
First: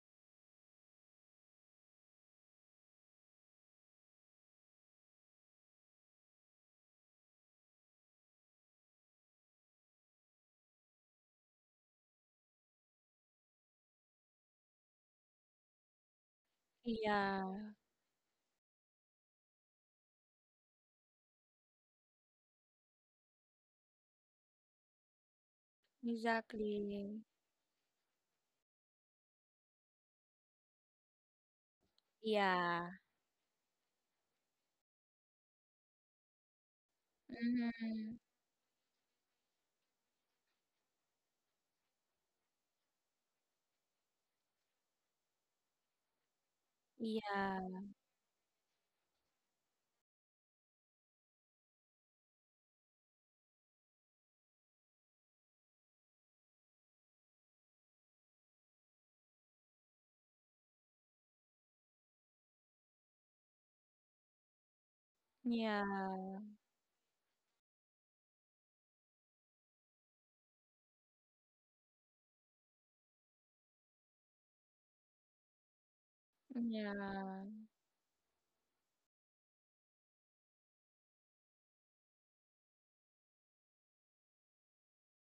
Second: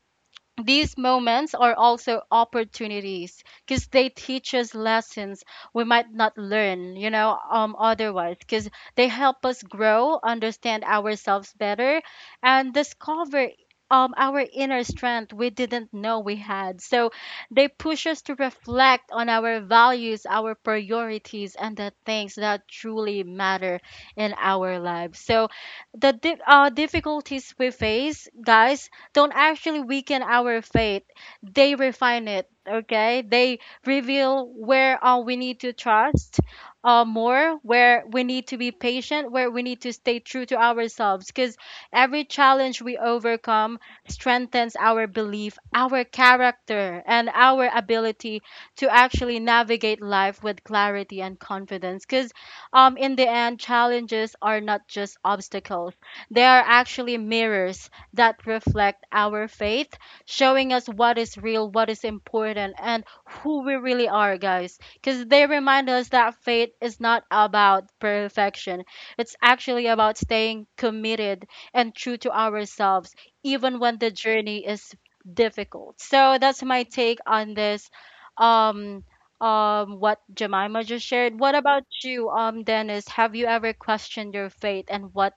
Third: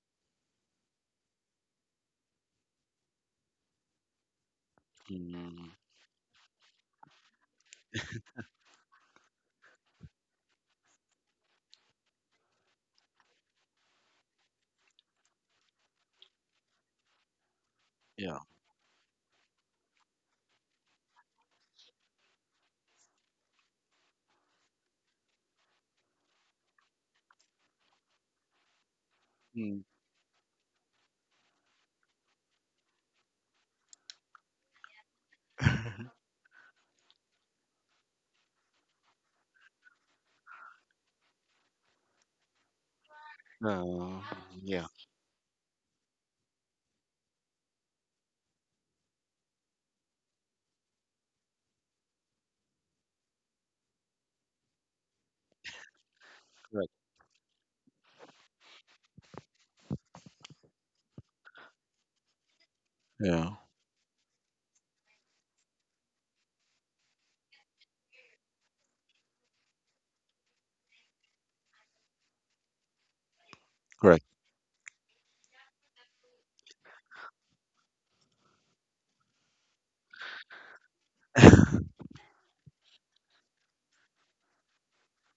A: these moments are also opportunities, because they teach us lessons
C: Mm,
A: we might not learn, you know, otherwise. Because they help us grow, understand ourselves better, and discover our inner strength we didn't know we had. So they
B: Yeah,
A: push us to
C: yeah.
A: reflect on our values, our priorities, and the things that truly matter in our lives. So the
B: exactly.
A: difficulties we face, guys, don't actually
C: Mm.
A: weaken our faith. They refine it,
B: Yeah.
A: okay? They reveal where we need to
C: [laughs]
A: trust more, where
B: Mm-hmm.
A: we need to be patient, where we need to stay true to ourselves. Because every challenge we overcome
C: uh,
A: strengthens
C: yeah.
A: our belief, our character, and our
B: Yeah.
A: ability to actually navigate life with clarity and confidence. Because In the end, challenges are not just obstacles, they are
C: Correct.
A: actually mirrors that reflect our faith, showing us what is real, what is important, and
C: Yeah.
A: who we really are, guys. Because they remind us
B: Yeah.
A: that faith is not about perfection, it's actually about staying committed and true to ourselves, even when the
C: Correct.
A: journey is difficult. So that's my take
B: Yeah.
A: on this. Um, what Jemima just shared. What about you, Dennis? Have you ever questioned your faith, and what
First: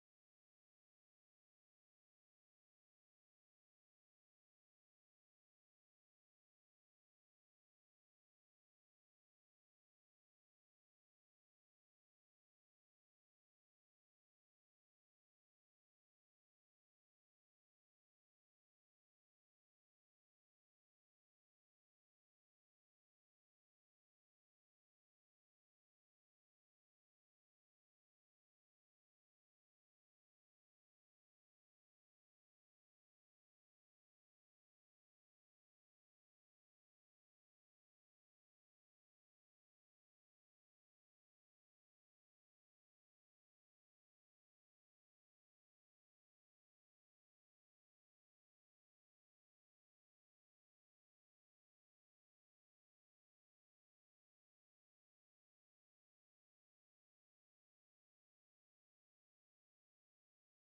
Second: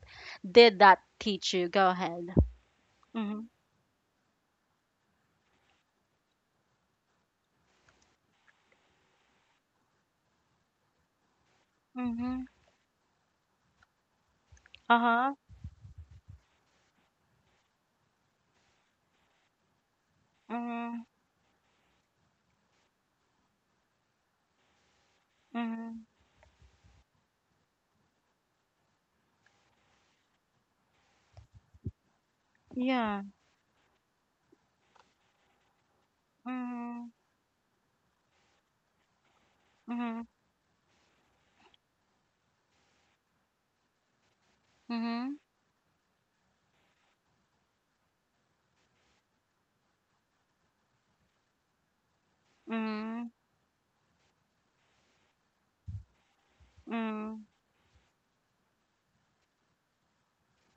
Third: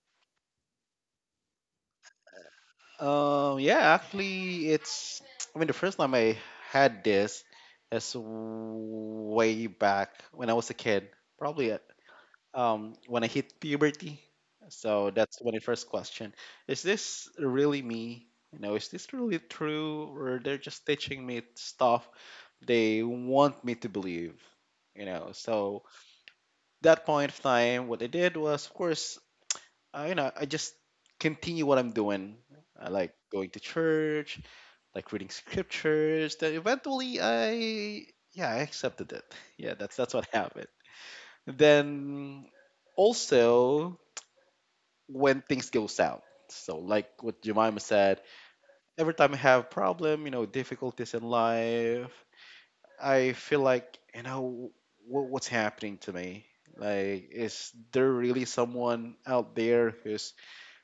A: did that teach you? Go ahead. Mhm,
C: Yeah, actually, it's. I mean, the first time I had this is way back when I was a kid, probably
A: mhm,
C: when I hit puberty. So
A: uh-huh,
C: that's when I first question: Is this really me? You know, is this really true, or they're just
A: mhm,
C: teaching me stuff they want me to believe? You know, so
A: mhm,
C: that point of time, what I did was, of course, I just continue what I'm doing. I like
A: yeah,
C: going to church, like reading scriptures, that
A: mhm,
C: eventually I yeah, I accepted it. [laughs] Yeah, that's what
A: mhm,
C: happened. Then also when
A: mhm,
C: things go south. So like what Jemima said, every time I have problem, difficulties in life, I
A: mhm,
C: feel like, what's happening to me? Like,
A: mhm,
C: is there really someone out there who's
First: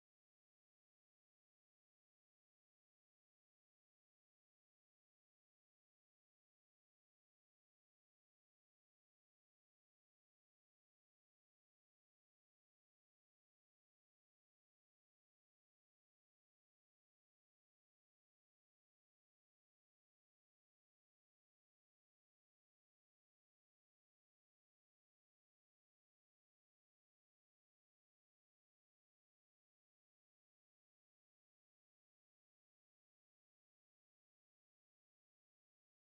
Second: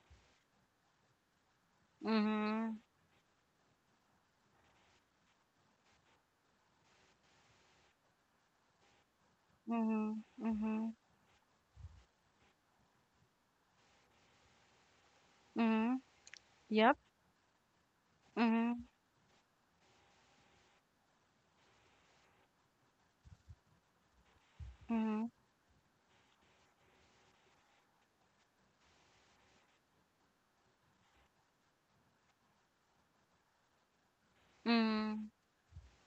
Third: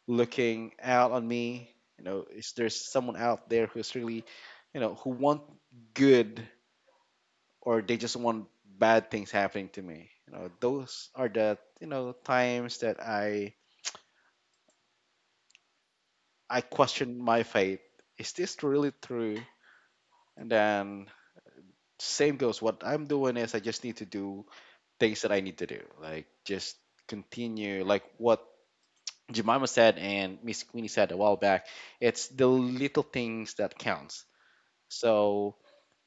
C: looking out on me? You know, is there
A: mhm,
C: someone out there who's really, who want good or they just want bad things happening to me.
A: mhm,
C: You know,
A: mhm,
C: those are the times that I
A: mhm,
C: I
A: yep,
C: question my faith. Is this
A: mhm,
C: really true? And then same goes. What I'm doing is I just need to do things
A: mhm,
C: that I need to do. Like just continue. Like what Jemima said and Miss Queenie said a while back. It's the little things that counts.
A: mhm,
C: So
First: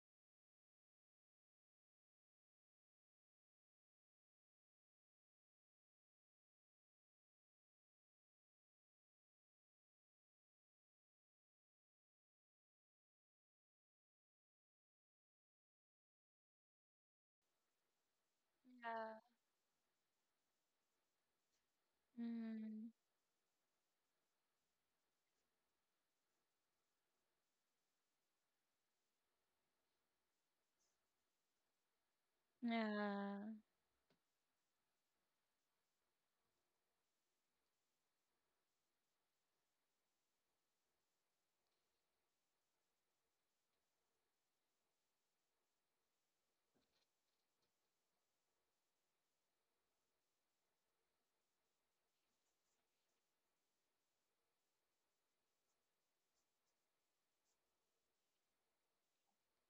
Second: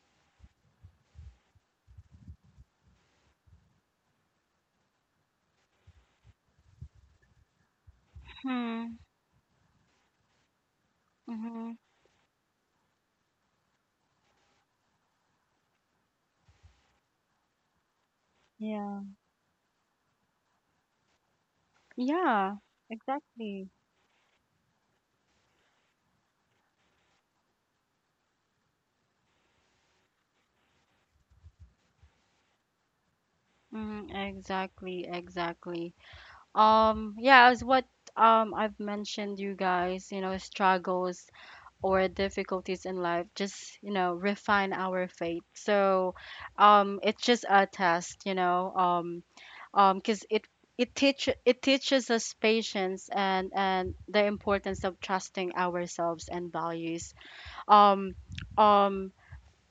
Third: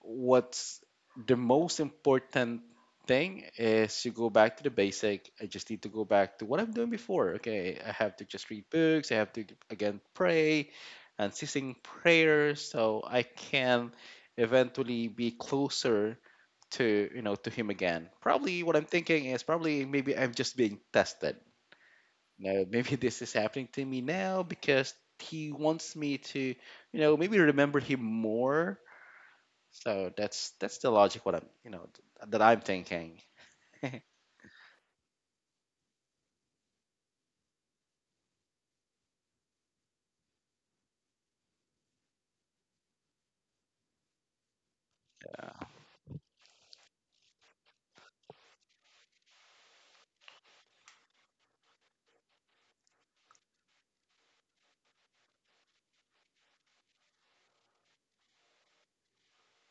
C: what's the most important thing is to go back to the basic. I just need to go back to what I'm doing before. Okay, I have to just read
A: hmm,
C: books. I have to again pray and
A: mhm,
C: ceasing prayer, so I can eventually be closer to you know to him again. Probably what I'm
A: yeah,
B: Yeah.
C: thinking is probably maybe I'm just being tested.
A: yeah,
C: Now
B: Mm-hmm.
C: maybe [laughs] this is happening
A: exactly,
C: to me now because he wants me to maybe remember him more, so that's the logic what I'm that I'm thinking.
B: Yeah.
C: [laughs]
A: mhm, exactly, exactly. Yeah, as what I've mentioned you guys, you know, struggles or difficulties in life, just, you know, refine our faith. So, it's just a test, you know, because it teaches us patience and the importance of trusting ourselves and values. Um um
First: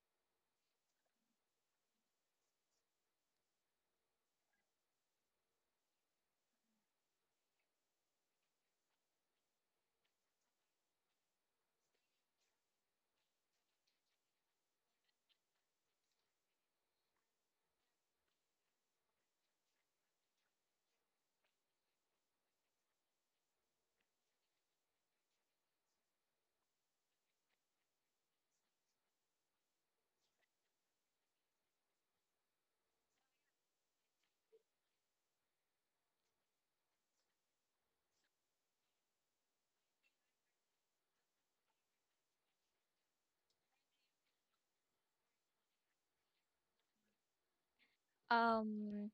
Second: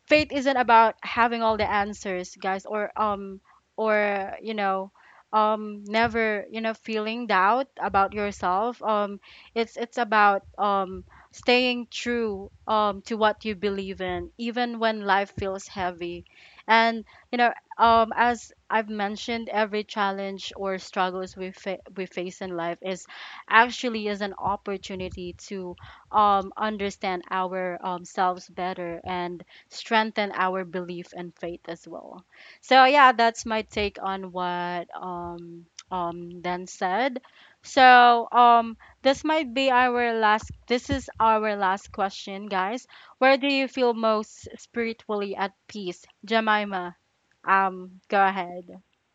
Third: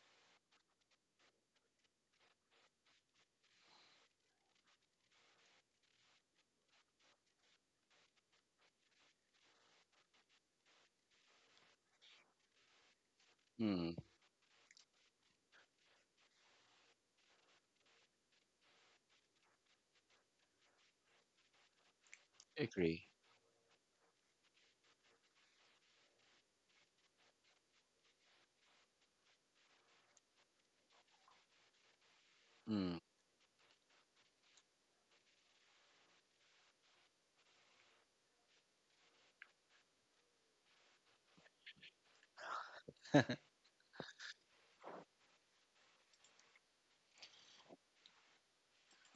A: Faith isn't about having all the answers, guys, or or, you know, never, you know, feeling doubt about yourself. It's about staying true, to what you
C: Mm,
A: believe in, even when life feels heavy. And, you know, as I've mentioned, every challenge or struggles we face in life is
C: agree.
A: actually is an opportunity to understand our selves better and strengthen our belief and faith as well. So
C: Mm,
A: yeah, that's my take on what Dan said. So this is our last question, guys. Where do you feel most spiritually at peace? Jemima, go ahead.
B: Um,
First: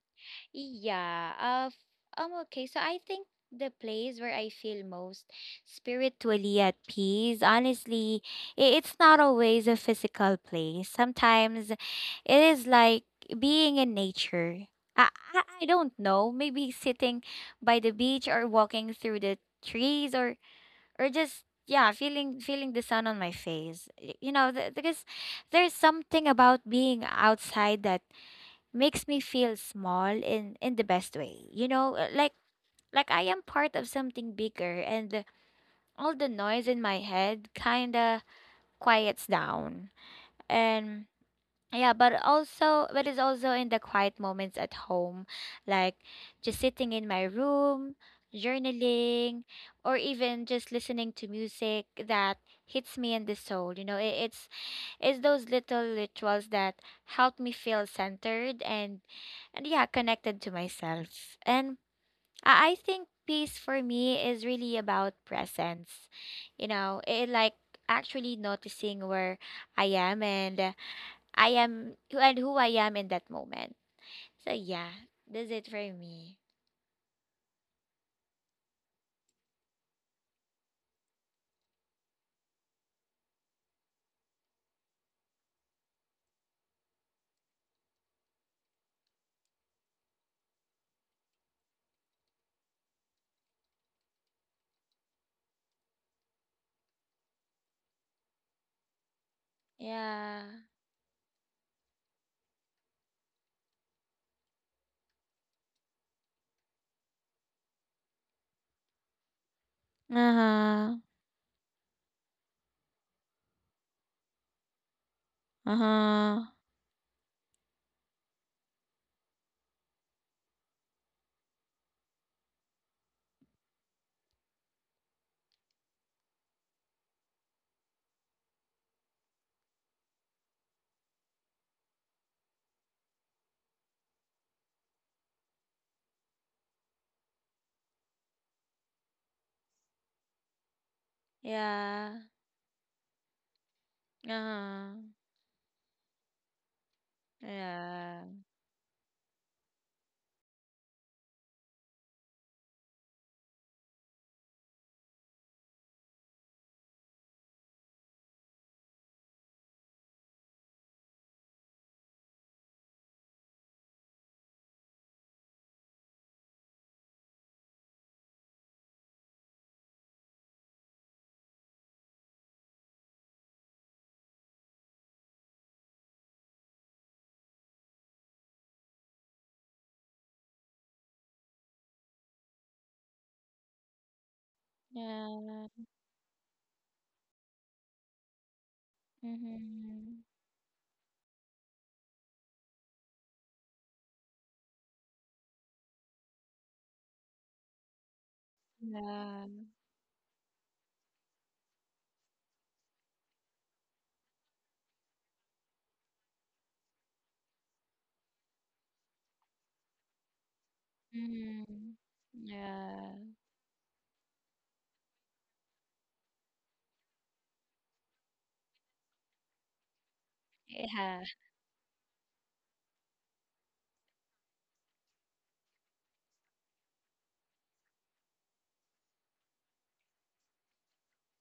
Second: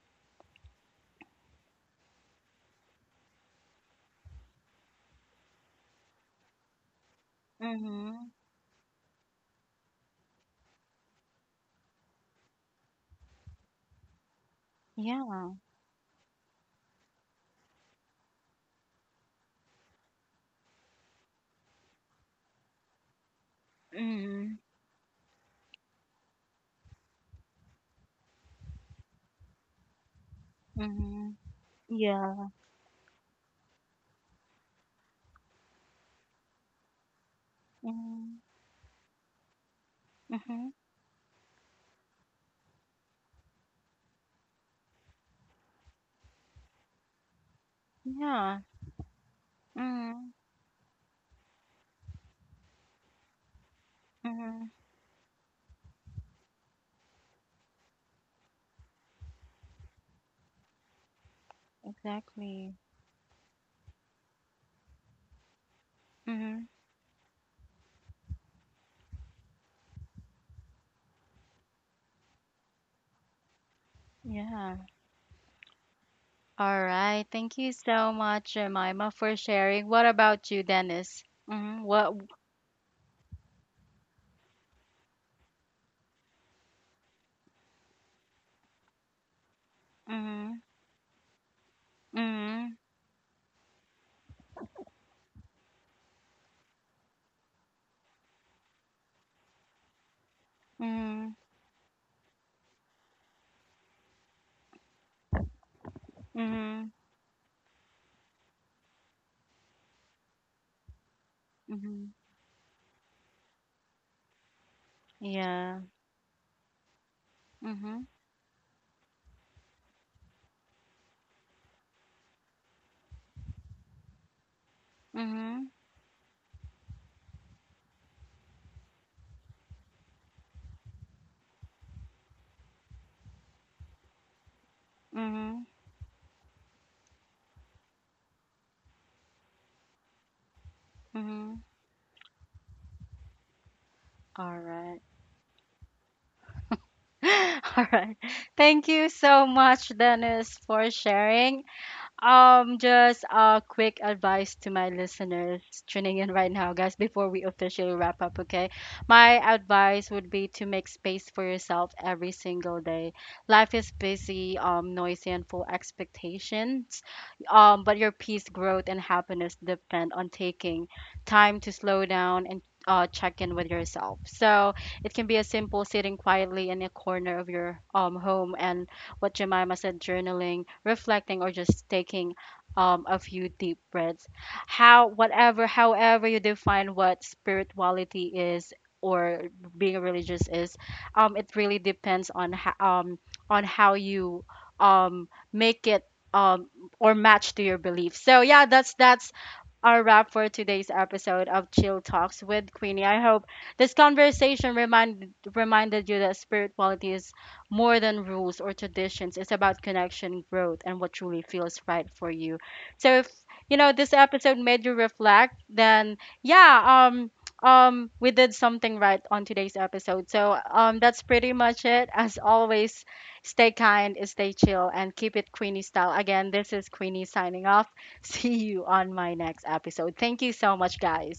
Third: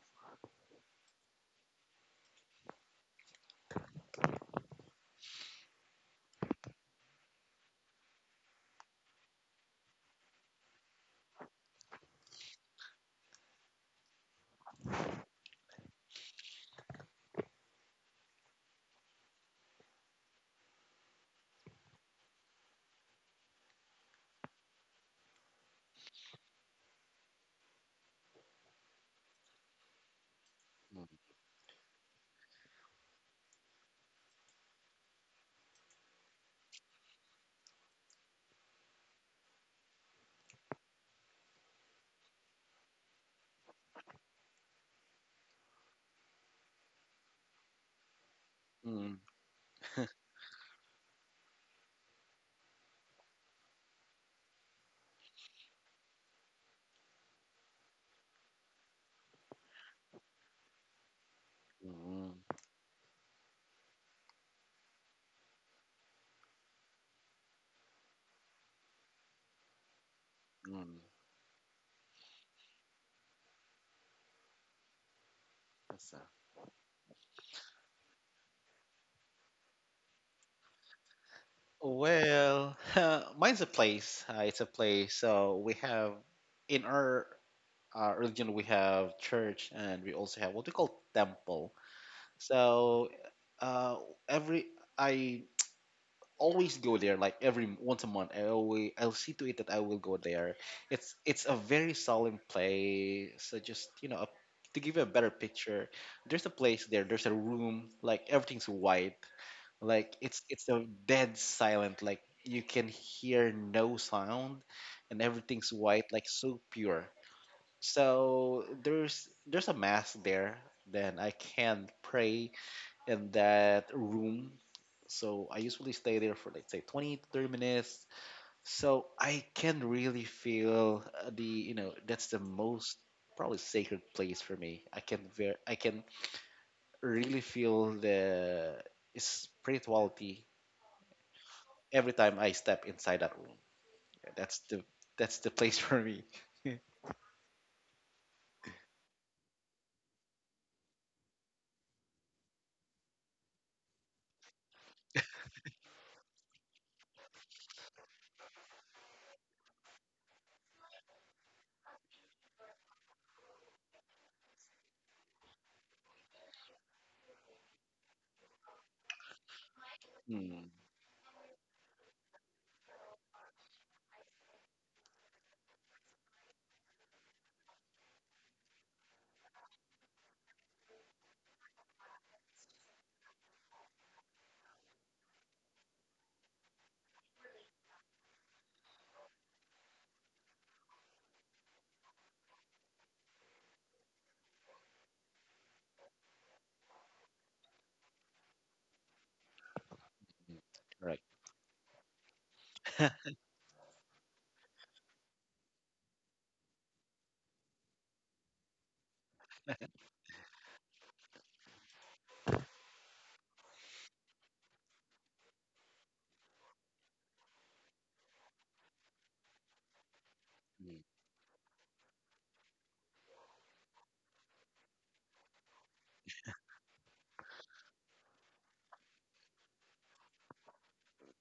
B: Yeah. Okay. So I think the place where I feel most spiritually at peace, honestly,
A: Mhm.
B: it's not always a physical place. Sometimes it is like being in nature.
A: Yeah.
B: I don't know. Maybe sitting by the beach, or walking through the trees, or just yeah, feeling the sun on my face. You know,
A: Mhm.
B: because there's something about being outside that makes me feel small in the
C: mm,
B: best
A: Mhm.
B: way, you know, like
A: Yeah.
B: I am part of something bigger, and all the noise in my head kind of
A: Mhm.
B: quiets down.
A: Mhm.
B: And yeah, but also, but it's also in the quiet moments at home, like just sitting in my room,
A: Yeah.
C: mm,
B: journaling, or
A: Mhm.
B: even just listening to music that hits me in the soul, you know.
A: Mhm.
B: It's those little rituals that help me feel centered and yeah, connected to myself. And
C: mm,
B: I
A: Exactly.
B: think peace for me is really about presence. You
A: Mhm.
B: know, it like actually noticing where I am, and
C: mm.
B: I am and who I am in that moment. So
A: Yeah.
B: yeah, that's it for
C: That's a-
B: me.
A: All right. Thank you so much, Jemima, for sharing. What about you, Dennis? Mm-hmm. What?
C: Well, [laughs] mine's a place. It's a place. So we have in our religion we have church and we also have
A: Mm-hmm.
C: what we call temple.
A: Mm-hmm.
C: So uh, every I always go there like every once a month. I'll see to it that I will go
B: Yeah.
C: there. It's
A: Mm-hmm.
C: it's a very solemn play. So just, to give you a better picture, there's a place
A: Mm-hmm.
C: there. There's a room like everything's white. Like it's a
B: Uh-huh.
C: dead silent.
A: Mm-hmm.
C: Like you can hear no sound, and everything's
A: Yeah.
C: white. Like
B: Uh-huh.
C: so pure.
A: Mm-hmm.
C: So there's a mass there. Then I can pray in that room. So I
A: Mm-hmm.
C: usually stay there for like say 20 to 30 minutes. So I can really feel the you know that's the most probably sacred place for me. I can ver-
A: Mm-hmm.
C: I can really feel the spirituality
A: Mm-hmm.
B: Yeah.
C: every time I step inside that room. Yeah, That's
A: All
C: the
B: Uh-huh.
A: right.
C: that's the place [laughs] for me. [laughs]
A: [gasps] [laughs] All right.
B: Yeah.
A: Thank you so much, Dennis, for sharing. Just a quick advice to my listeners tuning in right now, guys, before we officially wrap up, okay? My advice would be to make space for yourself every single day. Life is busy, noisy, and full expectations. But your peace, growth, and happiness depend on
C: Mm,
A: taking time to slow down and check in with yourself. So it can be as simple sitting quietly in a corner of your home, and what Jemima said, journaling, reflecting, or just taking a few deep breaths. How,
B: Yeah.
A: whatever, however you define what spirituality is or being
B: Mm-hmm.
A: religious is, it really depends on on how you um, make it, um, or match to your beliefs. So yeah, that's
B: Yeah.
A: our wrap for
C: mm,
A: today's
C: correct.
A: episode of Chill Talks with Queenie. I hope this conversation reminded you that spirituality is more than rules or traditions. It's about connection, growth, and what truly feels
B: Mm.
A: right for you. So if,
B: Yeah.
A: you know, this episode made you reflect, then yeah, we did something right on today's episode. So
B: It
C: [laughs]
A: that's
B: has.
A: pretty much it. As always, stay kind, stay chill, and keep it Queenie style. Again, this is Queenie signing off. [laughs] See you on my next episode. Thank you so much, guys.